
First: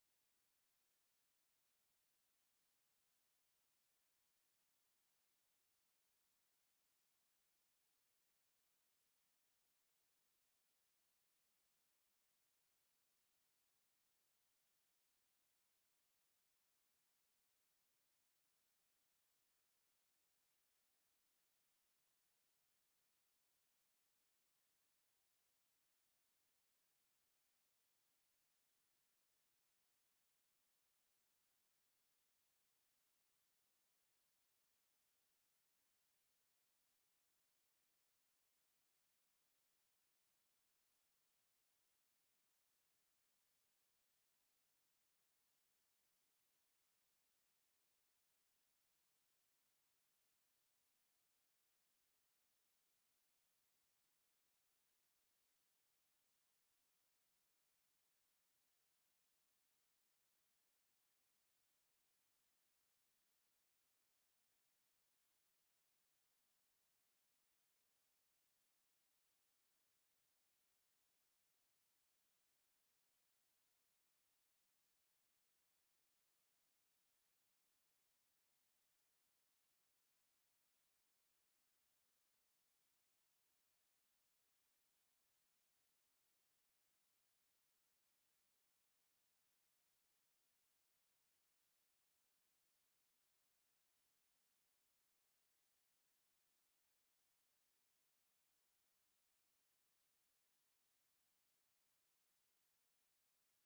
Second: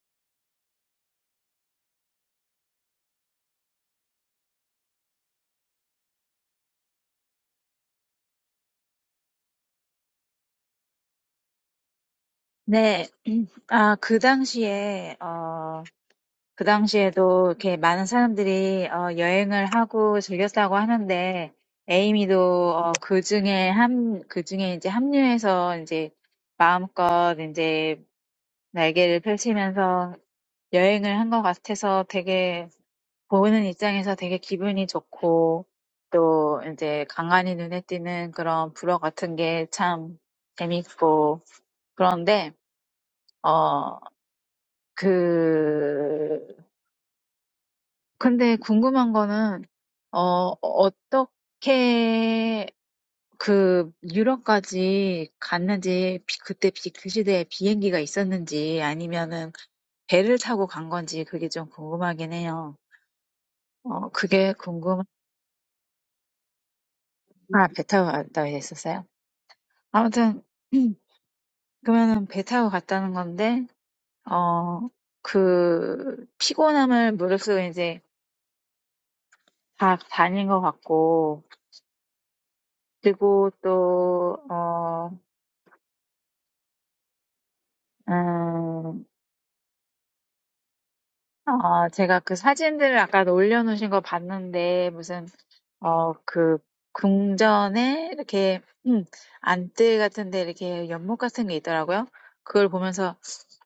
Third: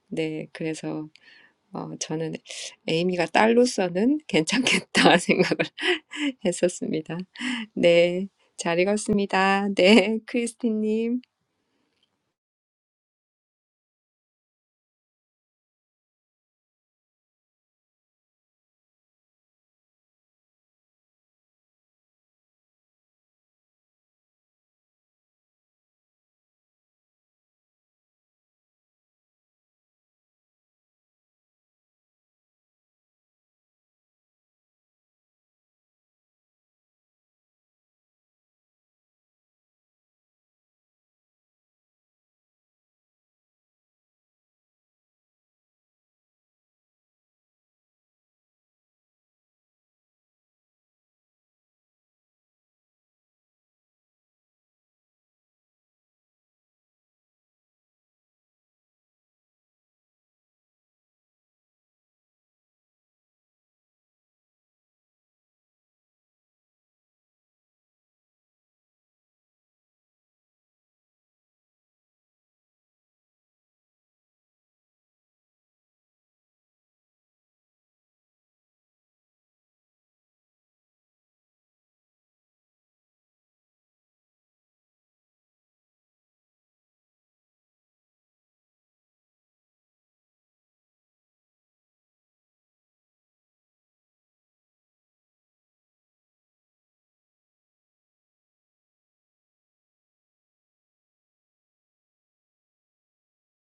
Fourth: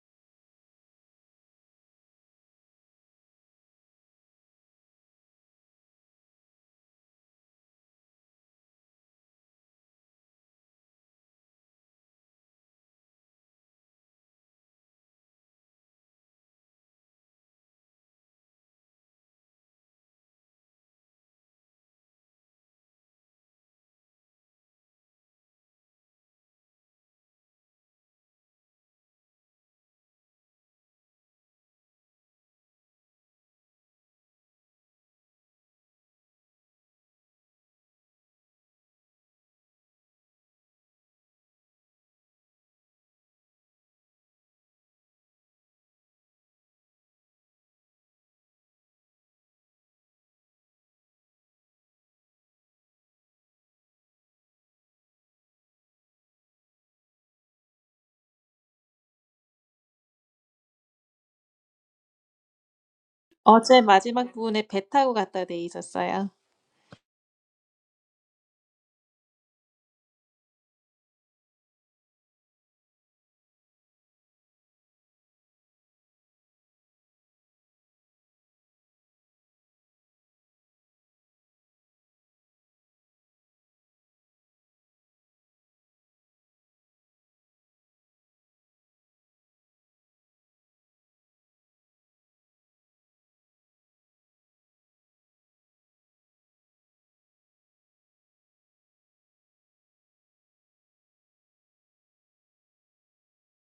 Speaker 3: 네, 그래서 어, 저는 에이미가 딸로서는 괜찮겠다 생각을 했었습니다. 네, 잘 읽었습니다. 네, 크리스티님.
Speaker 4: 네, 아, 그 당시에, 어, 그 당시에도 이렇게 많은 사람들이 어, 여행을 하고 즐겼다고 하는데, 에이미도 어, 그 중에 함, 그 중에 이제 합류해서 이제 마음껏 이제 날개를 펼치면서 여행을 한 것 같아서 되게 보는 입장에서 되게 기분이 좋고 또 이제 간간히 눈에 띄는 그런 불어 같은 게참 재밌고 그런데 어, 그 근데 궁금한 거는 어, 어떻게 그 유럽까지 갔는지 비- 그때 비, 그 시대에 비행기가 있었는지 아니면은 배를 타고 간 건지 그게 좀 궁금하긴 해요.
Speaker 1: 어제
Speaker 4: 어,
Speaker 1: 마지막
Speaker 4: 그게
Speaker 1: 부분에 배
Speaker 4: 궁금,
Speaker 1: 타고 갔다 돼 있었어요.
Speaker 4: 아, 배 타고 갔다 했었어요? 아무튼 그러면은 배 타고 갔다는 건데 어 그 피곤함을 무릅쓰고 이제 다 다닌 것 같고 그리고 또 어, 음, 어, 제가 그 사진들을 아까 올려놓으신 거 봤는데 무슨 어, 그 궁전에 이렇게 음, 안뜰 같은데 이렇게 연못 같은 게 있더라고요. 그걸 보면서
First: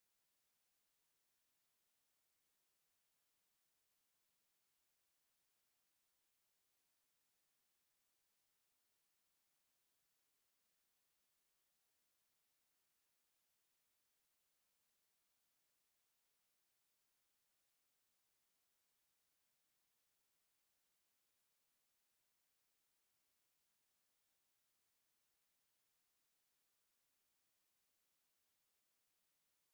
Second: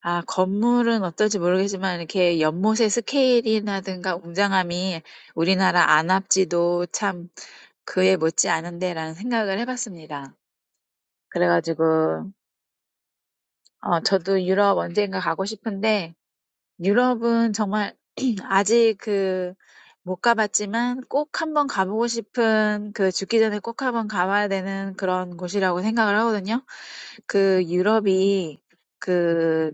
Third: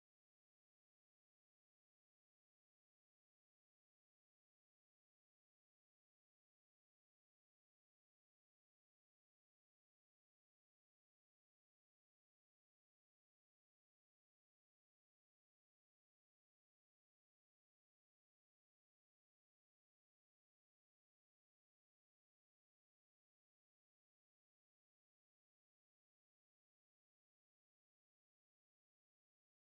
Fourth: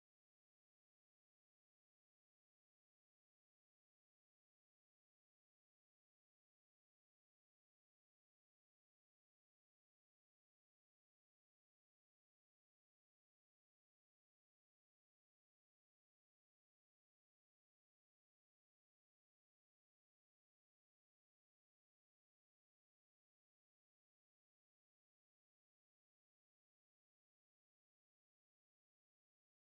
Speaker 4: 아, 건물은 어떨지 모르겠지만 이렇게 연못의 스케일이라든가 웅장함이 우리나라 안압지도 참 그에 못지 않은데라는 생각을 해봤습니다. 그래가지고 어, 저도 유럽 언젠가 가고 싶은데 유럽은 정말 아직 그 못 가봤지만 꼭 한번 가보고 싶은 그 죽기 전에 꼭 한번 가봐야 되는 그런 곳이라고 생각을 하거든요. 그 유럽이 그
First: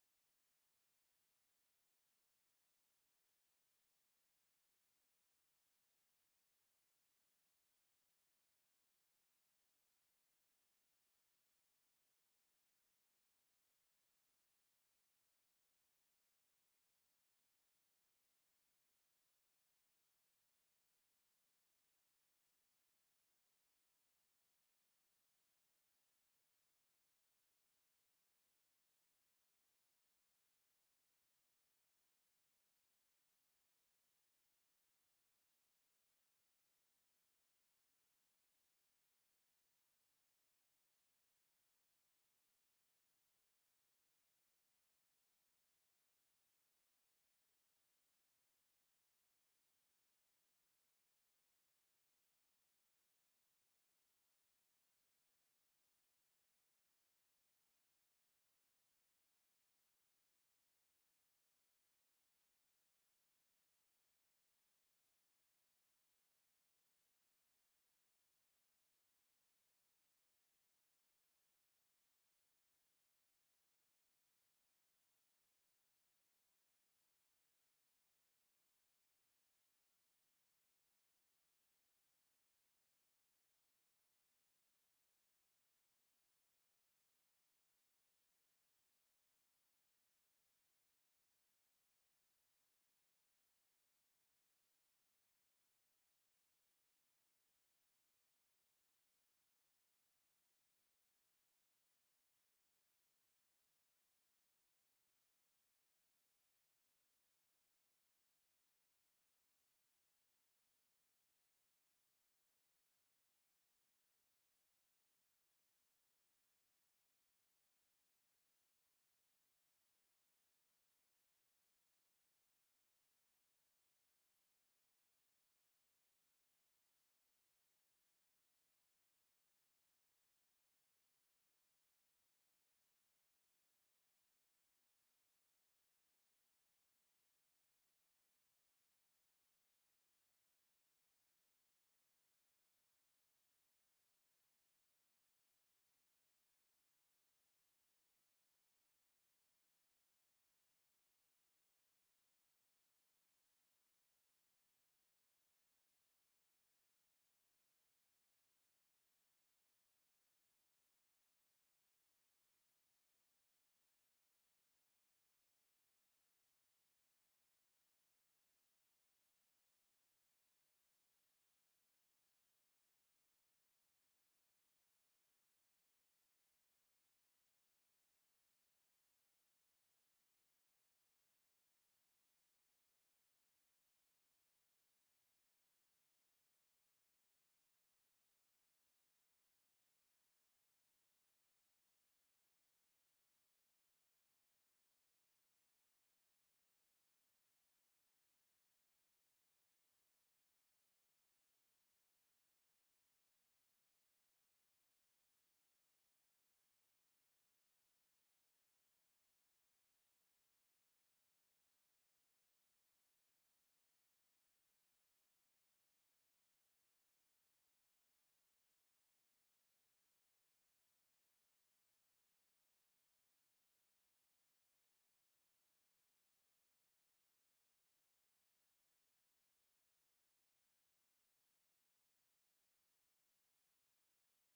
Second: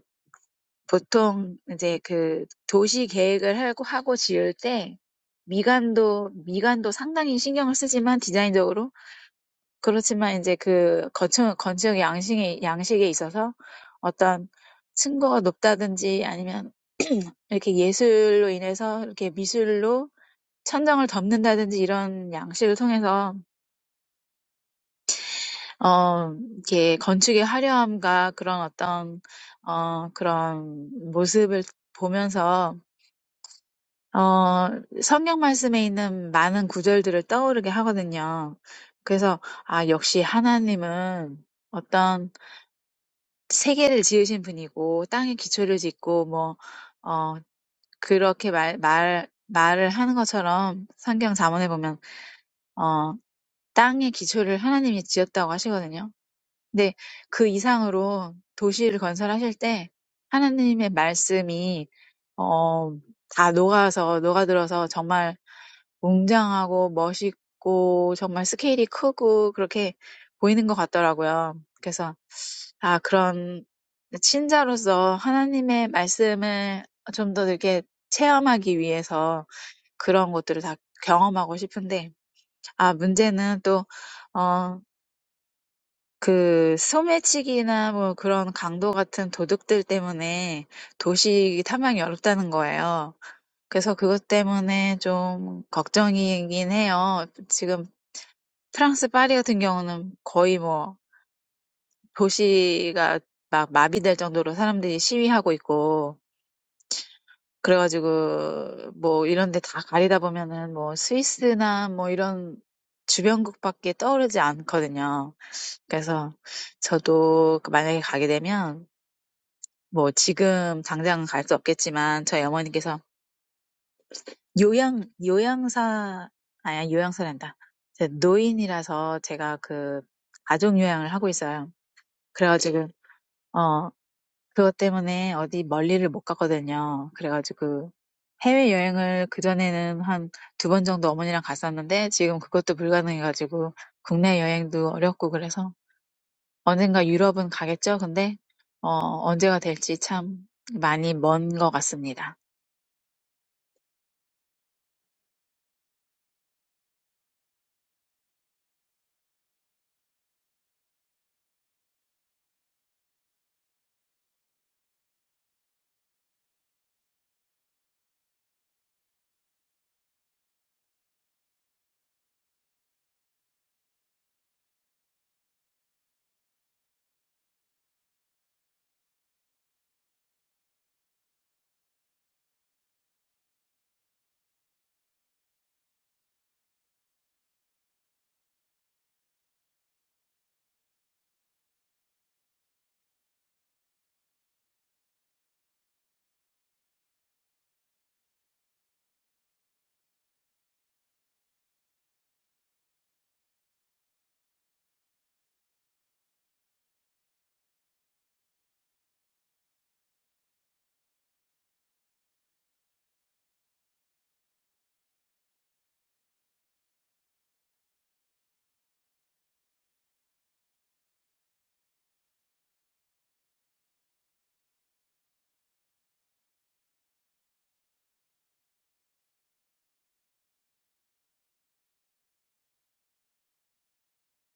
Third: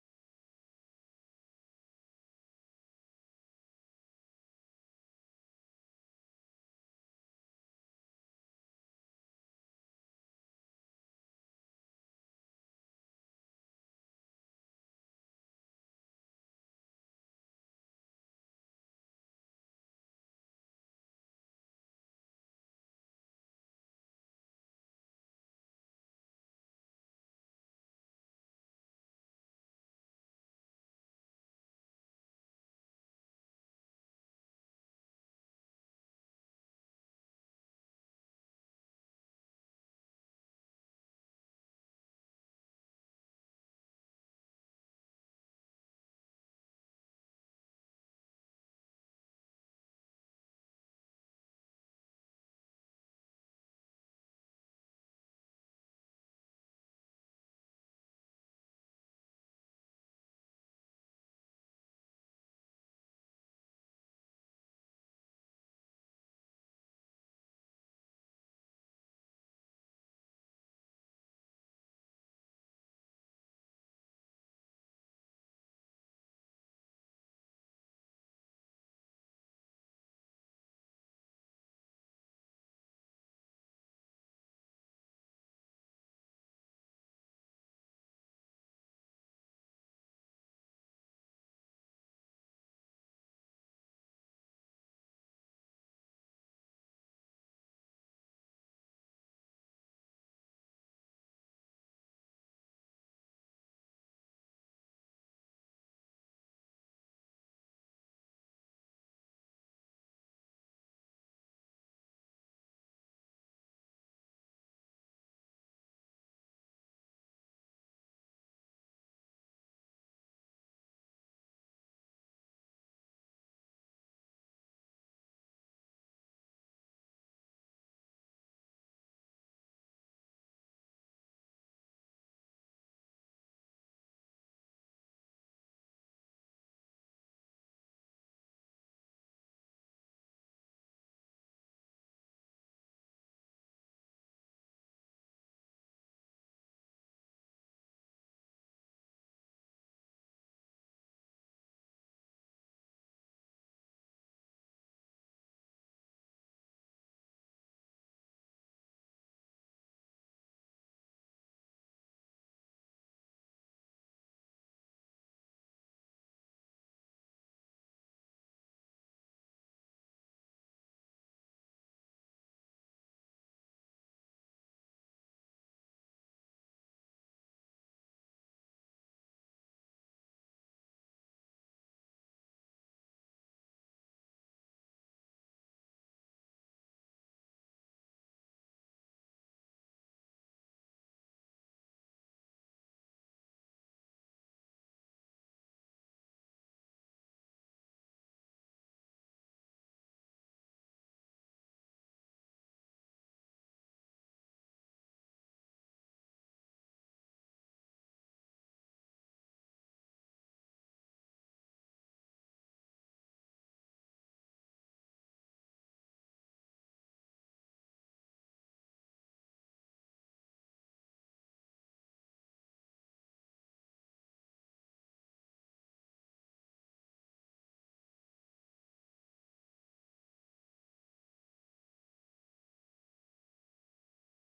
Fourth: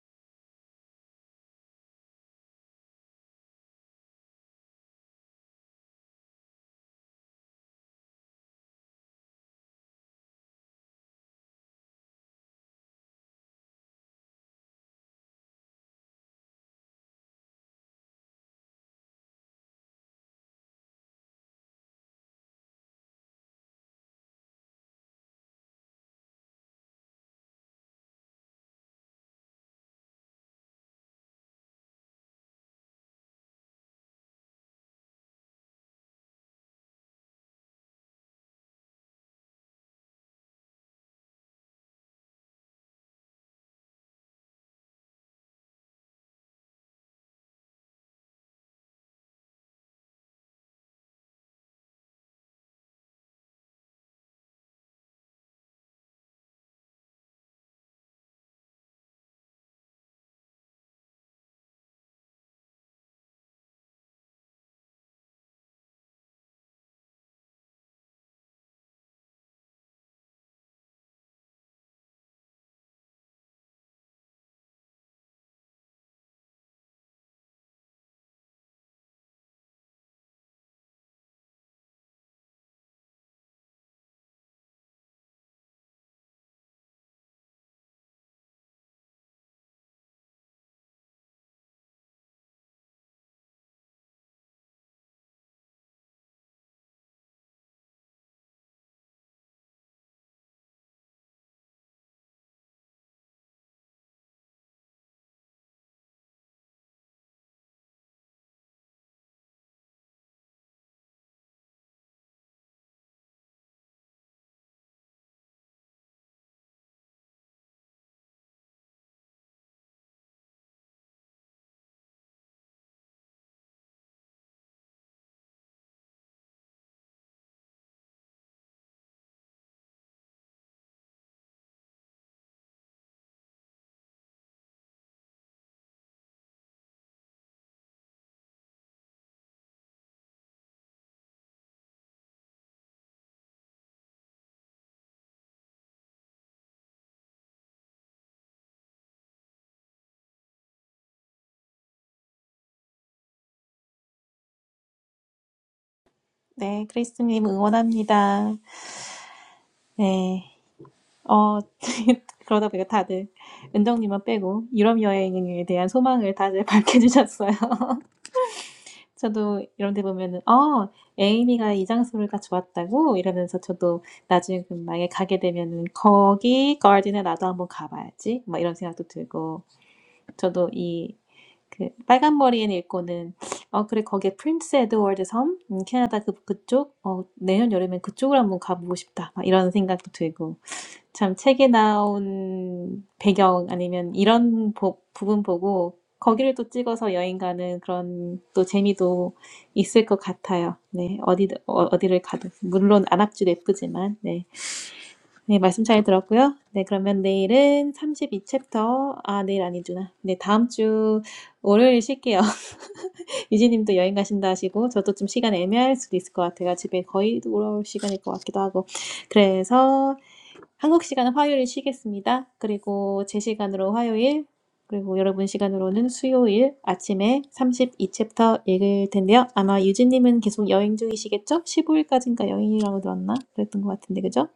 Speaker 4: 보통 이제 그 도시 계획을 하고 하고 지을 때 미관도 미관도 상당히 신경을 쓰지만 디자인적으로 그렇지만 이제 그 건축 건축 양식에 양식에 있어서 어떤 층고가 높다든지 아니면 이렇게 예술로 인해서 이렇게 미술로 천장을 덮는다든지 이런 양식을 통해서 어 이렇게 건축의 화려함과 그런 어떤 어 그런 모습을 보면서 어 성경 말씀에 있는 많은 구절들을 떠오르게 하거든요. 그래서 아 역시 하나님은 어떤 세계를 지으신 분이고 땅에 기초를 짓고 뭐 어, 그렇게 말, 말, 말을 하는 것처럼 성경 잠언에 보면 어, 땅의 기초를 하나님이 지었다고 하시거든요. 근데 그 이상으로 도시를 건설하실 때 하나님의 말씀이 어, 다 녹아서 녹아들어서 정말 웅장하고 멋있고 정말 스케일이 크고 그렇게 보이는 것 같더라고요. 그래서 아 그런 신자로서 하나님의 말씀을 좀더 이렇게 체험하기 위해서 그런 것들을 다 경험하고 싶은데 아 문제는 또 그 소매치기나 뭐 그런 강도 같은 도둑들 때문에 도시 탐방이 어렵다는 거예요. 그래서 그것 때문에 좀 걱정이긴 해요. 지금 프랑스 파리 같은 경우는 거의 뭐 도시가 막 마비될 정도로 사람들이 시위하고 있고 그래가지고 뭐 이런 데다 가리다 보면은 뭐 스위스나 뭐 이런 주변국밖에 떠오르지 않거든요. 그래서 저도 그 만약에 가게 되면 뭐 지금 당장 갈 수 없겠지만 저희 어머니께서 요양 요양사 아니 요양사란다. 제 노인이라서 제가 그 가족 요양을 하고 있어요. 그래가지고 어 그것 때문에 어디 멀리를 못 갔거든요. 그래가지고 해외 여행을 그 전에는 한 두 번 정도 어머니랑 갔었는데 지금 그것도 불가능해가지고 국내 여행도 어렵고 그래서 언젠가 유럽은 가겠죠. 근데 어 언제가 될지 참 많이 먼것 같습니다.
Speaker 1: 네, 크리스님 응원합니다. 네. 어, 그러다 보니까 다들 은정님만 빼고 유럽 여행에 대한 소망을 다들 밝혀주셨어요. 저도 이런 데 보면은, 어, 에이미가 이 장소가 좋았다고 이러면서 저도 나중에 그 만약에 가게 되면은 거기 가든에 나도 한번 가봐야지. 막 이런 생각도 들고, 저도 이, 그 빨간 머리엔 읽고는 어 그래 거기에 프린스 에드워드 섬 음, 캐나다 그 그쪽 어 내년 여름엔 그쪽을 한번 가보고 싶다 막 이런 생각도 들고 참 책에 나온 배경 아니면 이런 부, 부분 보고 거기를 또 찍어서 여행 가는 그런 또 재미도 있을 것 같아요. 네, 어디 어, 어디를 가든 물론 안압지도 예쁘지만 네, 네 말씀 잘 들었고요. 네, 그러면 내일은 삼십이 챕터 아 내일 아니구나. 네, 다음 주 월요일 쉴게요. 이지님도 여행 가신다 하시고 저도 좀 시간 애매할 수도 있을 것 같아요. 집에 거의 돌아올 시간일 것 같기도 하고 그래서 한국 시간은 화요일 쉬겠습니다. 그리고 제 시간으로 화요일, 그리고 여러분 시간으로는 수요일 아침에 삼십이 챕터 읽을 텐데요. 아마 유진님은 계속 여행 중이시겠죠? 15일까지인가 여행이라고 들었나? 그랬던 것 같은데, 그죠?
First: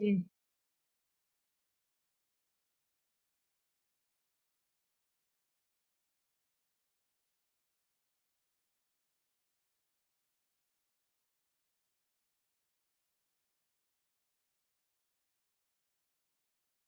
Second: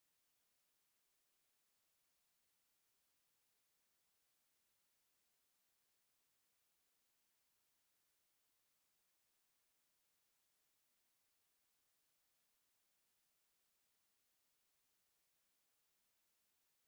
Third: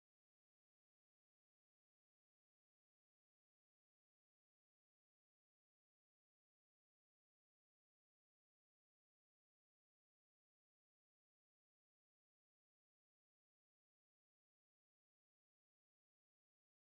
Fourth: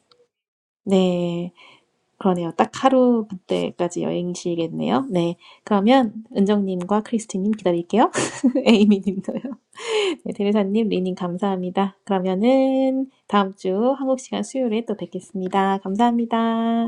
Speaker 2: 예.
Speaker 1: 네, 그러네요. 딱 하루 그때까지 여행이시겠네요. 네, 그러면 은정님과 크리스티님 기다릴게요. 에이미님도요. 네, 대리사님, 리님 감사합니다. 그러면은 다음 주 한국 시간 수요일에 또 뵙겠습니다. 감사합니다.